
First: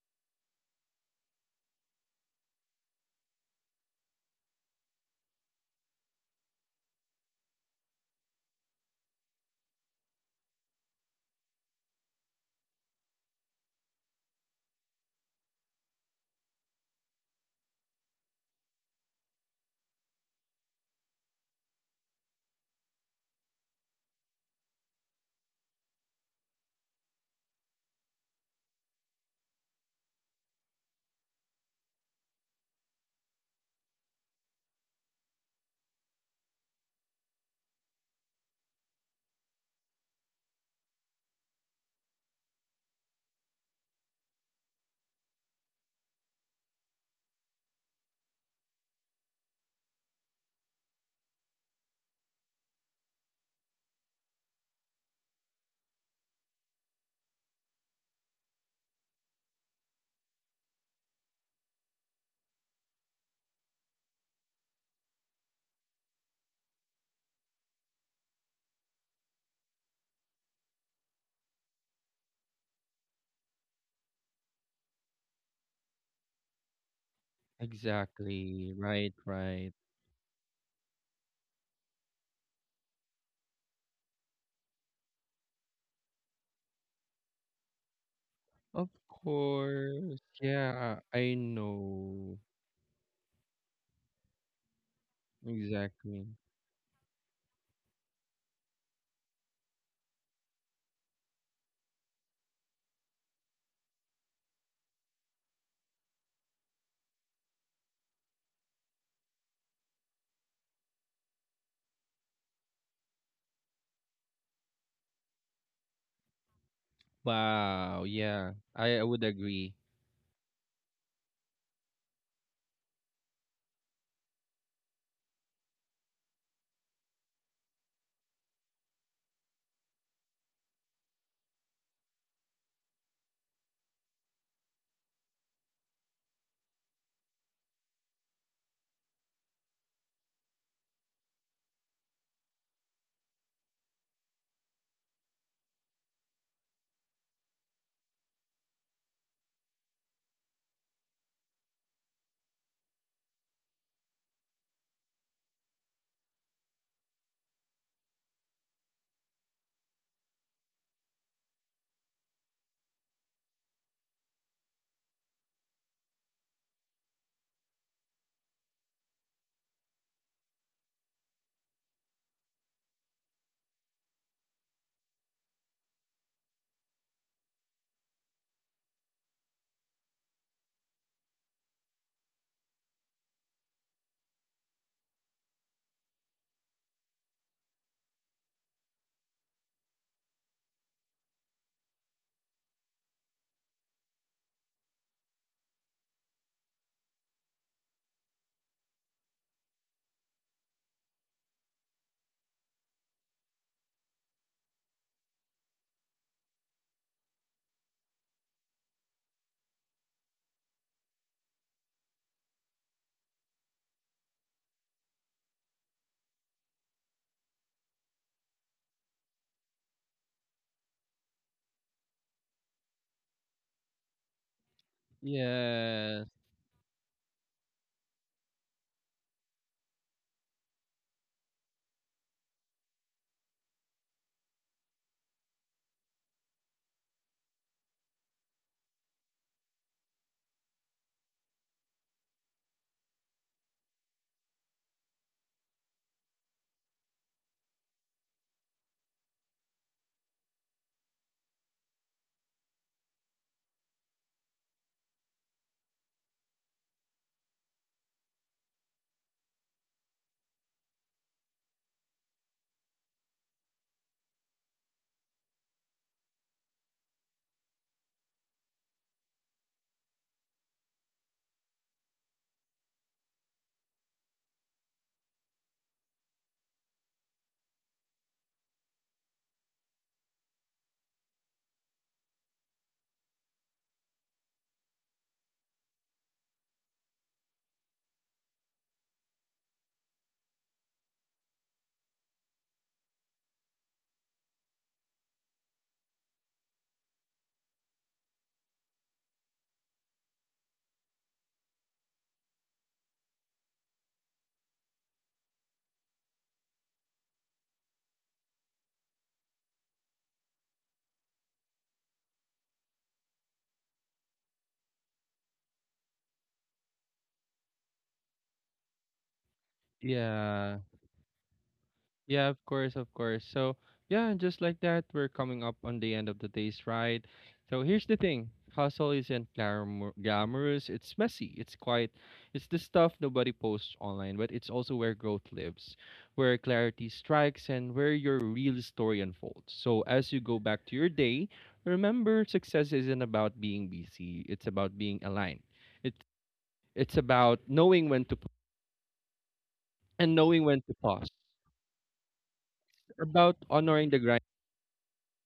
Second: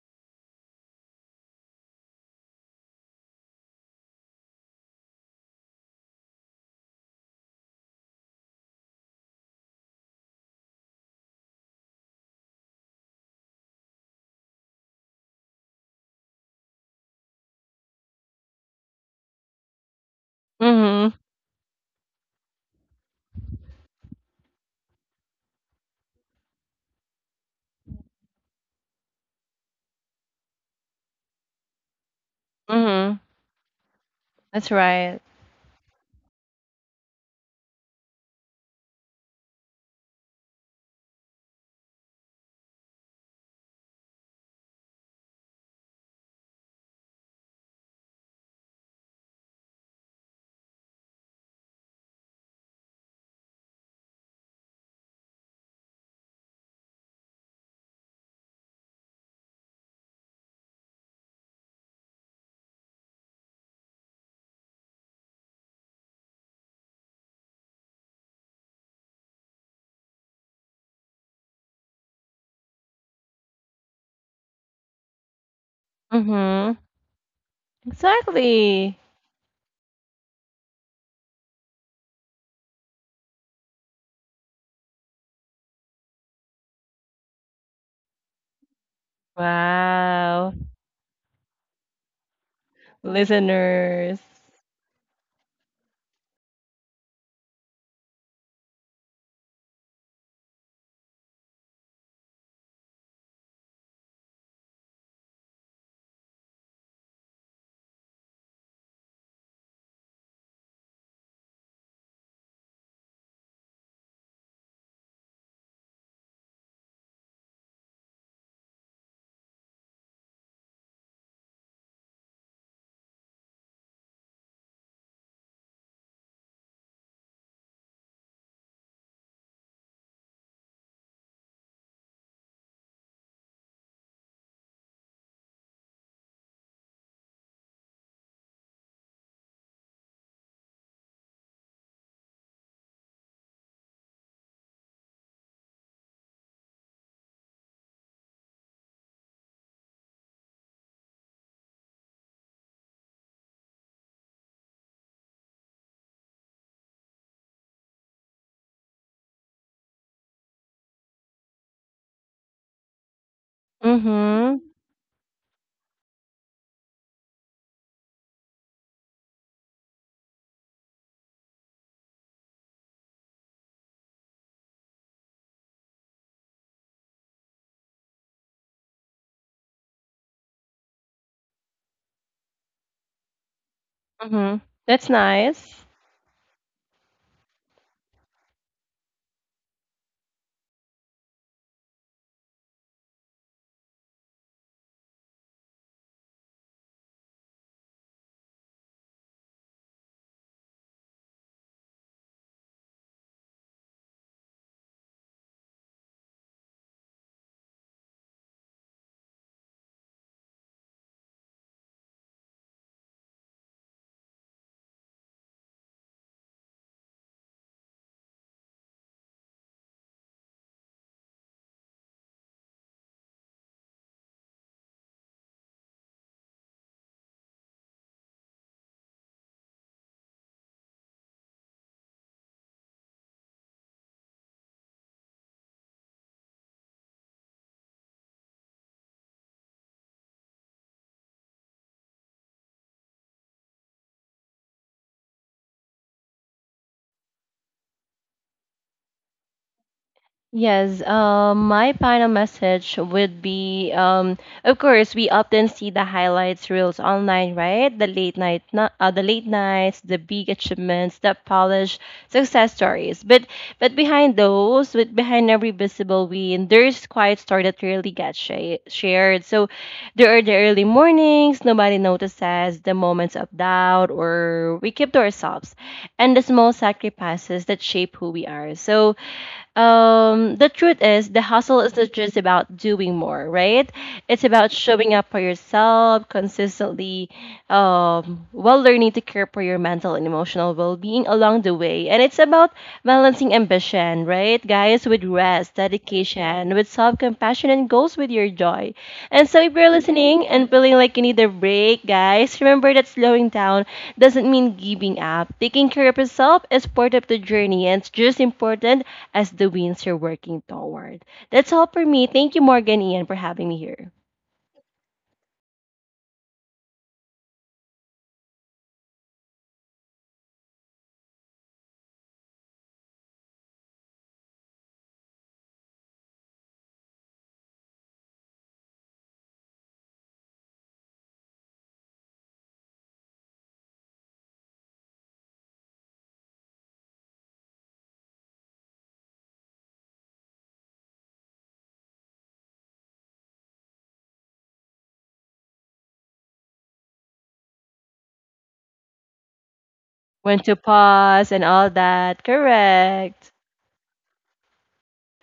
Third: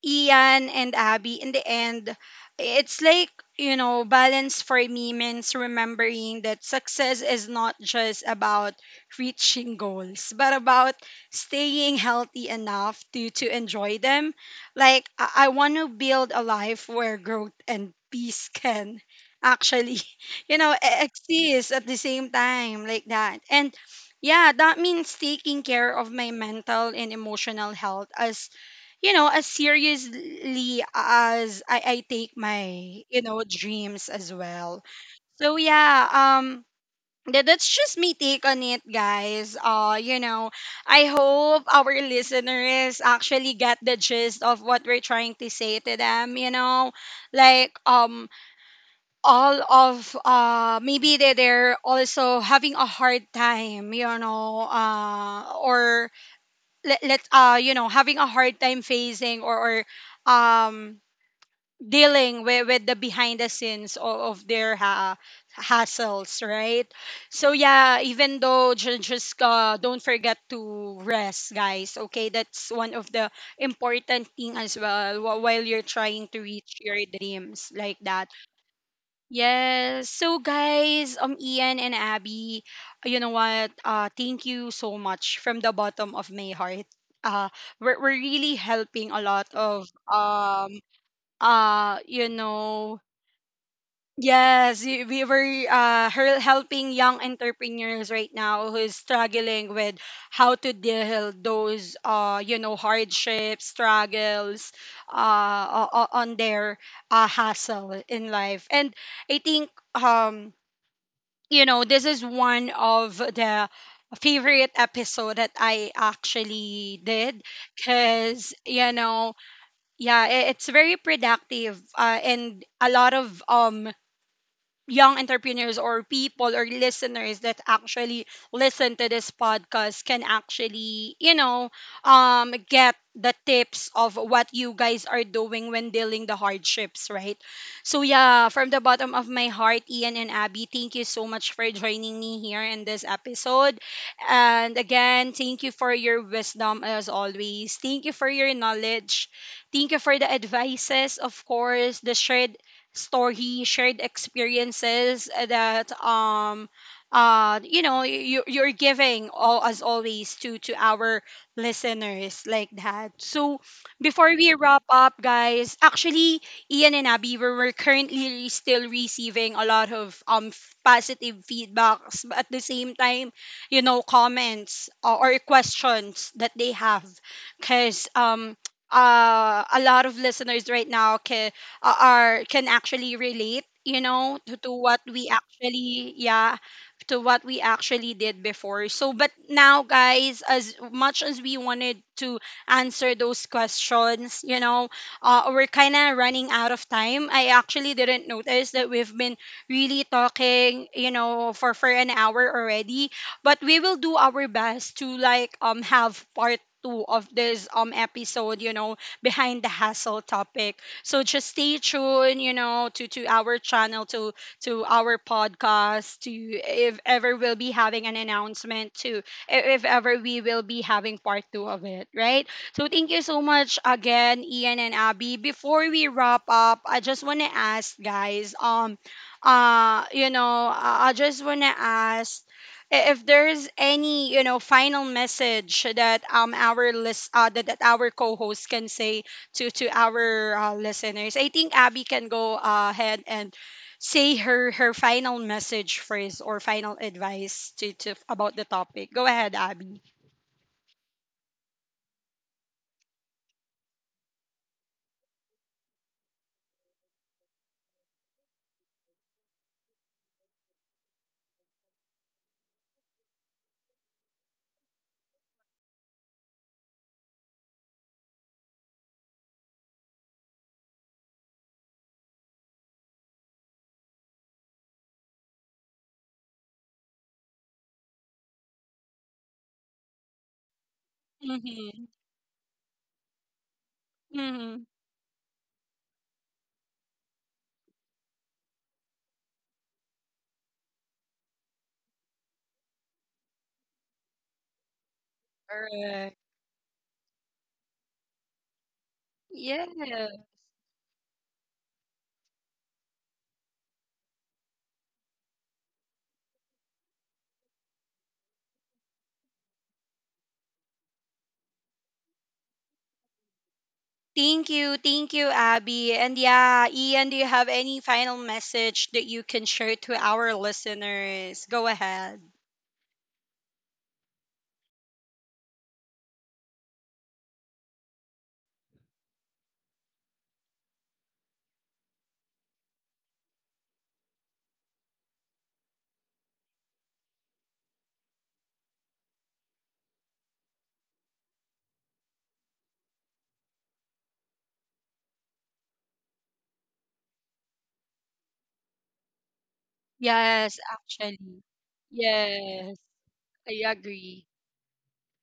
Ian and Abby, in the end, it's like, you know, balance for me means remembering that success is not just about reaching goals, but about staying healthy enough to enjoy them. Like, I want to build a life where growth and peace can actually,
Mm-hmm.
exist at the same time, like that. And yeah, that means taking care of my mental and emotional health as you know as seriously as I take my
Mhm.
you know dreams as
That's
well.
right.
So um that's just me take on it, guys, you know, I hope our listeners actually get the gist of what we're trying to say to them, you know, like all of maybe they're also having a hard time, you know, or let, let you know, having a hard time facing or um dealing with the behind the scenes of their hassles, right? So yeah, even though ju- just don't forget to rest, guys, okay? That's one of the important thing as well while you're trying to reach
Mhm.
your dreams like that.
Exactly.
Exactly.
Right, right.
Yes. So guys, Ian and Abby, you know what? Thank you so much from the bottom of my heart. Uh we're really
Of
helping a lot of
course.
Wow.
um
Yeah, I
uh you
know.
know
Listeners.
Yes, we were
Exactly.
helping young entrepreneurs right now who is struggling with how to deal those you know hardships, struggles, uh on their hustle in life. And I think, um you know, this is one of the favorite episode that I actually did,
Wow.
because
Yeah,
you
I would
know,
agree.
yeah, it's very productive, and a lot of young entrepreneurs or people or listeners that actually listen to this podcast can actually, you know, get the tips of what you guys are doing when dealing the hardships, right? So yeah, from the bottom of my heart, Ian and Abby, thank you so much for joining me here in this episode. And again, thank you for your wisdom as always. Thank you for your knowledge. Thank you for the advices, of course, the shared story, shared experiences that you know you're giving all as always to our listeners like that. So before we
Mhm.
wrap up, guys, actually Ian and Abby we're currently still receiving a lot of positive feedbacks, but at the same time, you know, comments or questions that they have, because a lot of listeners right now are can actually relate, you know,
Mhm.
to what
That's
we
nice.
actually, yeah, to what we actually did before. So but now guys, as much as we wanted to answer those questions, you know, we're kind of running out of time. I actually didn't notice that we've been really talking, you know, for an hour already, but we will do our best to like have part two of this episode, you know, behind the hassle topic. So just stay tuned, you know, to our channel, to our podcast, to if ever we'll be having an announcement, to if ever we will be having part two of it, right? So thank you so much again, Ian and Abby. Before we
Yes.
wrap up, I just want to ask, guys, you know, I just want to ask, if there's any you know final message that our that our co-host can say to our listeners. I think Abby can go ahead and say her final message phrase or final advice to about the topic. Go ahead, Abby.
Yes, my final message would be of course, we often see the highlights reels online, right? The late night, no- The late nights, the big achievements, the polished success stories. But behind those, with behind every visible win, there's quiet story that rarely gets shared. So there are the early mornings nobody notices, the moments of doubt, or we keep to ourselves, and the small sacrifices that shape who we are. So the truth is the hustle is
Mm-hmm.
not just about doing more, right? It's about
Mm-hmm.
showing up for yourself consistently, while learning to care for your mental and emotional well being along the way. And it's about balancing ambition, right, guys, with rest,
Correct.
dedication, with self compassion, and goals with your joy. And so, if
Yeah.
you're listening and feeling like you need a break, guys, remember that slowing down doesn't mean giving up. Taking care of yourself is part of the journey, and it's just important as the wins you're working toward. That's all for me. Thank you, Morgan Ian, for having me here.
Thank you. Thank you, Abby. And yeah, Ian, do you have any final message that you can share to our
Yeah.
listeners? Go ahead.
Yeah, of course, of course. So, yeah, just like that, we're coming up on the end of the day's ride. So, here's the thing: hustle isn't glamour- glamorous, it's messy, it's quiet, it's the stuff nobody posts online, but it's also where growth lives, where clarity strikes, and where your real story unfolds. So, as you go back to your day, remember success isn't about being busy, it's about being aligned. It's, it's about
When
knowing
to
Yes,
when to pause,
actually.
pause and all that.
Yes,
Correct.
about
I
honoring the grind
agree.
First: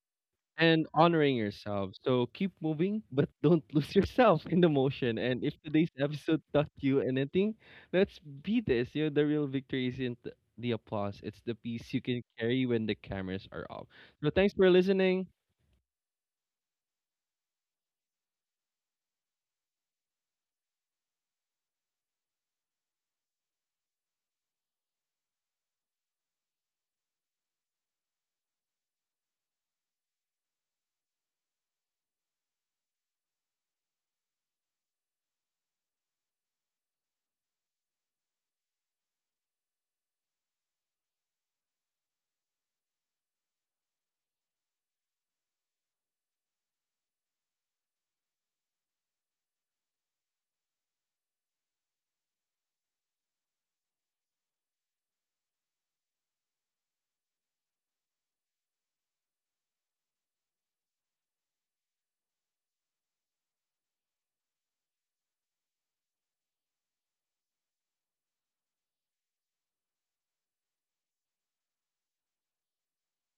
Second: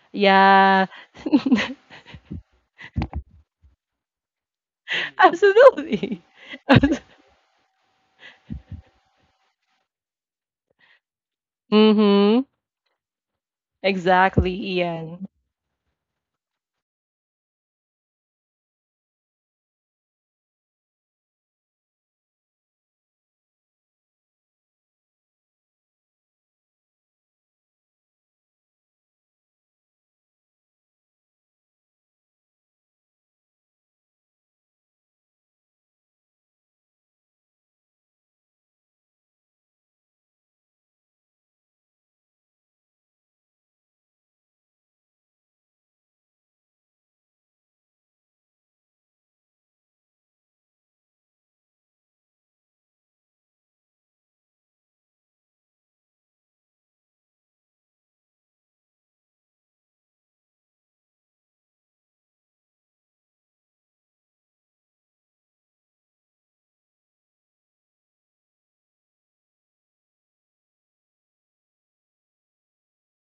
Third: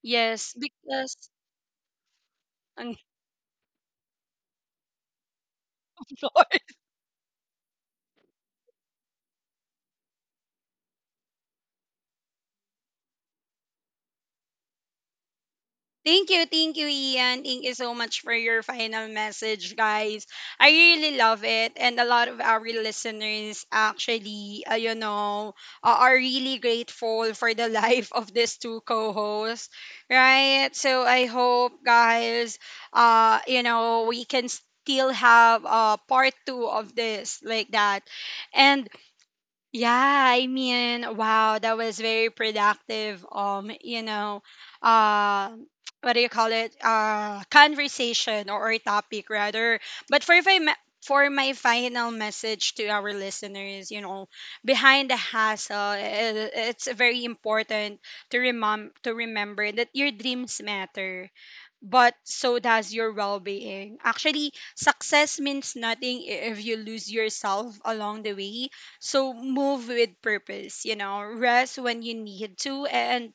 Yes,
and
Yeah.
because.
honoring yourself. So keep
I'm
moving, but don't lose yourself in the motion. And if today's
Absolutely.
episode
sorry.
taught you anything, let's be this. You know, the real victory isn't the applause, it's the peace you can
mm-hmm.
carry when the cameras are off. So thanks
Exactly,
for listening.
Ian.
Thank you, Ian. Thank you so much for your final message, guys. I really love it, and a lot of our listeners actually, you know, are really grateful for the life of these two co-hosts, right? So I hope, guys, you know, we can still have part two of this like that, and yeah, I mean, wow, that was very productive. You know, uh, what do you call it? Conversation, or topic rather. But for for my final message to our listeners, you know, behind the hassle, it's very important to to remember that your dreams matter, but so does your well-being. Actually, success means nothing if you lose yourself along the way. So move with purpose, you know, rest when you need to, and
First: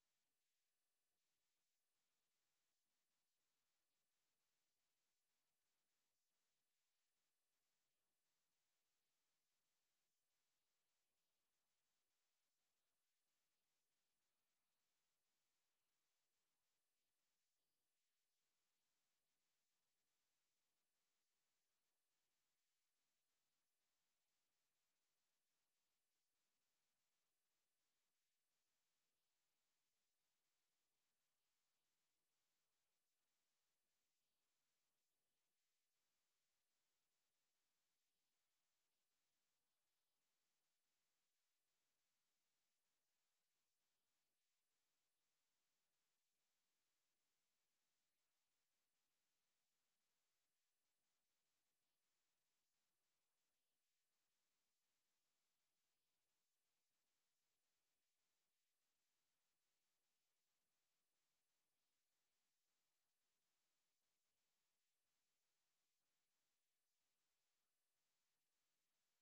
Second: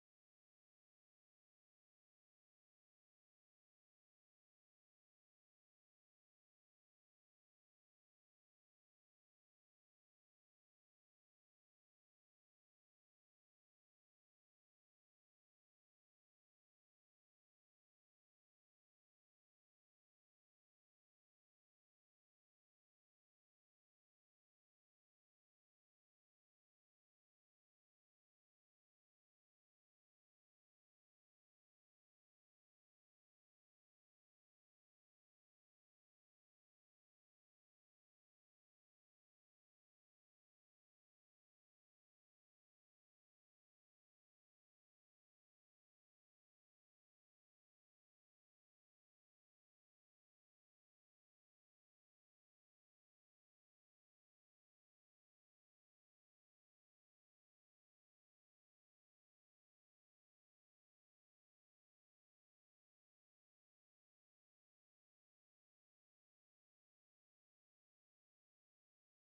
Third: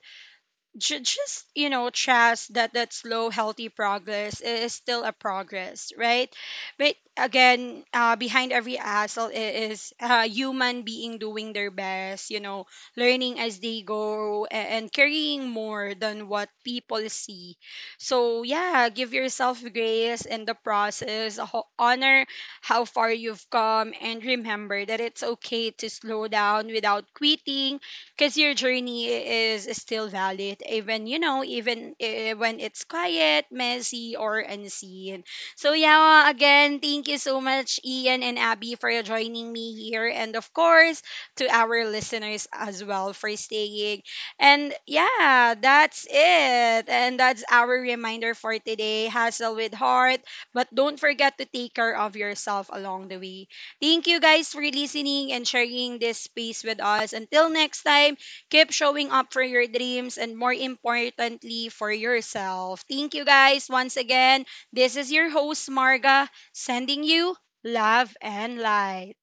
ju- just you know trust that slow healthy progress is still a progress, right? But again, behind every hassle is human being doing their best, you know, learning as they go, and carrying more than what people see. So yeah, give yourself grace in the process, honor how far you've come, and remember that it's okay to slow down without quitting, because your journey is still valid, even you know even when it's quiet, messy, or unseen. So yeah, again, thank you so much, Ian and Abby, for joining me here, and of course, to our listeners as well for staying. And yeah, that's it, and that's our reminder for today: hustle with heart, but don't forget to take care of yourself along the way. Thank you, guys, for listening and sharing this space with us. Until next time, keep showing up for your dreams, and more importantly, for yourself. Thank you, guys, once again. This is your host, Marga, sending you love and light.